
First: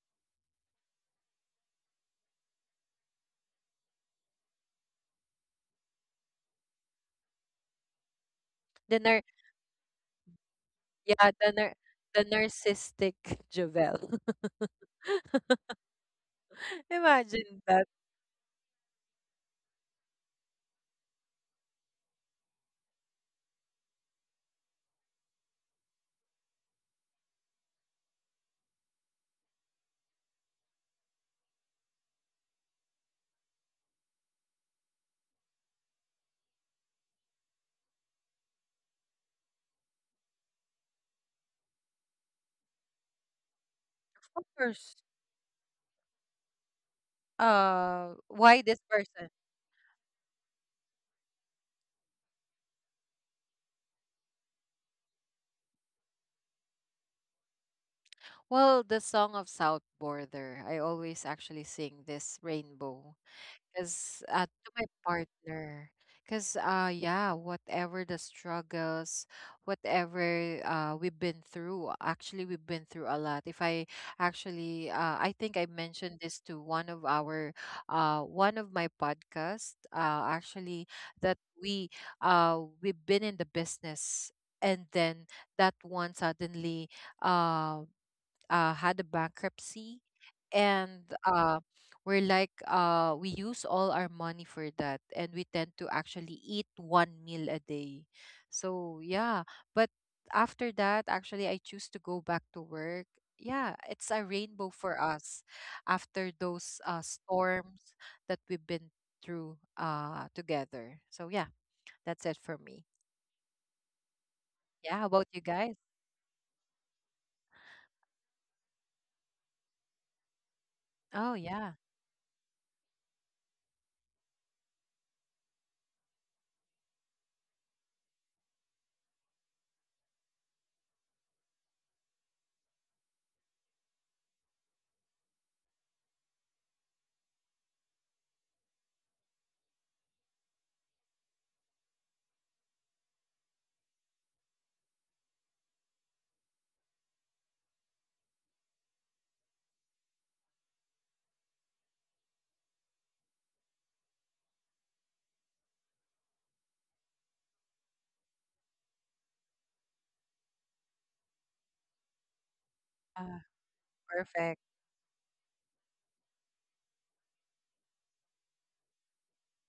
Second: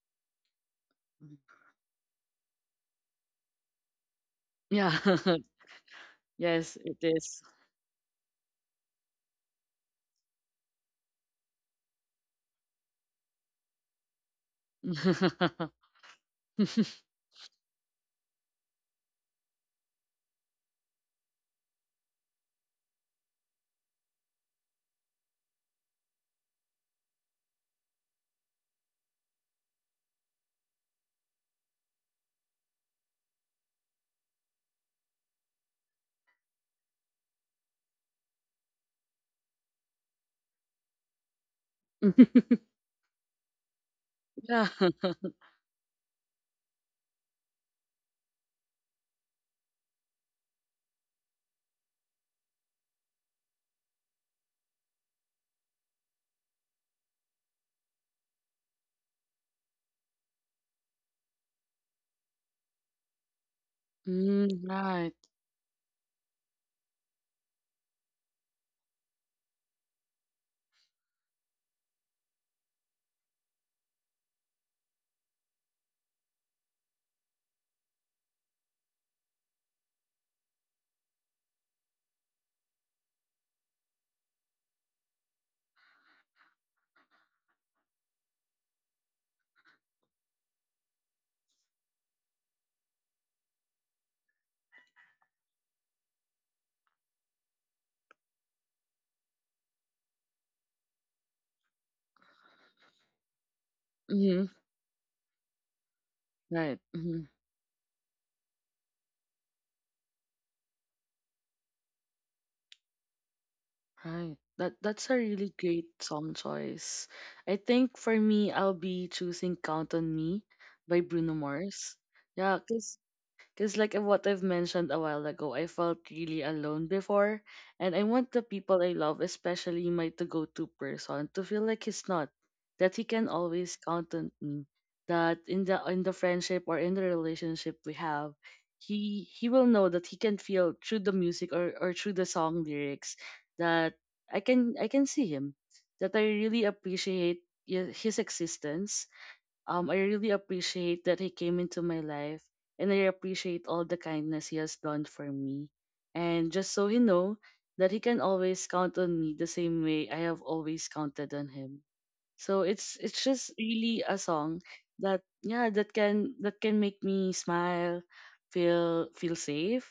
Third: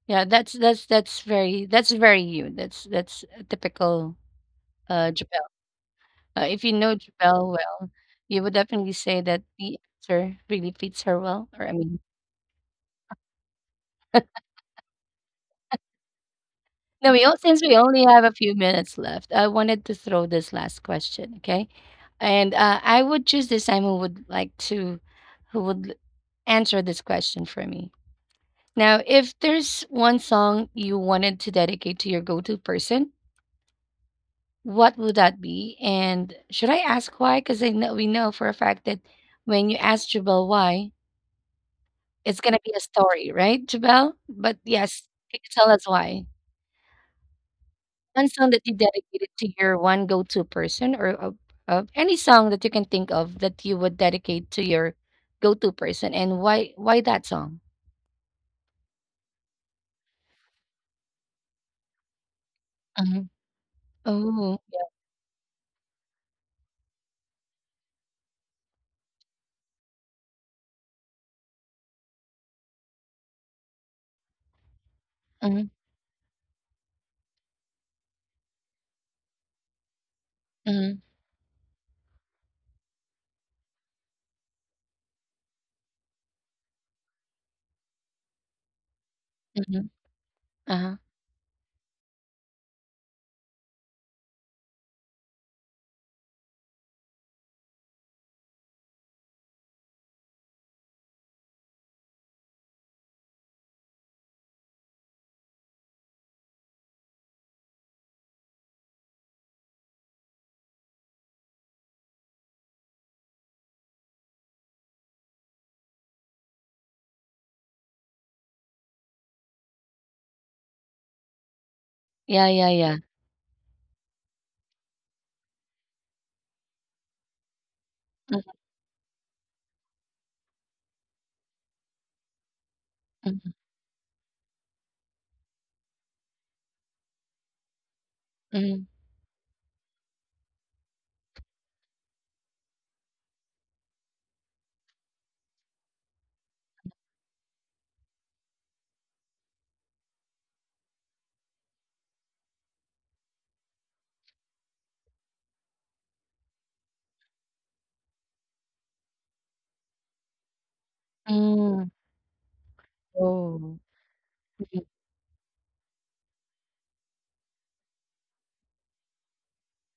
Yeah, that's very you. That's a typical
Yeah.
Jabelle. If you
Yes,
know
it is.
Jabelle well, you would definitely
The
say
nar-
that the answer really fits her
yeah
well.
the
Or I
nar-
mean,
The narcissistic Jovel.
no, we all, since
Imagine
we
that.
only have a few minutes left, I wanted to throw this last question, okay? And I would choose the who would like to who would answer this question for me. Now, if there's one song you wanted to dedicate to your go-to person, what would that be? And should I ask why? Because I know we know for a fact that when you ask Jabel why, it's gonna be a story, right, Jabel?
Of
But
Yeah.
course,
yes, can you tell us why? One song that
why
you
this
dedicated
person.
to your one go-to person, or of any song that you can think of that you would dedicate to your go-to person, and why that song?
Well, the song of South Border, I always actually sing this, "Rainbow,"
Mhm.
because
Oh,
Mm,
to my
right.
partner. Because yeah, whatever the struggles, whatever we've been through, actually we've been through a lot. If I
mhm,
think I mentioned this to one of our one of my podcast
mhm,
actually, that we've been in the business, and then that one suddenly um had a
mhm.
bankruptcy.
Uh-huh.
And we're like, we use all our money for that, and we tend to actually eat one meal a day. So yeah, but after that actually, I choose to go back to work. Yeah, it's
Hmm.
a rainbow for us after
Right.
those
Hmm.
storms that we've been through together. So yeah, that's it for me.
Right. That that's a
Yeah, how about
really
you
great
guys?
song choice. I think for me, I'll be choosing "Count on Me" by Bruno
Oh
Mars.
yeah.
Yeah,
Yeah,
yeah, yeah.
cause because, like what I've mentioned a while ago, I felt really alone before, and I want the people I love, especially my to go to person, to feel like he's not, that he can
Mhm,
always count on me, that in the friendship or in the relationship we have,
mhm,
he will know that he can feel through the music or through the song lyrics that I can see him, that I really appreciate his existence, I really appreciate that he came into my life and I appreciate all the kindness he has done for me. And just so he know that he can always count on me the same way I have always counted on
mm.
him. So it's just
uh,
Oh.
really a song
Mhm,
Perfect.
that yeah that can make me smile, feel safe,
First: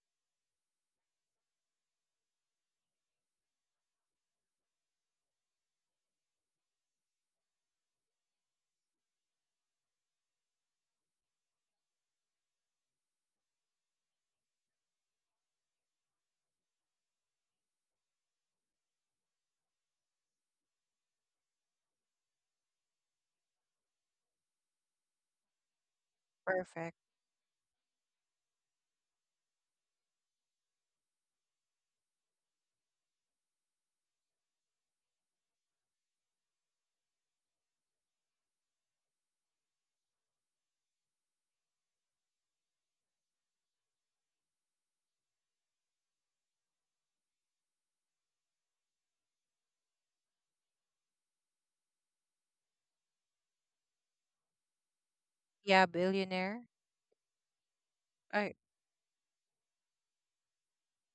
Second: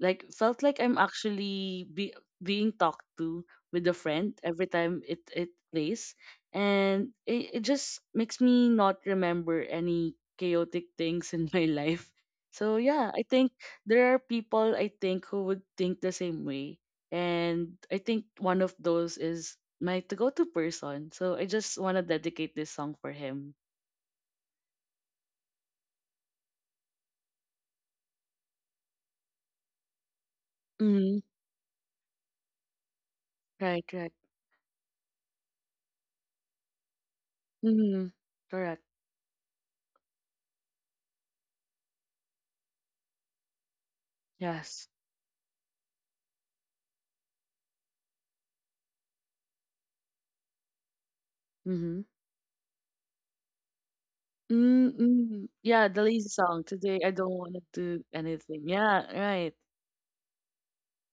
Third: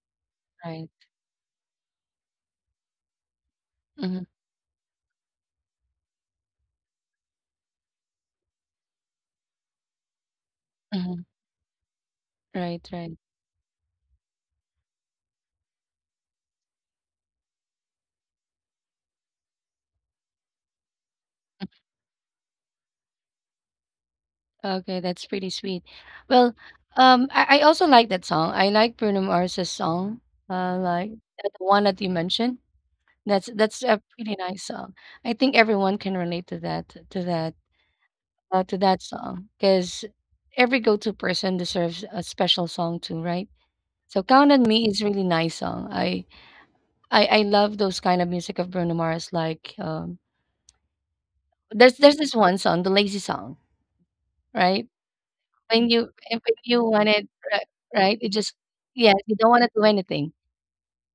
like felt like
right.
I'm actually be, being talked to with a
Mhm,
friend every time it plays, and it just makes me not remember any chaotic
mhm.
things in my life. So
Right,
yeah,
right.
I think there are people I think who would think the same way, and I think one of those is my to go to person. So I just want to dedicate this song for him.
Okay, that's pretty sweet. Well,
Perfect.
I also like that song. I like Bruno Mars's song, like
Mm-hmm.
that one that you mentioned. That's
Right,
a
right.
pretty nice song. I think everyone can relate to that
Mm-hmm.
to
Correct.
that song because every go-to person deserves a special song too, right? So "Count on
Yes.
Me" is really nice song. I love those kind of music of Bruno Mars, like There's
Mm-hmm.
there's this one song, the lazy song, right?
Mm-hmm.
Yeah,
Yeah,
When
the
you
lazy
if
billionaire.
song.
you
Today
want
I
it,
don't want
ri
to do
right? It
I.
just
anything. Yeah,
yeah, you don't
right.
wanna do anything,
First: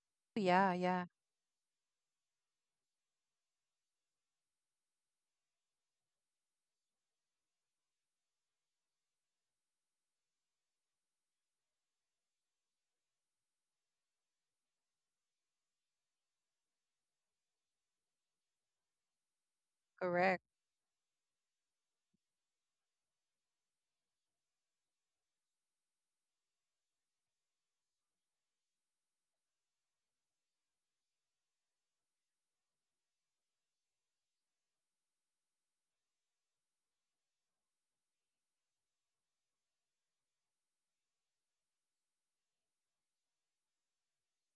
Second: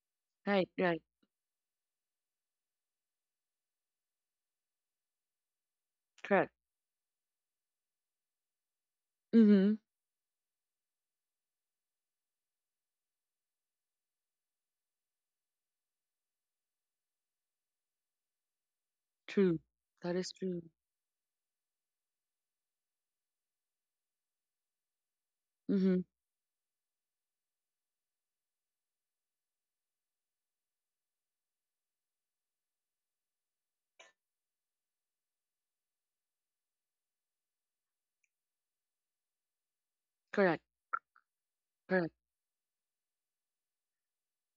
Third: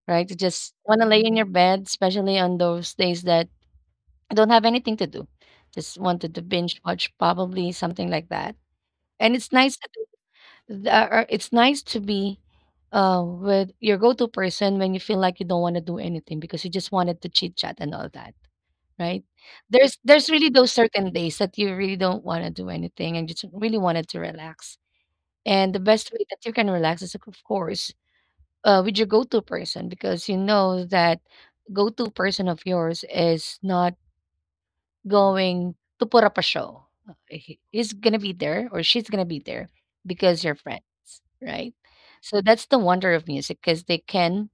right? You
Right,
Yeah,
just
right.
wanna
yeah.
lay in your bed, especially on those days that you don't have anything to do. Just wanted to
Correct.
binge watch probably something like that. And it's
Mm-hmm.
nice to do or it's nice to be, with your go-to person when you feel like you don't wanna do anything because you just wanted to chit chat and all that. Right?
True. That
There's
is
Correct.
really
true.
those certain days that you really don't want to do anything and you just really wanted to relax. And the
Mm-hmm.
best way that you can relax is, of course, with your go-to person because you know that go-to person of yours is not going to put up a show. He's gonna be there or she's gonna be there because you're
Correct.
friends, right?
Correct.
So that's the wonder of music because they can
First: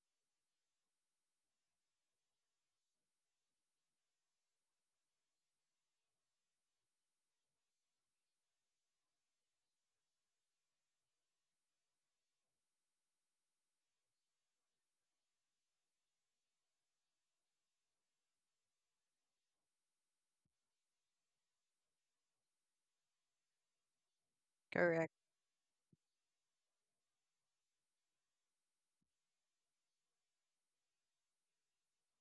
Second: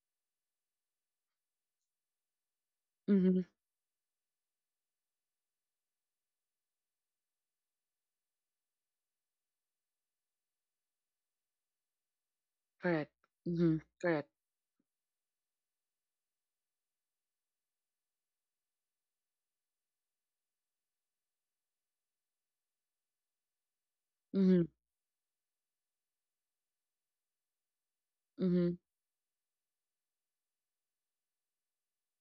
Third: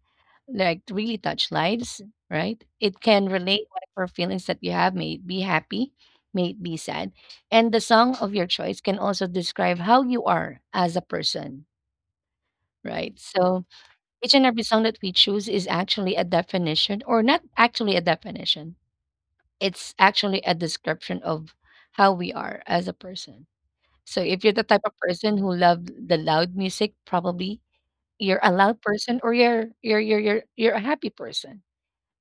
like really touch lives, right? It can
Mm-hmm.
relate whatever feelings that you have, may it be happy, may it be sad. And the song of your choice can also describe how you are as a person,
Correct.
right? So
Mm-hmm. Correct.
each and every song that we choose is actually a definition, or not actually a definition, it's actually a description of how we are as a person. So if you're
Mm-hmm.
the type of
Correct.
person who love the loud music, probably you're a
Mm-hmm.
loud person or you're a happy person.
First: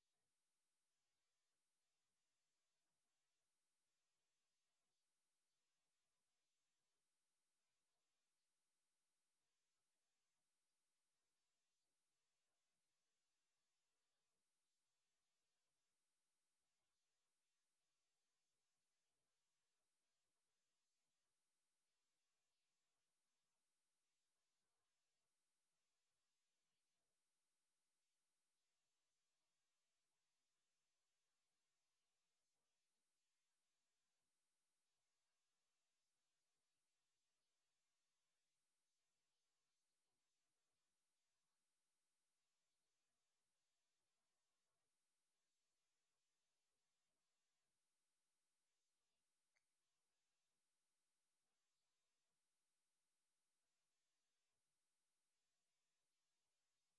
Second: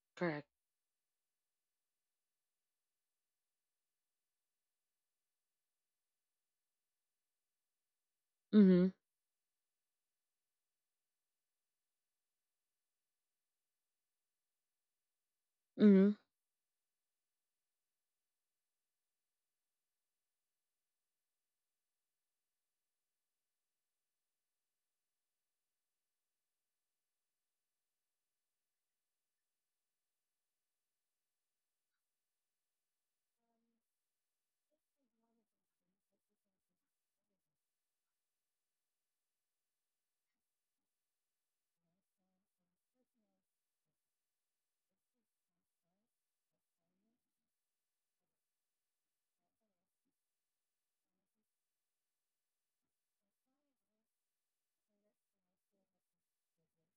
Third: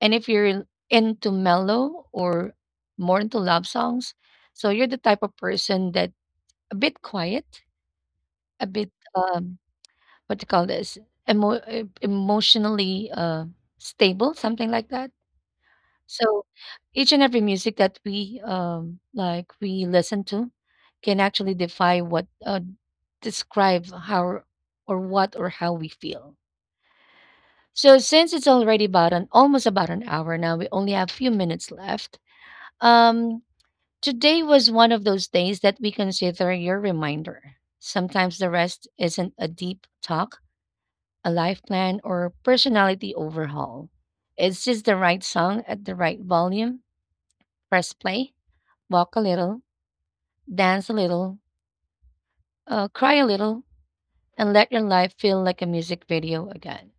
And if
Correct.
you're into mellow or more into love songs, so you're the type of person that a bit quiet, a
Mm-hmm.
bit what do you call this? Emotionally stable, something like that.
Mm-hmm.
So each and every music that we like we listen to can actually defy what describe how or what or how we feel. So since it's already about an almost about an hour now, we only have few minutes left. Um, Today was one of those days that we consider your reminder. Sometimes the rest isn't a deep talk, a life plan, or personality overhaul. It's just the right song at the right volume. Press play, walk a little, dance a little, cry a little, and let your life feel like a music video again.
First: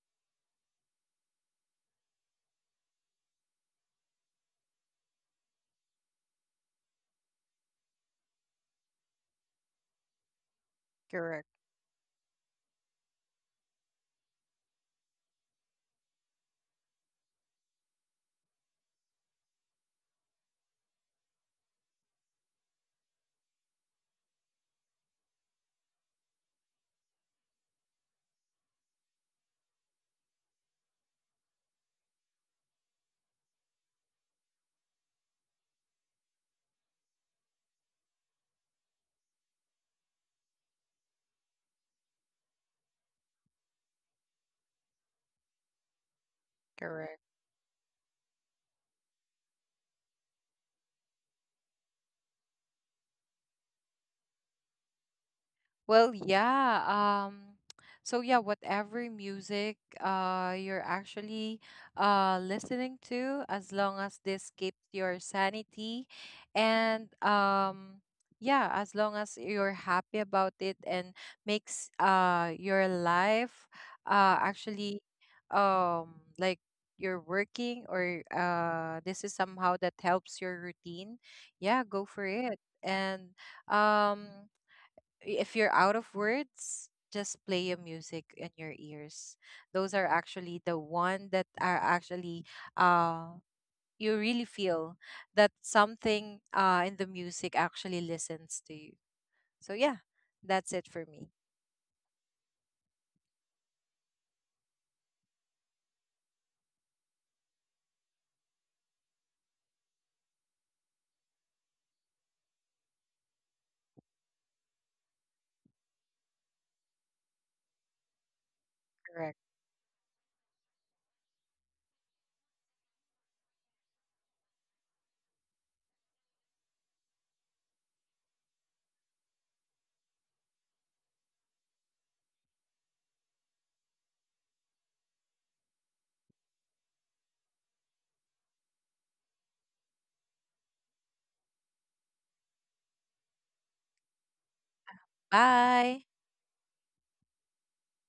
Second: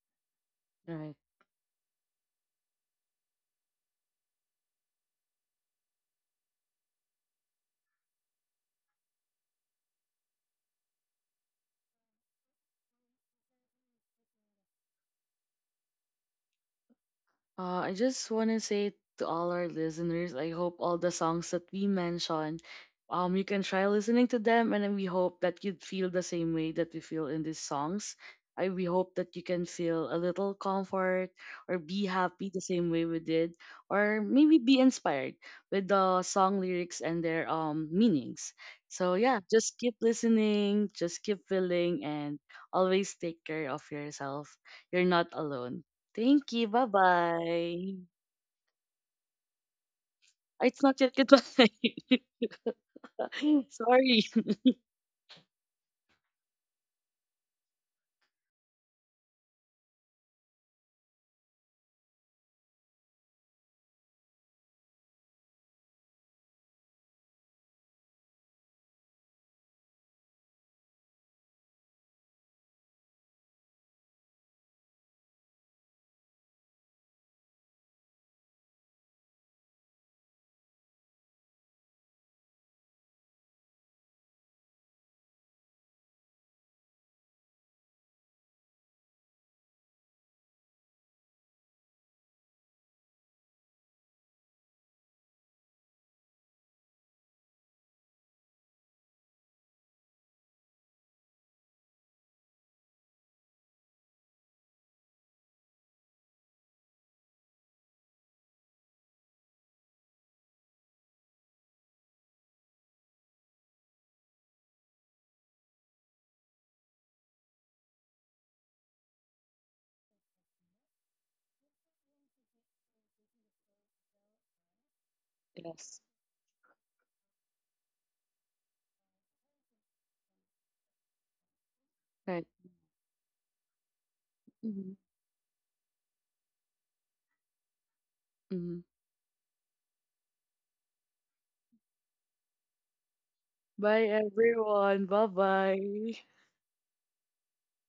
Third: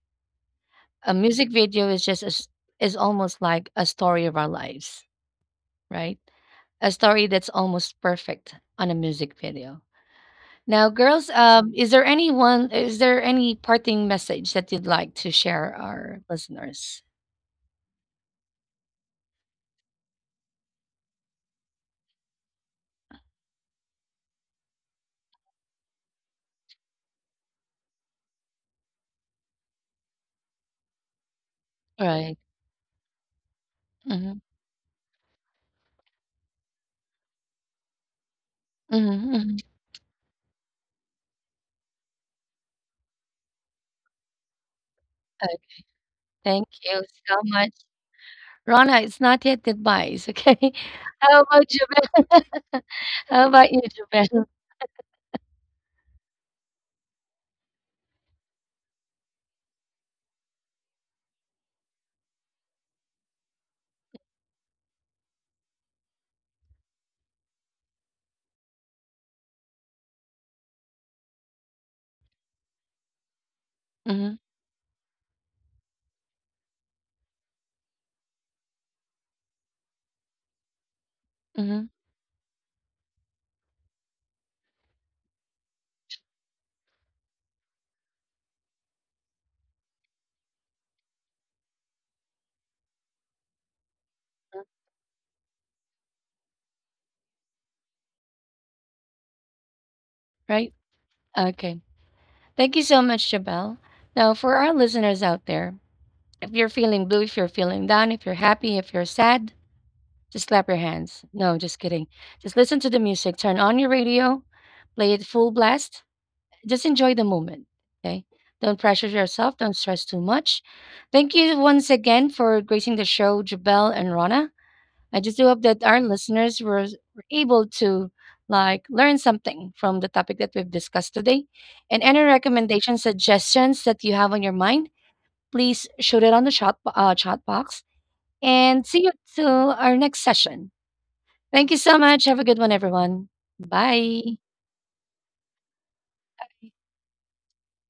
A
Right.
music video is just as is almost like a story of our lives, right? A story that's almost perfect on a music video. Now, girls,
Correct.
is there anyone? Is there any parting message that you'd like to share our listeners?
I just want to say to all our listeners, I hope all the songs that we mentioned, you can try listening to them, and then we hope that you'd feel the same way that we feel in these songs. I we hope that you can feel a little comfort or be
Right.
happy the same way we did, or
Hmm.
maybe be inspired with the song lyrics and their meanings. So yeah,
Hmm.
just keep listening, just keep feeling, and always take care of yourself. You're not alone. Thank you.
Thank
Bye
you
Correct.
so much,
bye.
Rana. It's not yet advice, okay?
It's not yet
How about
goodbye.
Jabel? How about you,
Sorry.
Jabel?
Well, yeah. Um, so yeah, whatever music you're actually listening to, as long as this keeps your sanity, and yeah, as long as you're happy about it, and makes your life
Hmm.
actually like, you're working, or this is somehow that helps your routine, yeah,
Hmm.
go for it. And um if you're out of words, just play a music in your ears. Those are actually the one that are actually uh you really feel that something in the music actually listens to you. So yeah, that's it
Right.
for me.
Okay. Thank you so much, Jabel. Now, for our listeners out there, if you're feeling blue, if you're feeling down, if you're happy, if you're sad, just clap your hands. No, just kidding. Just listen to the music. Turn on your radio, play it full blast. Just enjoy the moment. Okay. Don't pressure
Correct.
yourself. Don't stress too much. Thank you once again for gracing the show, Jabel and Rana. I just do hope that our
Yes.
listeners were able to like learn something from the topic that we've discussed today. And any
Right.
recommendations, suggestions that you have on your mind,
Hmm.
please shoot it on the chat box.
Hmm.
And see you till our next session. Thank you so much. Have a good one, everyone.
Bye,
Bye.
everyone. Bye
Bye.
bye.